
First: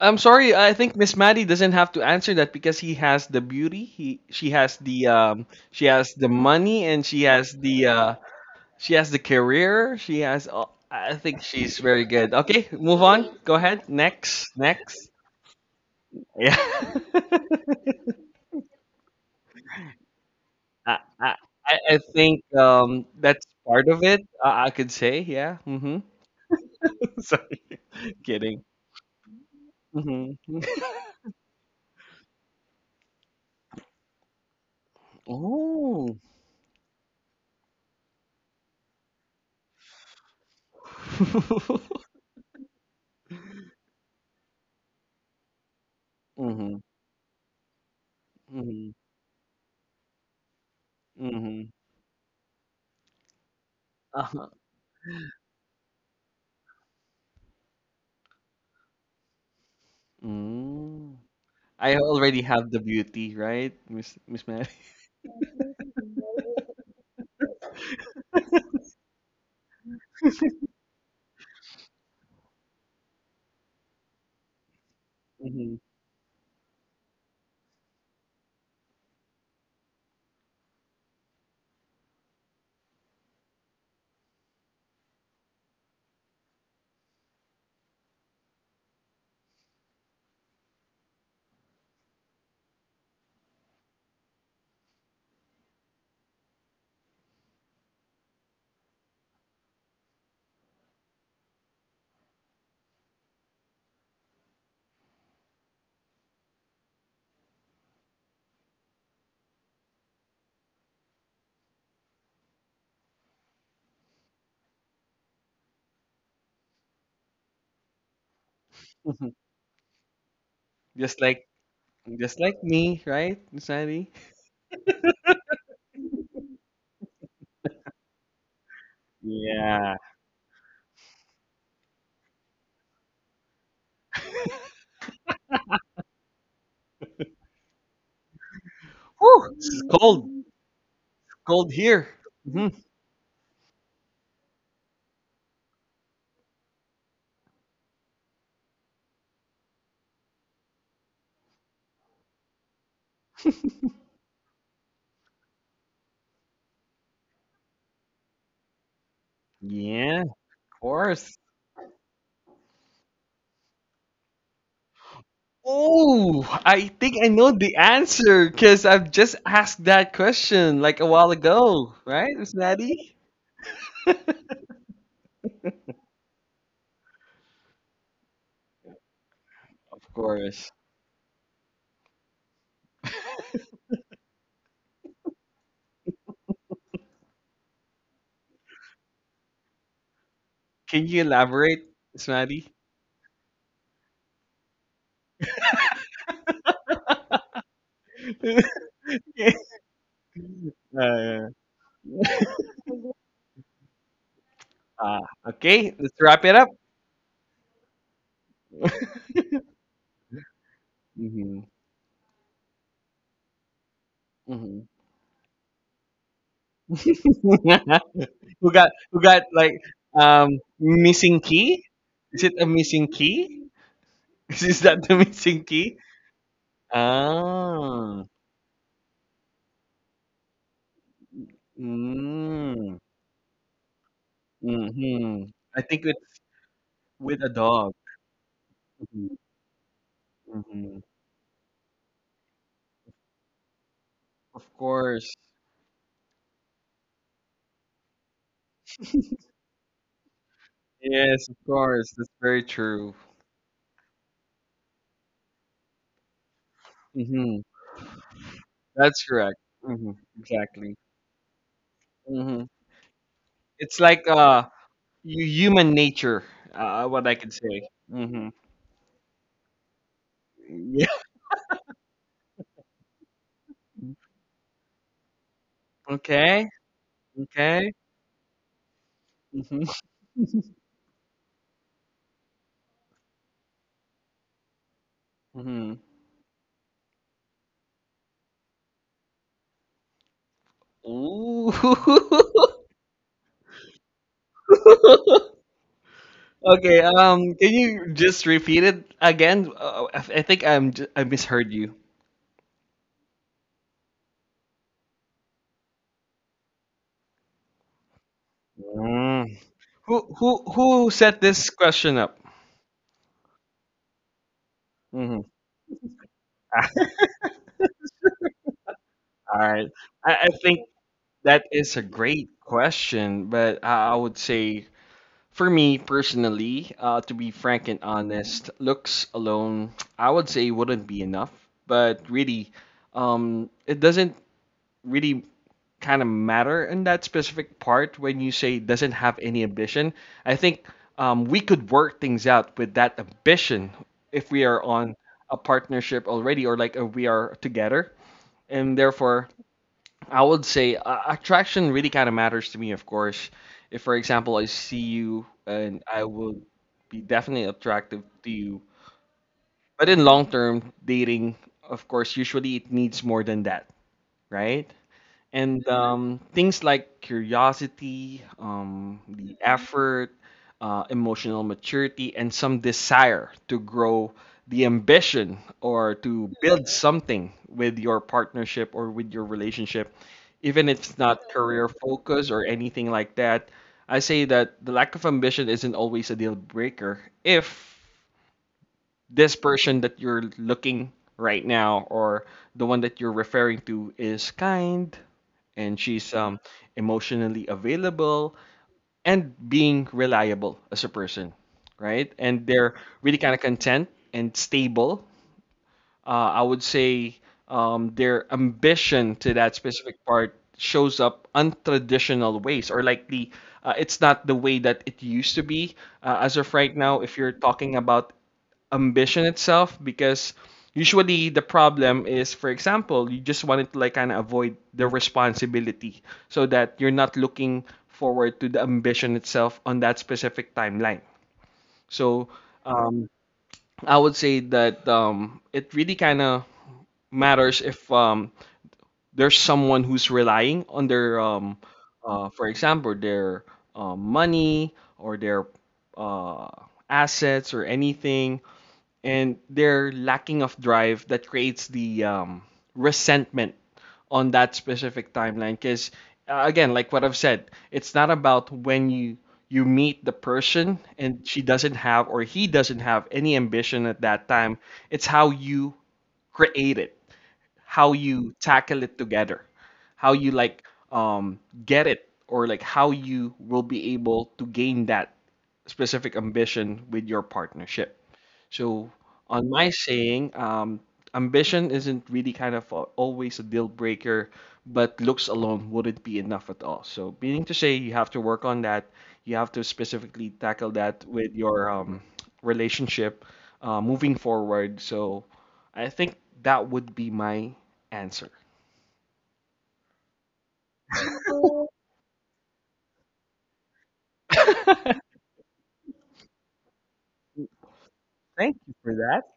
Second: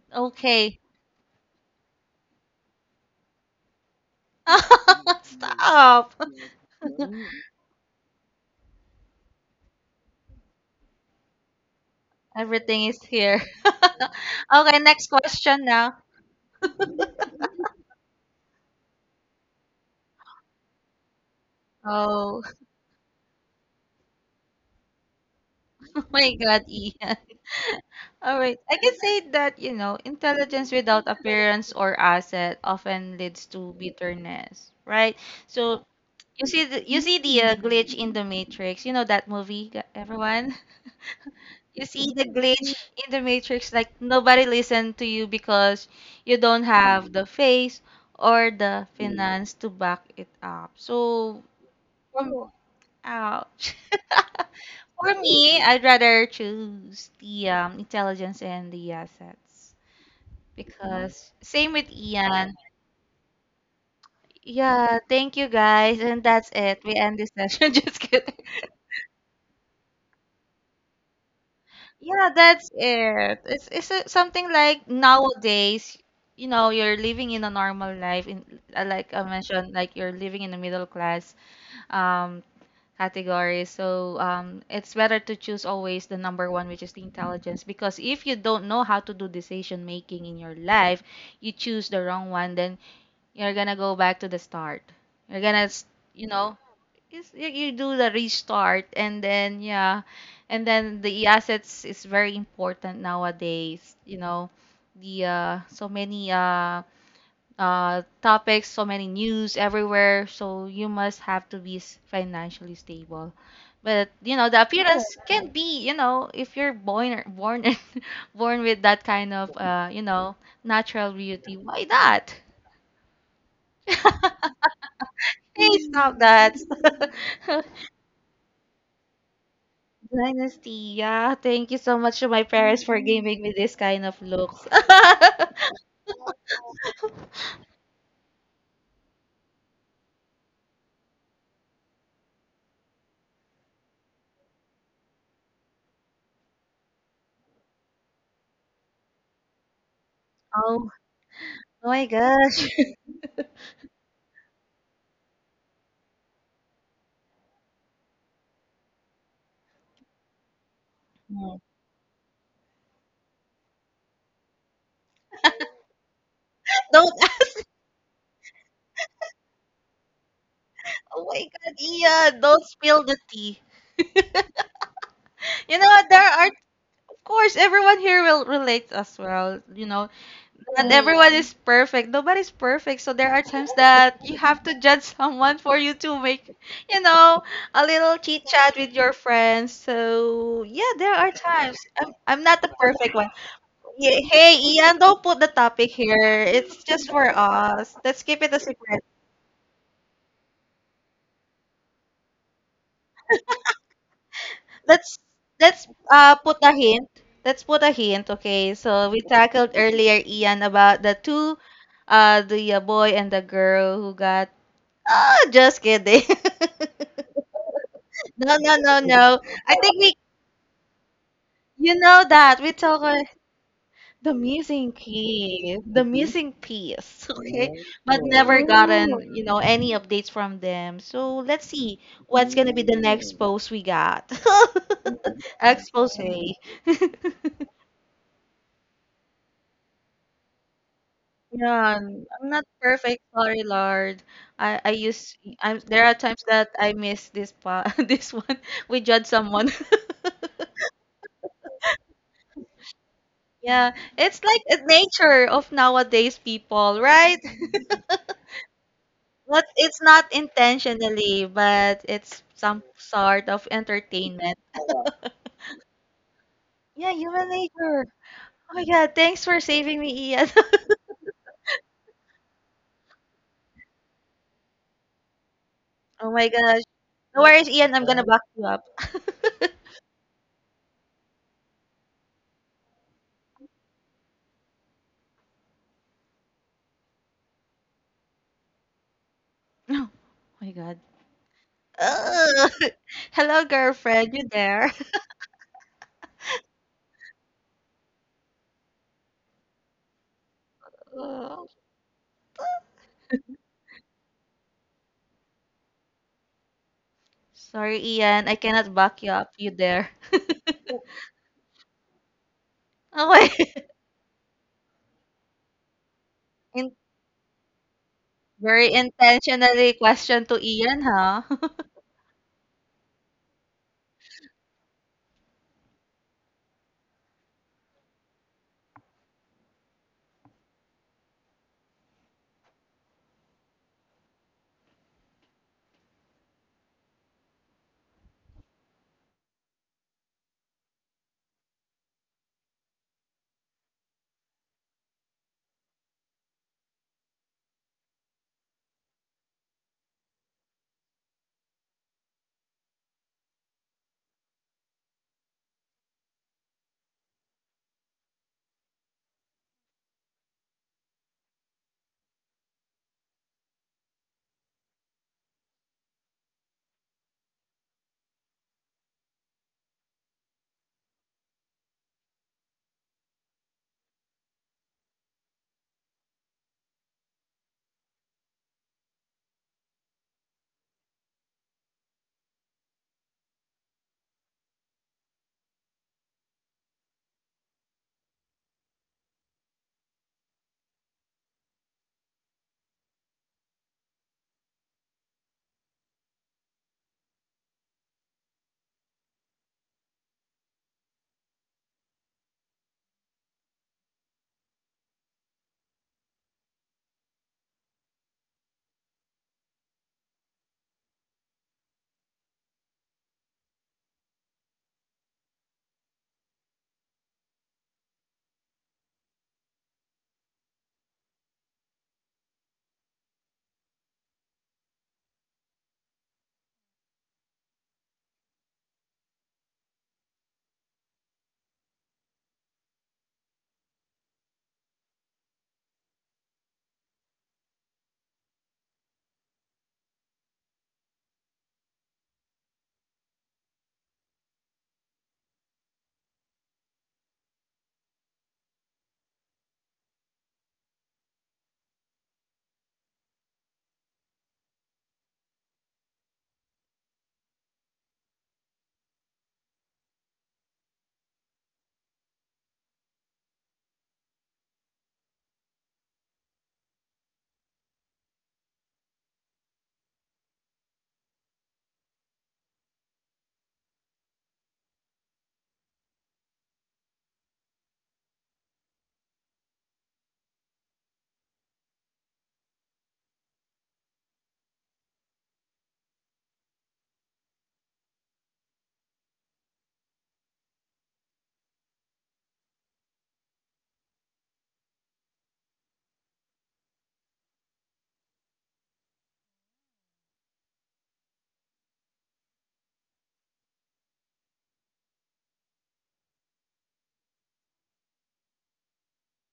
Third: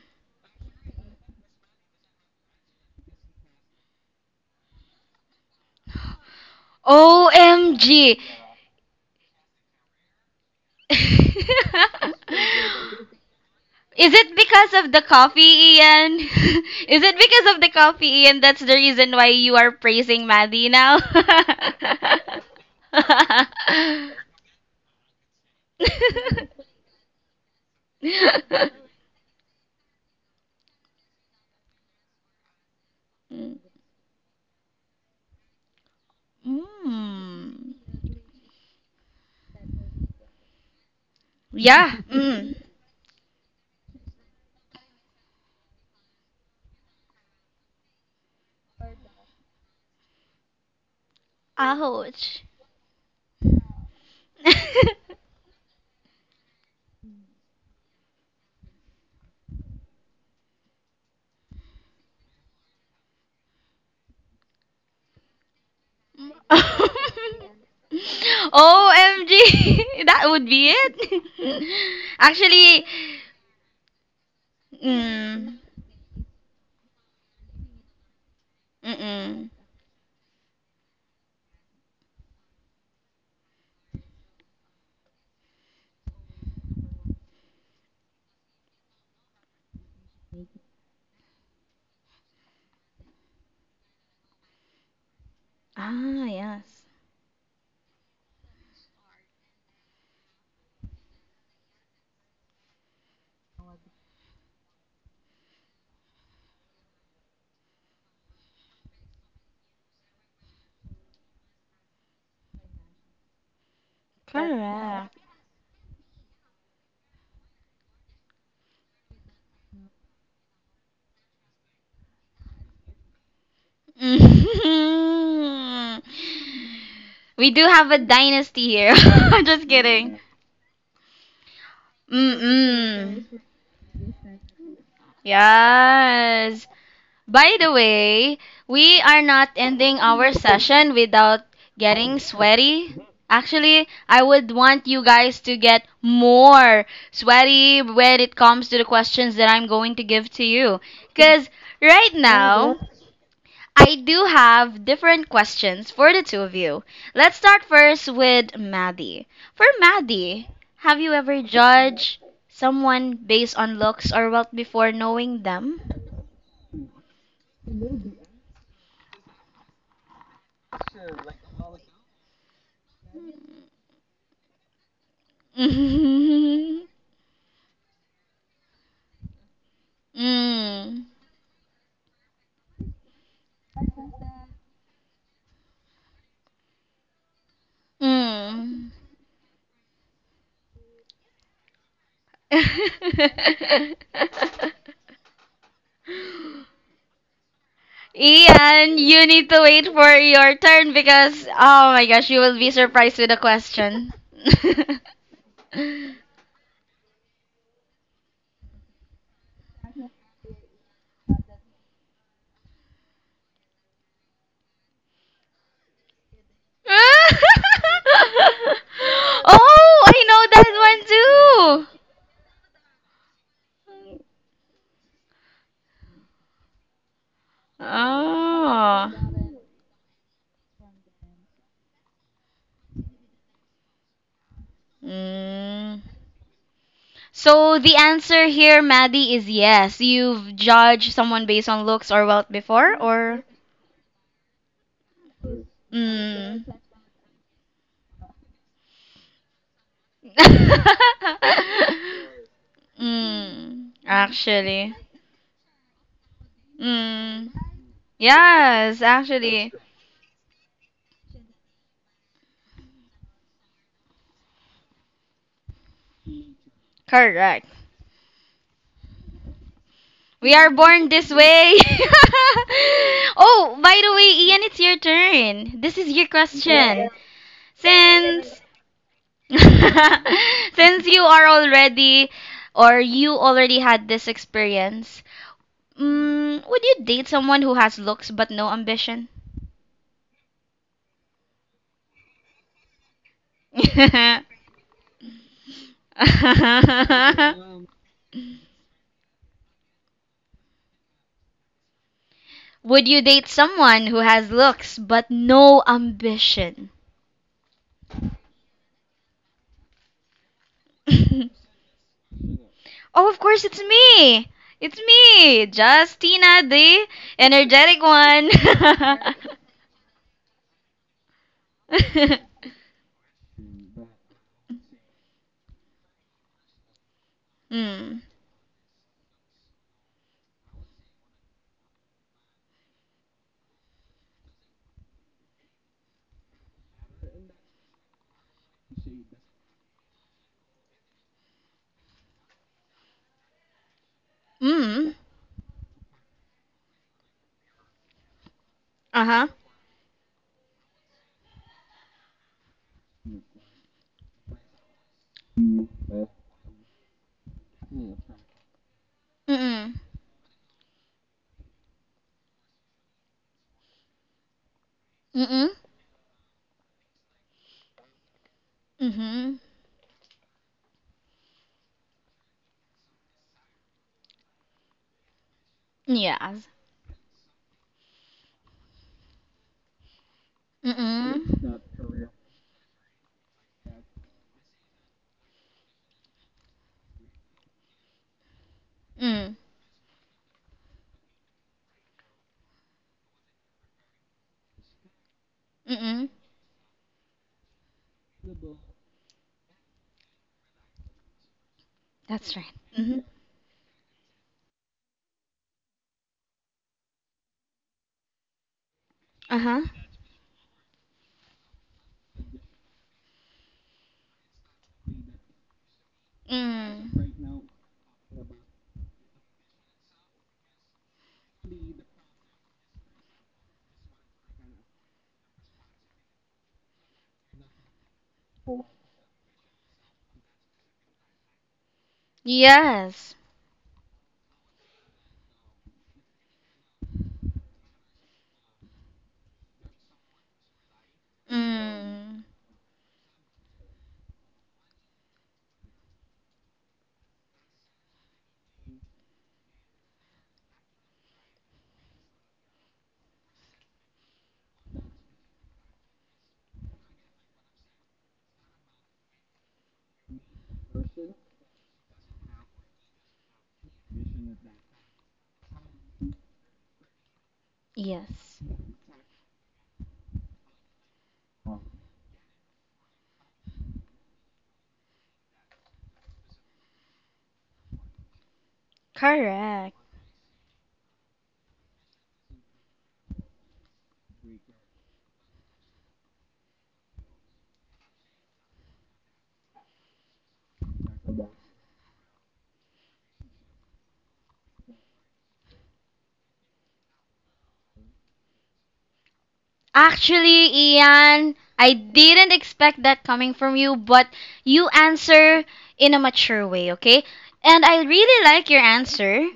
Speaker 3: I'm sorry. I
Speaker 2: Okay.
Speaker 3: think Miss Maddie doesn't have to answer that because he has the beauty. He She has the um she has
Speaker 2: Stop.
Speaker 3: the money, and she has the uh
Speaker 1: O M G.
Speaker 3: she has the career. She has. Uh, I think she's very good. Okay,
Speaker 2: Everything is
Speaker 3: move on.
Speaker 2: here.
Speaker 3: Go ahead.
Speaker 1: Is it
Speaker 3: Next.
Speaker 2: Okay,
Speaker 1: because of the
Speaker 2: next
Speaker 3: Next.
Speaker 2: question
Speaker 1: coffee,
Speaker 2: now.
Speaker 1: Ian?
Speaker 3: Yeah.
Speaker 1: Is it because of the coffee, Ian? That's the reason why you are praising Maddie
Speaker 3: I,
Speaker 1: now.
Speaker 3: I I I
Speaker 2: Oh.
Speaker 3: think um that's part of it. Uh, I could say yeah. Mm-hmm.
Speaker 2: My God, Ian.
Speaker 3: Sorry,
Speaker 2: All right.
Speaker 3: kidding.
Speaker 2: I can say that, you know,
Speaker 3: Mm-hmm.
Speaker 2: intelligence without appearance or asset often leads to bitterness, right? So
Speaker 3: Oh.
Speaker 2: you see the, you see the uh, glitch
Speaker 1: Mm.
Speaker 2: in the Matrix. You know that movie, gu- everyone? You
Speaker 1: Yeah.
Speaker 2: see the
Speaker 1: Mm.
Speaker 2: glitch in the Matrix, like nobody listened to you because you don't
Speaker 3: Mm-hmm.
Speaker 2: have the face or the
Speaker 3: Mm-hmm.
Speaker 2: finance to back it up. So,
Speaker 3: Mm-hmm.
Speaker 1: Ouch.
Speaker 2: from, ouch.
Speaker 3: Uh-huh.
Speaker 2: For me, I'd rather choose the um, intelligence and the assets,
Speaker 3: Mm.
Speaker 2: because same with
Speaker 3: I already
Speaker 2: Ian.
Speaker 3: have the beauty, right, Miss Miss Mary?
Speaker 2: Yeah, thank you guys, and that's it. We end this session. Just kidding.
Speaker 1: O M G, that would be it.
Speaker 2: Yeah, that's
Speaker 1: Actually,
Speaker 2: it. It's it's uh, something like
Speaker 1: mm,
Speaker 3: hmm
Speaker 2: nowadays, you know, you're living in a normal life. In uh, Like I
Speaker 1: mm-mm.
Speaker 2: mentioned, like you're living in the middle class. Um, categories. So um, it's better to choose always the number one, which is the intelligence, because if you don't know how to do decision making in your life, you choose the wrong one, then you're gonna go back to the start. You're gonna, s-
Speaker 1: Ah,
Speaker 2: you know,
Speaker 1: yes.
Speaker 2: it's, you you do the restart, and then yeah, and then the assets is very important nowadays. You know, the uh, so many um uh, topics, so many news everywhere. So you must have to be s- financially stable. But you know, the appearance
Speaker 1: Correct.
Speaker 2: can be, you know, if you're born born born with that
Speaker 3: hmm
Speaker 2: kind of uh, you know, natural
Speaker 3: Just like
Speaker 2: beauty, why not?
Speaker 3: just like me, right, Miss Mary?
Speaker 2: Hey,
Speaker 1: Mhm.
Speaker 2: stop that.
Speaker 1: We do have a dynasty here. Just
Speaker 3: Yeah.
Speaker 1: kidding.
Speaker 2: Dynasty, yeah. Thank you so much to my parents for
Speaker 1: Mm-mm.
Speaker 2: giving me this kind of looks.
Speaker 1: Yes. By the way, we are not
Speaker 3: Whew, it's
Speaker 1: ending
Speaker 3: cold.
Speaker 1: our
Speaker 3: It's
Speaker 1: session without
Speaker 3: cold here.
Speaker 1: getting
Speaker 3: hmm
Speaker 1: sweaty. Actually, I would want you guys to get more sweaty when it comes to the questions that I'm going to give to you.
Speaker 2: Oh,
Speaker 1: Because
Speaker 2: oh my
Speaker 1: right
Speaker 2: gosh.
Speaker 1: now, I do have different questions for the two of you. Let's start first with Maddie. For
Speaker 3: Yeah, of
Speaker 1: Maddie, have you
Speaker 3: course.
Speaker 1: ever
Speaker 2: Mm.
Speaker 1: judged someone based on looks or wealth before knowing them?
Speaker 3: Oh, I
Speaker 2: Don't,
Speaker 3: think I know the answer because I've just asked that question like a
Speaker 2: oh
Speaker 3: while
Speaker 2: my God,
Speaker 3: ago, right,
Speaker 2: Ian,
Speaker 3: Miss
Speaker 2: don't spill
Speaker 3: Maddie?
Speaker 2: the tea. You know, what? There are course, everyone here will relate as well. You
Speaker 3: Of
Speaker 2: know,
Speaker 3: course.
Speaker 2: not
Speaker 1: Mm.
Speaker 2: everyone Mm. is perfect. Nobody's perfect. So there are times that you have to judge someone for you to make, you know, a little chit chat
Speaker 1: Mm.
Speaker 2: with your friends. So yeah,
Speaker 3: Can
Speaker 2: there
Speaker 3: you
Speaker 2: are times.
Speaker 3: elaborate,
Speaker 2: I'm,
Speaker 3: Miss
Speaker 2: I'm not
Speaker 3: Maddie?
Speaker 2: the perfect one. Yeah, hey, Ian, don't put the topic here. It's just for us. Let's keep it a
Speaker 1: Ian,
Speaker 2: secret.
Speaker 1: you need
Speaker 3: Yeah.
Speaker 1: to wait for your turn because
Speaker 3: Uh,
Speaker 1: oh my gosh, you will be surprised with the question. Oh,
Speaker 3: ah,
Speaker 2: let's let's
Speaker 3: okay, let's
Speaker 2: uh
Speaker 3: wrap it
Speaker 2: put
Speaker 3: up.
Speaker 2: a hint. Let's put a hint, okay? So we tackled earlier, Ian, about the two,
Speaker 3: Mhm,
Speaker 2: uh, the uh, boy and the girl who got.
Speaker 3: mhm.
Speaker 2: Oh, just kidding. no,
Speaker 3: Who
Speaker 2: no,
Speaker 3: got
Speaker 2: no,
Speaker 3: who
Speaker 2: no.
Speaker 3: got,
Speaker 2: I
Speaker 3: like,
Speaker 2: think we,
Speaker 1: I know
Speaker 3: um, missing
Speaker 1: that
Speaker 3: key?
Speaker 1: one
Speaker 2: you
Speaker 1: too.
Speaker 2: know
Speaker 3: Is it
Speaker 2: that
Speaker 3: a
Speaker 2: we talk
Speaker 3: missing
Speaker 2: uh,
Speaker 3: key?
Speaker 2: the
Speaker 3: Is
Speaker 2: missing
Speaker 3: that the missing
Speaker 2: key,
Speaker 3: key?
Speaker 2: the missing piece, okay? But
Speaker 3: Ah.
Speaker 2: never
Speaker 1: Oh.
Speaker 2: gotten, you know, any updates from them. So let's see what's gonna be
Speaker 3: Mm,
Speaker 2: the next post we got.
Speaker 3: mhm. I
Speaker 1: Mm.
Speaker 3: think
Speaker 2: Expose.
Speaker 3: it's with a
Speaker 1: So
Speaker 3: dog.
Speaker 1: the answer here, Maddie,
Speaker 3: Mhm,
Speaker 1: is yes. You've
Speaker 3: mhm.
Speaker 1: judged someone based on
Speaker 2: Yeah,
Speaker 1: looks or
Speaker 2: and
Speaker 1: wealth
Speaker 2: I'm not
Speaker 1: before,
Speaker 2: perfect.
Speaker 1: or.
Speaker 2: Sorry, Lord.
Speaker 3: Of
Speaker 2: I I
Speaker 3: course.
Speaker 2: use I'm there are times
Speaker 1: Mm.
Speaker 2: that I miss this pa this one. We judge someone.
Speaker 3: Yes, of course. That's very true.
Speaker 1: Mm.
Speaker 2: Yeah, it's like a
Speaker 1: Actually.
Speaker 2: nature of nowadays people, right?
Speaker 1: Mm.
Speaker 3: Mhm.
Speaker 1: Yes,
Speaker 3: That's correct.
Speaker 2: What
Speaker 1: actually.
Speaker 2: it's
Speaker 3: Mhm.
Speaker 2: not
Speaker 3: Exactly.
Speaker 2: intentionally, but it's
Speaker 3: Mhm.
Speaker 2: some sort of
Speaker 3: It's like,
Speaker 2: entertainment.
Speaker 3: uh, hu human nature, uh,
Speaker 2: Yeah,
Speaker 3: what I
Speaker 2: human
Speaker 3: could
Speaker 1: Correct.
Speaker 3: say.
Speaker 2: nature.
Speaker 3: Mhm.
Speaker 2: Oh yeah, thanks for saving me, Ian.
Speaker 1: We are
Speaker 3: Yeah.
Speaker 1: born this way. Oh, by the way, Ian, it's your turn. This is your
Speaker 2: Oh my
Speaker 3: Okay,
Speaker 2: gosh.
Speaker 1: question.
Speaker 2: No worries,
Speaker 3: okay.
Speaker 2: Ian. I'm gonna back
Speaker 1: Since
Speaker 2: you up.
Speaker 3: Mhm,
Speaker 1: since you are already or you already had this experience,
Speaker 3: mhm.
Speaker 1: mm, would you date someone who has looks but no ambition?
Speaker 2: Oh my God.
Speaker 3: Ooh.
Speaker 2: Ugh. Hello, girlfriend. You there?
Speaker 3: Okay, um, can you just repeat it again? Uh, I I think I'm j I
Speaker 2: Ugh.
Speaker 3: misheard you.
Speaker 1: Would you date someone who has looks but no ambition?
Speaker 2: Sorry, Ian, I cannot back you up
Speaker 3: Mm.
Speaker 2: you there.
Speaker 3: Who who who set
Speaker 1: Oh,
Speaker 3: this question up?
Speaker 1: of course,
Speaker 2: Okay.
Speaker 1: it's me! It's
Speaker 3: hmm
Speaker 1: me! Justina,
Speaker 2: In
Speaker 1: the energetic one!
Speaker 2: very
Speaker 3: All right.
Speaker 2: intentionally
Speaker 3: I,
Speaker 2: question
Speaker 3: I
Speaker 2: to
Speaker 3: think
Speaker 2: Ian, huh?
Speaker 3: that is a great question, but I, I would say, for me personally, uh, to be frank and
Speaker 1: Mm.
Speaker 3: honest, looks alone, I would say, wouldn't be enough. But really, um, it doesn't really kind of matter in that specific part when you say doesn't have any ambition. I think um, we could work things out with that ambition if we are
Speaker 1: Mm.
Speaker 3: on a partnership already, or like if we are together. And
Speaker 1: Uh
Speaker 3: therefore,
Speaker 1: huh.
Speaker 3: I would say uh, attraction really kind of matters to me, of course. If, for example, I see you and I will be definitely attractive to you.
Speaker 1: Mm mm.
Speaker 3: But in long term dating, of course, usually it needs more than that, right?
Speaker 1: Mm mm.
Speaker 3: And um, things like curiosity,
Speaker 1: Mm
Speaker 3: um,
Speaker 1: hmm.
Speaker 3: the effort, uh, emotional maturity, and some desire to grow the ambition, or to
Speaker 1: Yes.
Speaker 3: build something with your partnership or with your relationship, even
Speaker 1: Mm
Speaker 3: if it's not
Speaker 1: mm.
Speaker 3: career focus or anything like that. I say that the lack of ambition isn't always a deal breaker if
Speaker 1: Mm.
Speaker 3: this person that you're looking right now, or the one that you're referring to, is kind,
Speaker 1: Mm
Speaker 3: and
Speaker 1: mm.
Speaker 3: she's um emotionally available and being reliable as a person, right,
Speaker 1: That's
Speaker 3: and
Speaker 1: right.
Speaker 3: they're
Speaker 1: Mm hmm.
Speaker 3: really kind of content and stable. uh, I would say um, their ambition to
Speaker 1: Uh
Speaker 3: that
Speaker 1: huh.
Speaker 3: specific part shows up untraditional ways, or like the uh, it's not the way that it used to be uh, as of right now. If you're
Speaker 1: Mm.
Speaker 3: talking about ambition itself, because usually the problem is, for example, you just wanted to like kind of avoid the responsibility so that you're not looking forward to the ambition itself on that specific timeline. So um,
Speaker 1: Yes.
Speaker 3: I would say that um, it really kind of matters if um, there's someone who's relying on their, um,
Speaker 1: Mm.
Speaker 3: uh, for example, their uh, money or their uh, assets or anything, and their lacking of drive that creates the um, resentment on that specific timeline. Because uh, again, like what I've said, it's not about when you you meet the person and she doesn't have, or he doesn't have any ambition at that time. It's how you create it, how you
Speaker 1: Yes.
Speaker 3: tackle it together, how you, like, um, get it, or like how you will be able to gain that specific ambition with your partnership. So, on my
Speaker 1: Correct.
Speaker 3: saying, um, ambition isn't really kind of a, always a deal breaker, but looks alone wouldn't be enough at all. So, meaning to say, you have to work on that. You have to specifically tackle that with your um, relationship uh, moving forward. So, I think that would be my answer.
Speaker 1: Actually, Ian, I didn't expect that coming from you, but you answer in a mature way, okay? And I really like
Speaker 3: Thank
Speaker 1: your
Speaker 3: you for that.
Speaker 1: answer.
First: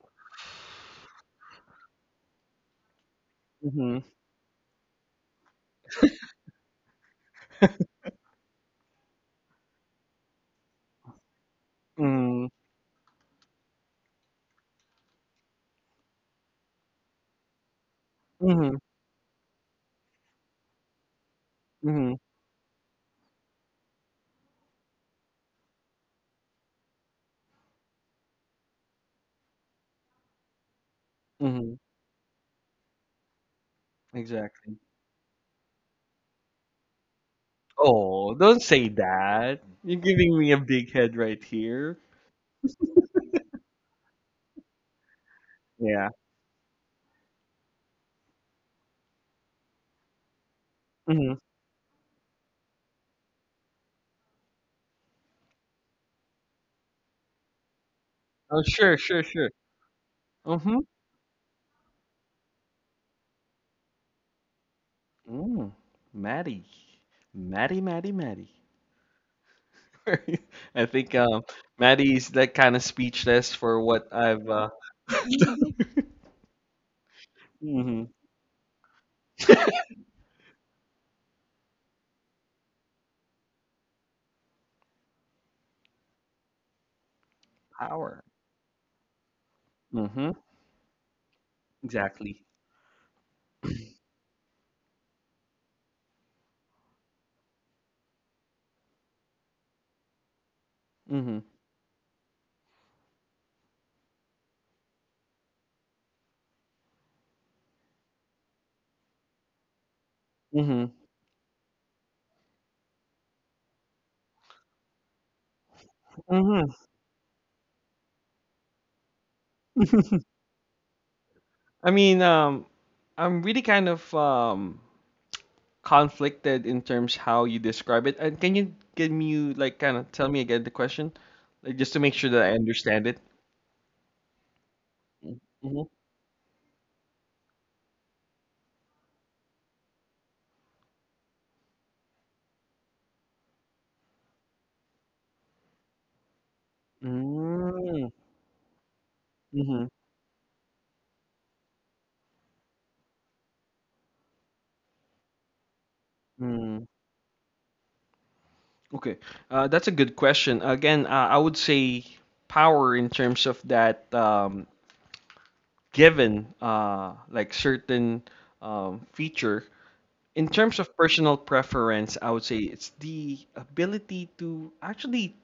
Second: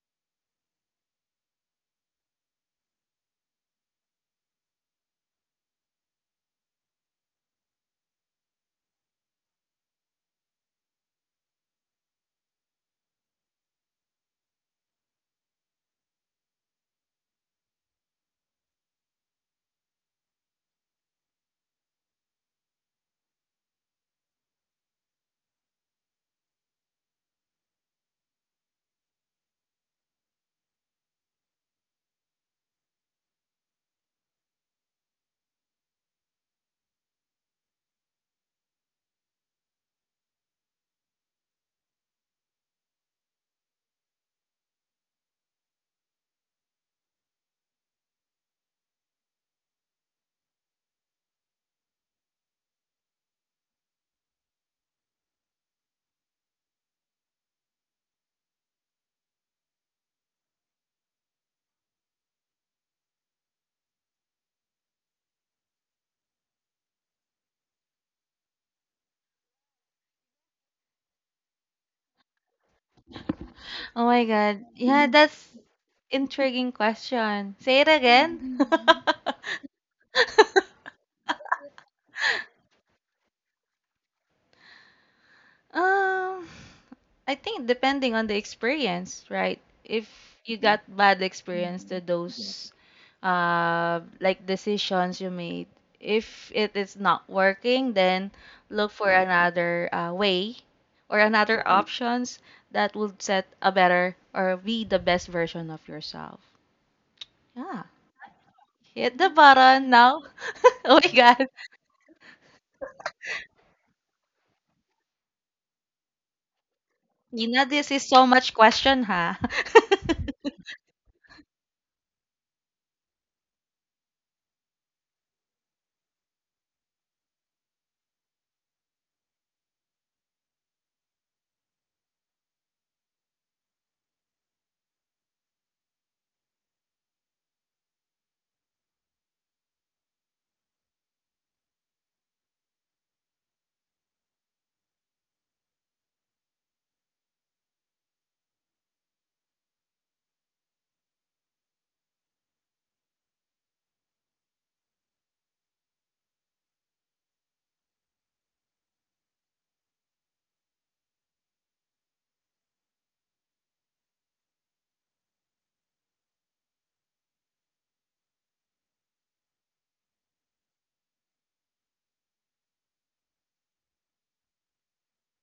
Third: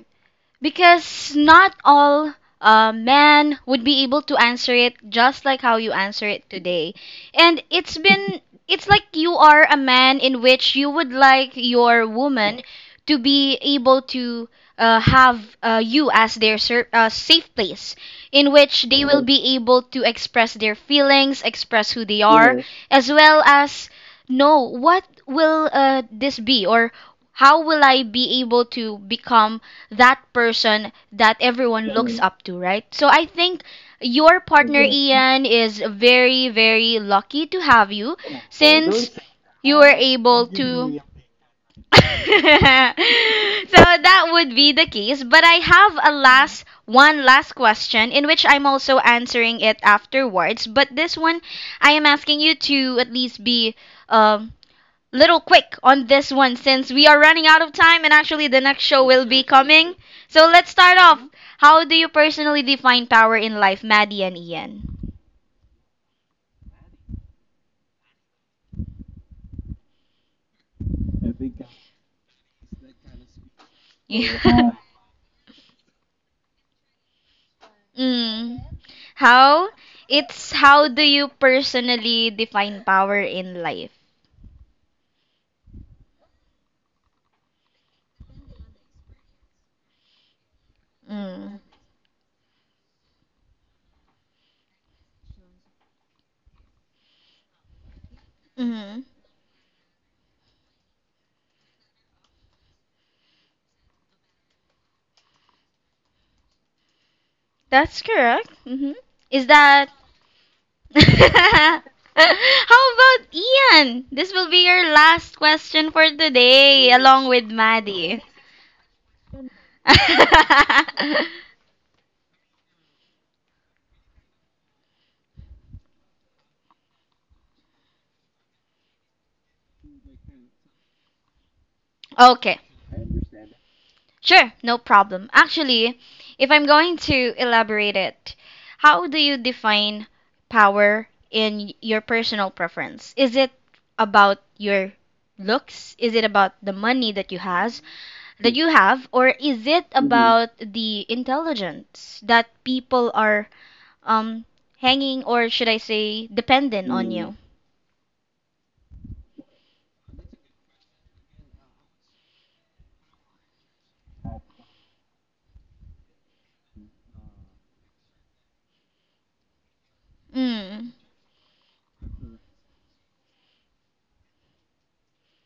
Speaker 1: Because not all uh, men would be
Speaker 3: Mhm,
Speaker 1: able to answer it just like how you answer it today. And it's been, it's like you are a man in which you would like your
Speaker 3: mhm,
Speaker 1: woman to be able to uh, have uh, you as their ser- uh, safe place in
Speaker 3: mhm,
Speaker 1: which they will be able to express their feelings, express who
Speaker 3: mhm,
Speaker 1: they are, hmm as well as know what will, uh, this be, or how will I be able to become that person that
Speaker 3: mhm.
Speaker 1: everyone looks up to, right? So I think your
Speaker 3: Exactly.
Speaker 1: partner Ian is very, very lucky to have you
Speaker 3: Oh, don't say
Speaker 1: since
Speaker 3: that.
Speaker 1: you were
Speaker 3: You're giving
Speaker 1: able
Speaker 3: me a big
Speaker 1: to.
Speaker 3: head right here.
Speaker 1: So that would be the case. But I have
Speaker 3: Yeah.
Speaker 1: a last one last question in which I'm also answering it afterwards. But this
Speaker 3: hmm
Speaker 1: one, I am asking you to at least be um little quick on this one since we are running out of time, and actually the
Speaker 3: Oh,
Speaker 1: next
Speaker 3: sure,
Speaker 1: show
Speaker 3: sure,
Speaker 1: will be
Speaker 3: sure.
Speaker 1: coming. So let's
Speaker 3: Mm-hmm.
Speaker 1: start off. How do you personally define power in life, Maddie and Ian?
Speaker 3: Mm. Maddie. Maddie, Maddie, Maddie. I think um, Maddie's that kind of speechless for
Speaker 2: Oh
Speaker 3: what
Speaker 2: my
Speaker 3: I've
Speaker 2: God.
Speaker 3: uh,
Speaker 2: Yeah, that's intriguing question. Say it
Speaker 3: mhm.
Speaker 1: Mm.
Speaker 2: again.
Speaker 1: How? It's how do you personally define power in life?
Speaker 2: Um, I think depending
Speaker 3: Power.
Speaker 2: on the experience, right? If
Speaker 3: Mm-hmm.
Speaker 2: you got bad
Speaker 1: Mm.
Speaker 2: experience to
Speaker 3: Exactly.
Speaker 2: those uh like decisions you made, if it is not working, then look
Speaker 1: Hmm.
Speaker 2: for another uh, way or
Speaker 3: Mm-hmm.
Speaker 2: another options that would set a better or be the best version of yourself. Yeah.
Speaker 1: That's correct. Hmm.
Speaker 2: Hit the
Speaker 1: Is that.
Speaker 2: button now.
Speaker 3: Mm-hmm.
Speaker 2: Oh my god.
Speaker 1: How about Ian? This will be your last question for
Speaker 3: Mm-hmm.
Speaker 1: today, along with
Speaker 2: Nina, this is
Speaker 1: Maddie.
Speaker 2: so much question, huh?
Speaker 3: I mean, um, I'm really kind of um conflicted in terms how you describe it. And can you give me, like, kind of tell me again the question, like, just to make sure that I
Speaker 1: Okay,
Speaker 3: understand it?
Speaker 1: sure, no problem.
Speaker 3: Mm-hmm.
Speaker 1: Actually, if I'm going to elaborate it, how do you define power in your personal preference? Is it about your looks? Is it about the money that you has
Speaker 3: Mm,
Speaker 1: that you have, or is
Speaker 3: hmm
Speaker 1: it Mhm. about the intelligence that people are um hanging, or should I say
Speaker 3: Mm.
Speaker 1: dependent on Mm. you?
Speaker 3: Okay. Uh, that's a good question. Again, uh, I would say power in terms of that, um, given, uh, like, certain um, feature in terms
Speaker 1: Mm.
Speaker 3: of personal preference, I would say it's the ability to actually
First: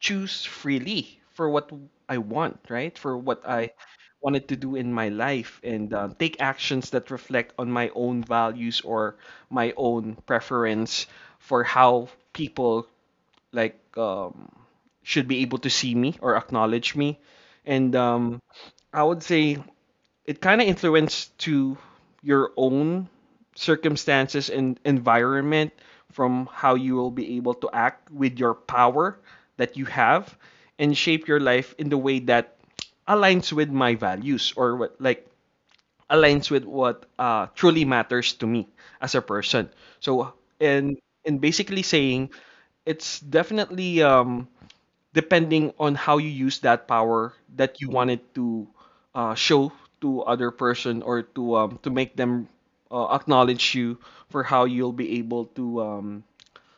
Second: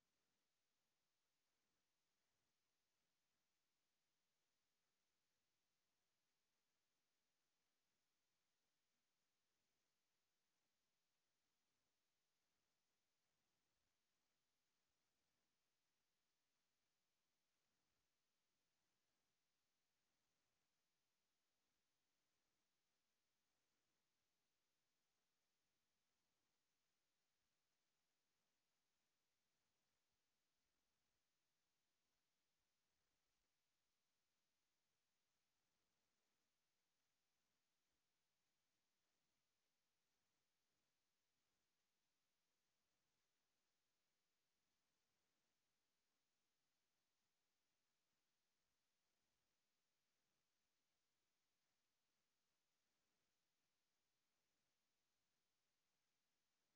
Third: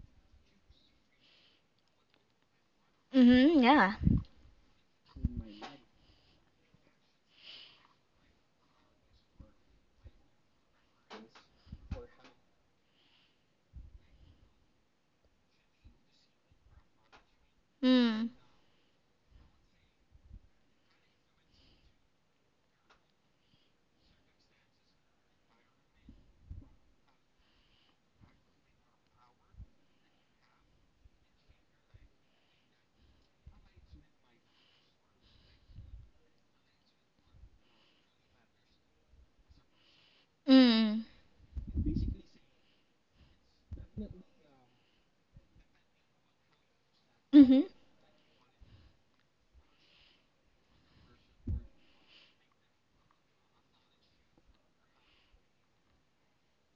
Speaker 3: choose freely for what I want, right? For what
Speaker 1: Mm-hmm,
Speaker 3: I
Speaker 1: yeah.
Speaker 3: wanted to do in my life, and uh, take actions that reflect on my own values or my own preference for how people, like, um, should be able to see me or acknowledge me. And
Speaker 1: Mm.
Speaker 3: um, I would say it kind of influenced to your own circumstances and environment from how you will be able to act with your power that you have, and shape your life in the way that aligns with my values, or what, like, aligns with what uh, truly matters to me as a person. So and
Speaker 1: Mm.
Speaker 3: and basically saying, it's definitely um, depending on how you use that power
Speaker 1: Mm-hmm.
Speaker 3: that you wanted to uh, show to other person, or to um, to make them uh, acknowledge you, for how you'll be able to, um,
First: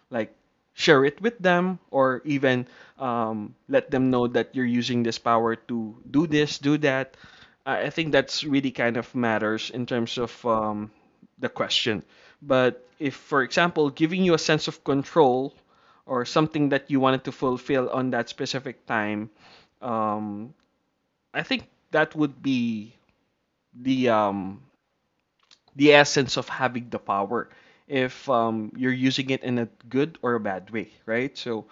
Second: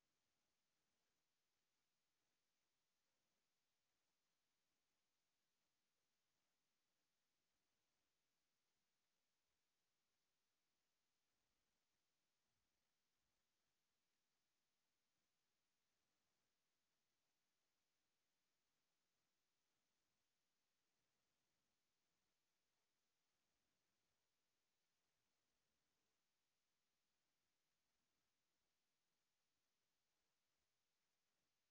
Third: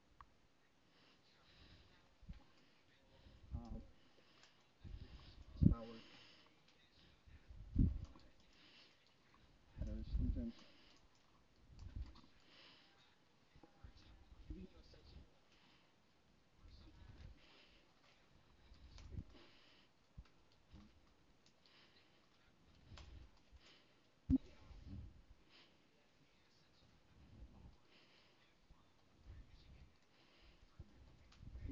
Speaker 3: like, share it with them, or even um, let them know that you're using this power to do this, do that. I I think that's really kind of matters in terms of um, the question. But if, for example, giving you a sense of control or something that you wanted to fulfill on that specific time, um, I think that would be the um, the essence of having the power if um, you're using it in a good or a bad way, right? So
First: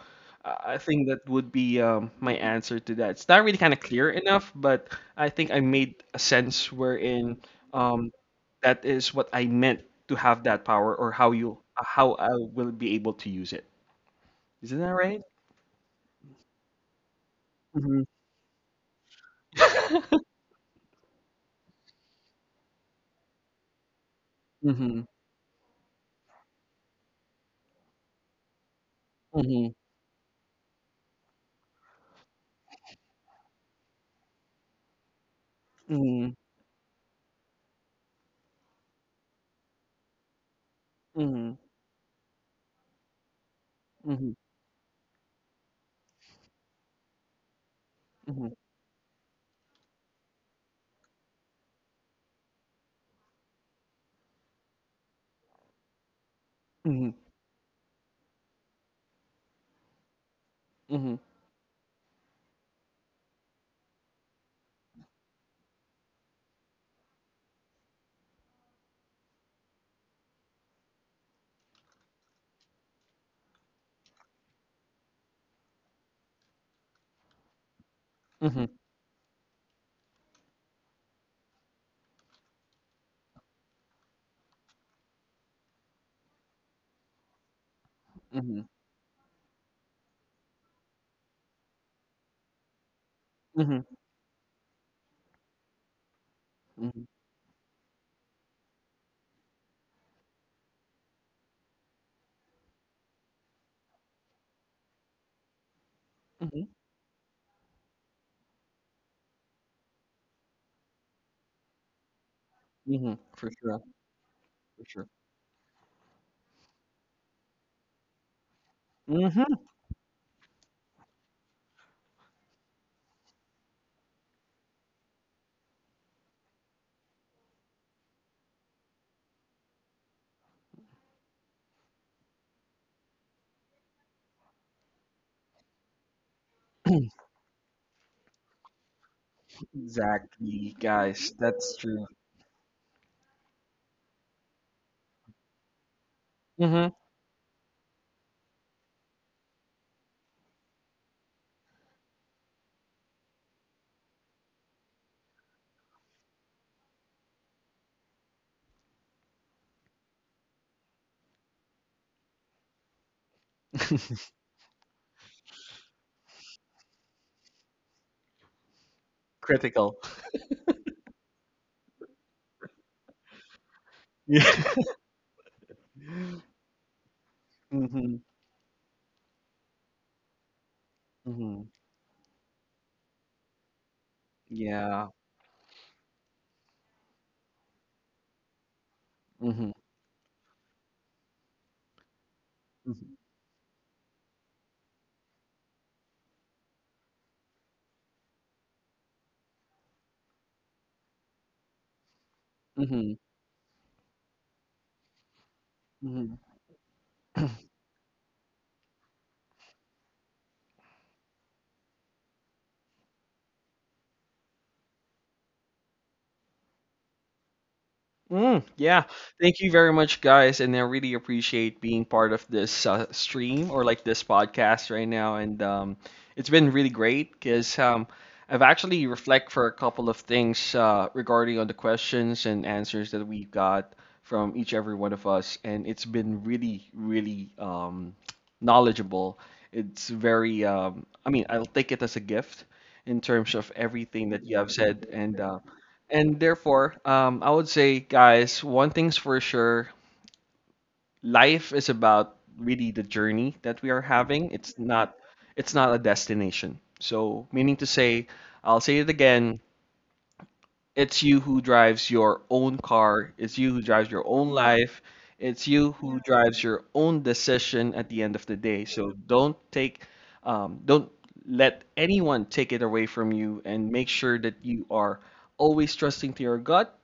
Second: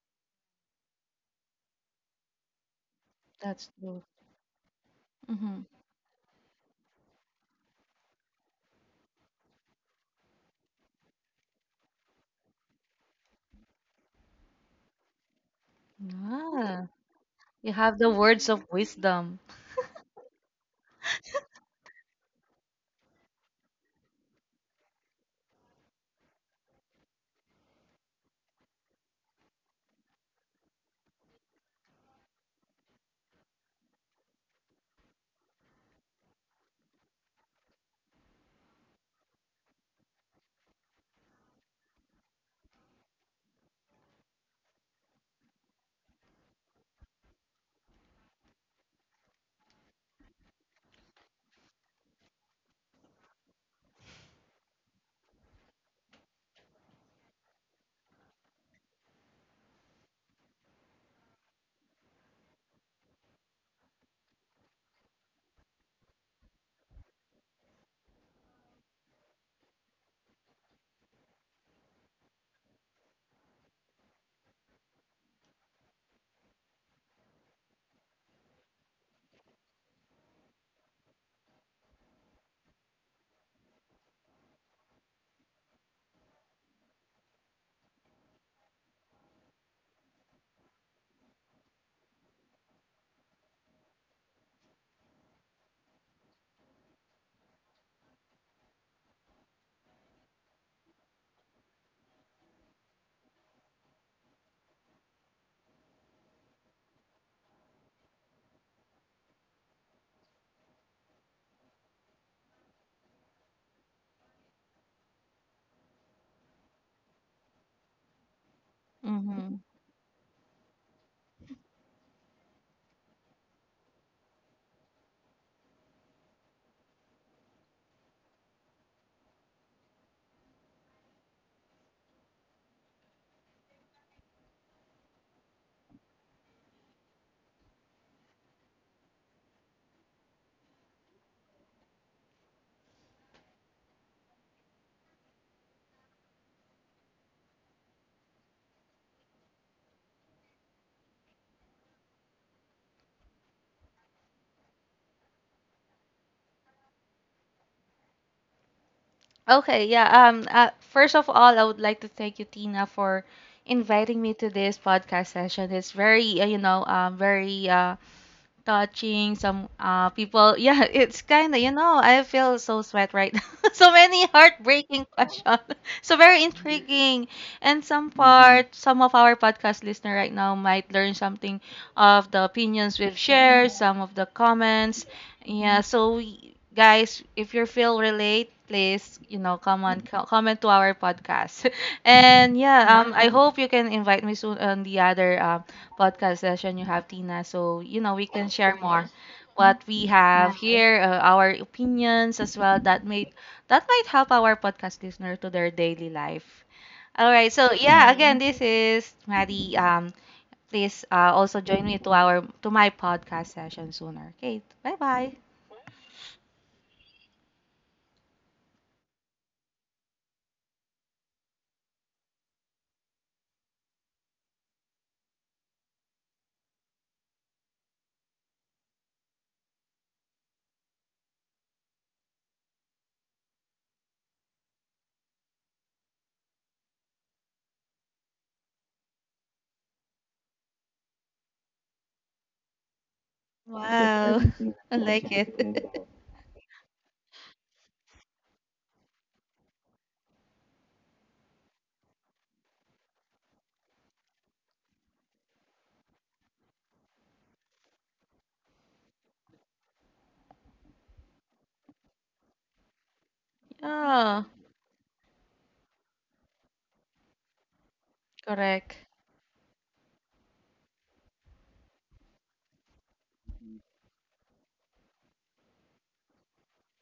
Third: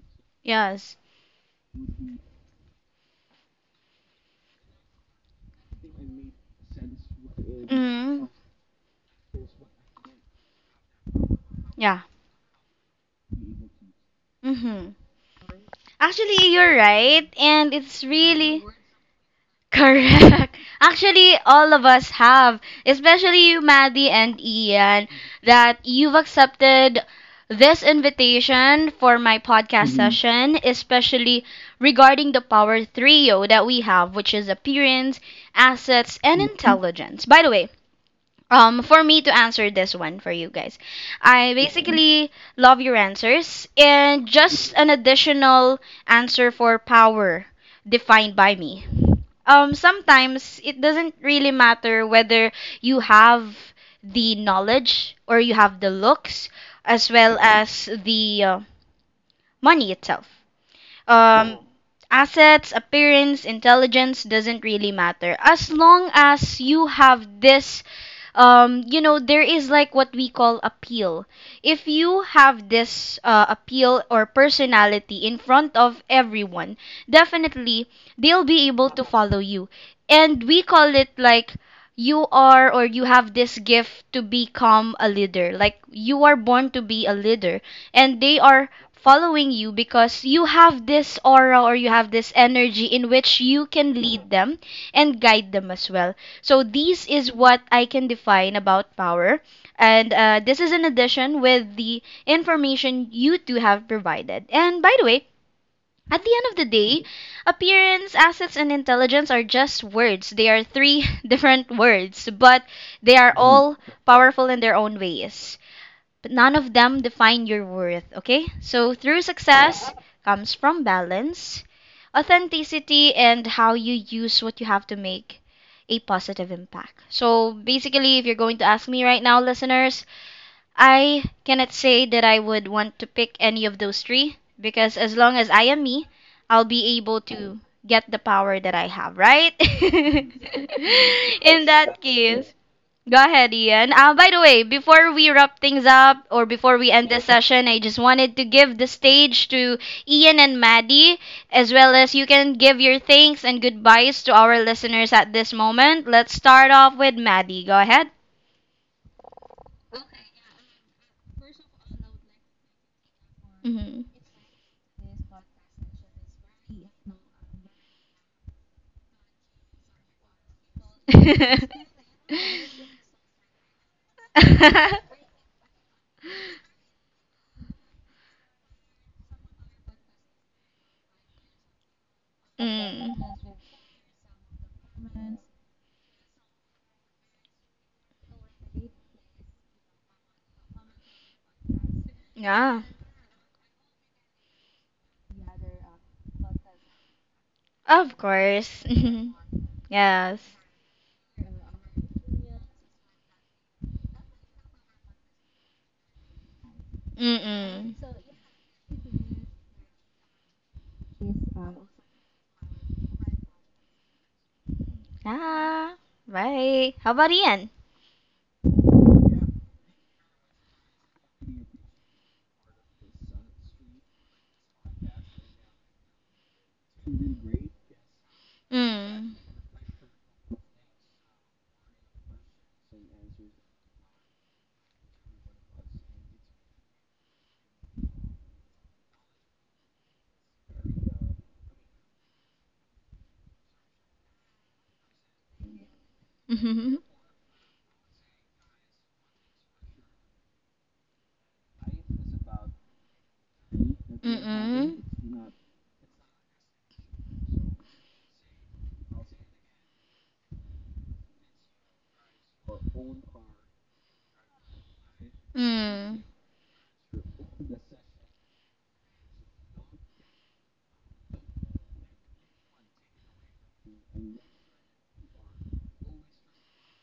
Speaker 3: I I
Speaker 1: Yes.
Speaker 3: think that would be um, my answer to that. It's not really
Speaker 2: That's
Speaker 3: kind of
Speaker 2: true.
Speaker 3: clear enough, but I think I
Speaker 2: Hmm
Speaker 3: made a sense wherein um,
Speaker 1: Mm,
Speaker 3: that is what I meant to have that power, or how you,
Speaker 1: yeah.
Speaker 3: how I will be able to use it. Isn't
Speaker 1: Mm-hmm.
Speaker 3: that right?
Speaker 1: Actually, you're
Speaker 2: Yeah.
Speaker 1: right, and
Speaker 2: You have
Speaker 3: Mm-hmm.
Speaker 1: it's
Speaker 2: the words
Speaker 1: really
Speaker 2: of wisdom.
Speaker 1: correct. Actually, all of us have, especially you, Maddie and
Speaker 3: Mm-hmm.
Speaker 1: Ian, that you've accepted this invitation for my
Speaker 3: Mm-hmm.
Speaker 1: podcast session, especially regarding the power trio that we have, which is appearance, assets, and intelligence. By the way, Um, for me to answer this one for you guys, I
Speaker 3: Mm-hmm.
Speaker 1: basically love your answers and
Speaker 3: Mm-hmm.
Speaker 1: just an additional answer for power defined
Speaker 3: Mm-hmm.
Speaker 1: by me. Um, sometimes it doesn't really matter whether you have the knowledge or you have the looks,
Speaker 3: Mm-hmm.
Speaker 1: as
Speaker 3: Mm-hmm.
Speaker 1: well as the uh, money itself.
Speaker 3: Mm-hmm.
Speaker 1: Um, assets, appearance, intelligence doesn't really matter as long as you have this, um, you know, there is like what we call appeal. If you have this uh, appeal or personality in front of everyone, definitely they'll
Speaker 3: Mm-hmm.
Speaker 1: be able to follow you. And we call it like you are or you have this gift to become a leader. Like you are born to be a leader, and they are following you because you have this aura or you have this energy in which you
Speaker 3: Mm-hmm.
Speaker 1: can lead them and guide them as well. So these is what I can define about power, and uh, this is in addition with the information you two have provided. And by the way, at the end of
Speaker 3: Mm-hmm.
Speaker 1: the day, appearance, assets, and intelligence are just words. They are three different words, but
Speaker 3: Mm-hmm.
Speaker 1: they are
Speaker 3: For
Speaker 1: all
Speaker 3: sure.
Speaker 1: powerful in their
Speaker 3: For
Speaker 1: own
Speaker 3: sure.
Speaker 1: ways, but none of them define your worth, okay? So through
Speaker 2: Mm-hmm.
Speaker 3: Mhm.
Speaker 1: success comes from balance, authenticity, and how you use what you have to make a positive impact. So basically, if you're going to ask me right now, listeners, I cannot say that I would want to pick any of those three because as long as I am me, I'll be able to get the power that I have, right?
Speaker 3: Exactly, guys.
Speaker 1: In
Speaker 3: That's
Speaker 1: that
Speaker 3: true.
Speaker 1: case, go ahead, Ian. Uh, by the way, before we wrap things up, or before we
Speaker 3: Mhm.
Speaker 1: end this session, I just wanted to give the stage to Ian and Maddie, as well as you can give your thanks and goodbyes to our listeners at this moment. Let's start off with Maddie. Go ahead.
Speaker 2: Okay, yeah. Um, uh, first of all, I would like to thank you, Tina, for
Speaker 1: Mhm.
Speaker 2: inviting me to this podcast session. It's very, uh, you know, um, very uh, touching some
Speaker 3: Critical.
Speaker 2: uh people. Yeah, it's kind of, you know, I feel so sweat right now. So many
Speaker 3: Yeah.
Speaker 2: heartbreaking questions. So very intriguing. And some
Speaker 3: Mhm.
Speaker 2: part, some of our podcast listener right now might learn something
Speaker 3: Mhm.
Speaker 2: of the opinions
Speaker 1: Mm.
Speaker 2: we've shared, some of the
Speaker 3: Yeah.
Speaker 2: comments. Yeah, so y- guys, if you feel relate, please, you know,
Speaker 3: Mhm.
Speaker 2: come on, co- comment to our podcast. And
Speaker 1: Yeah,
Speaker 2: yeah, um,
Speaker 3: Mhm.
Speaker 2: I hope you can invite me soon on the other um podcast session you have, Tina. So, you know,
Speaker 1: of
Speaker 2: we can share
Speaker 1: course.
Speaker 2: more what we
Speaker 1: Yes.
Speaker 2: have here, uh, our opinions as well. That
Speaker 3: Mhm.
Speaker 2: may that might help our podcast listener to their daily
Speaker 3: Mhm.
Speaker 2: life. All right. So,
Speaker 1: Mm-mm.
Speaker 2: yeah, again, this is Maddie. Um, please uh, also join me to our to my podcast session sooner. Okay. Bye bye.
Speaker 1: Yeah. Right. How about Ian?
Speaker 3: Mm, yeah. Thank you very much, guys. And I really appreciate being part of this uh, stream, or like this podcast right now. And um, it's been really great because um, I've actually
Speaker 1: Mm.
Speaker 3: reflect for a couple of things uh, regarding on the questions and answers that we got from each every one of us. And it's been really, really um, knowledgeable. It's very, um, I mean, I'll take it as a gift in terms of everything
Speaker 2: Wow,
Speaker 3: that you have
Speaker 2: I
Speaker 3: said.
Speaker 2: like
Speaker 3: And uh,
Speaker 2: it.
Speaker 3: and therefore, um, I would say, guys, one thing's for sure: life is about really the journey that we are having. It's
Speaker 1: Mm-mm.
Speaker 3: not, it's not a destination. So, meaning to say, I'll say it again: it's you who drives your own car. It's you who drives your
Speaker 2: Oh,
Speaker 3: own life. It's you who
Speaker 1: Mm.
Speaker 3: drives your own decision at the end of the day.
Speaker 2: correct.
Speaker 3: So don't take, um, don't let anyone take it away from you, and make sure that you are always trusting to your gut,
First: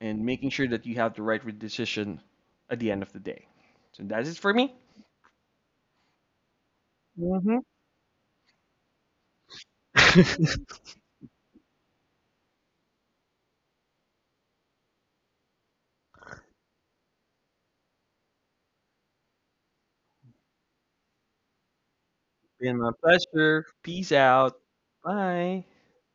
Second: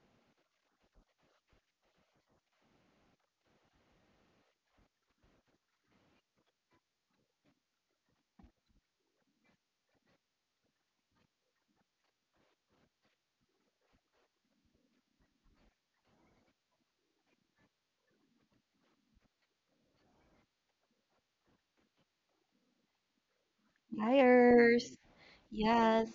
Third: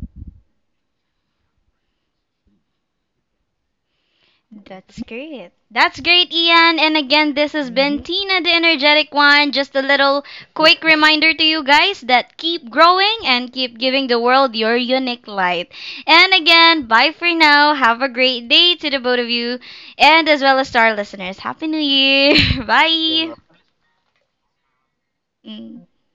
Speaker 3: and making sure that you have the right decision at the end of the day. So that's it for me.
Speaker 1: That's great. That's great, Ian. And again, this
Speaker 3: hmm
Speaker 1: has been hmm Tina the Energetic One. Just a little quick reminder to you guys that keep growing and keep giving the world your unique light. And again, bye for now. Have a great day to the both of you and as well as to our listeners. Happy New Year. Yeah.
Speaker 3: Been
Speaker 1: Bye.
Speaker 3: my
Speaker 1: Yeah.
Speaker 3: pleasure. Peace out.
Speaker 2: Hires.
Speaker 3: Bye.
Speaker 1: Mm.
Speaker 2: Yes.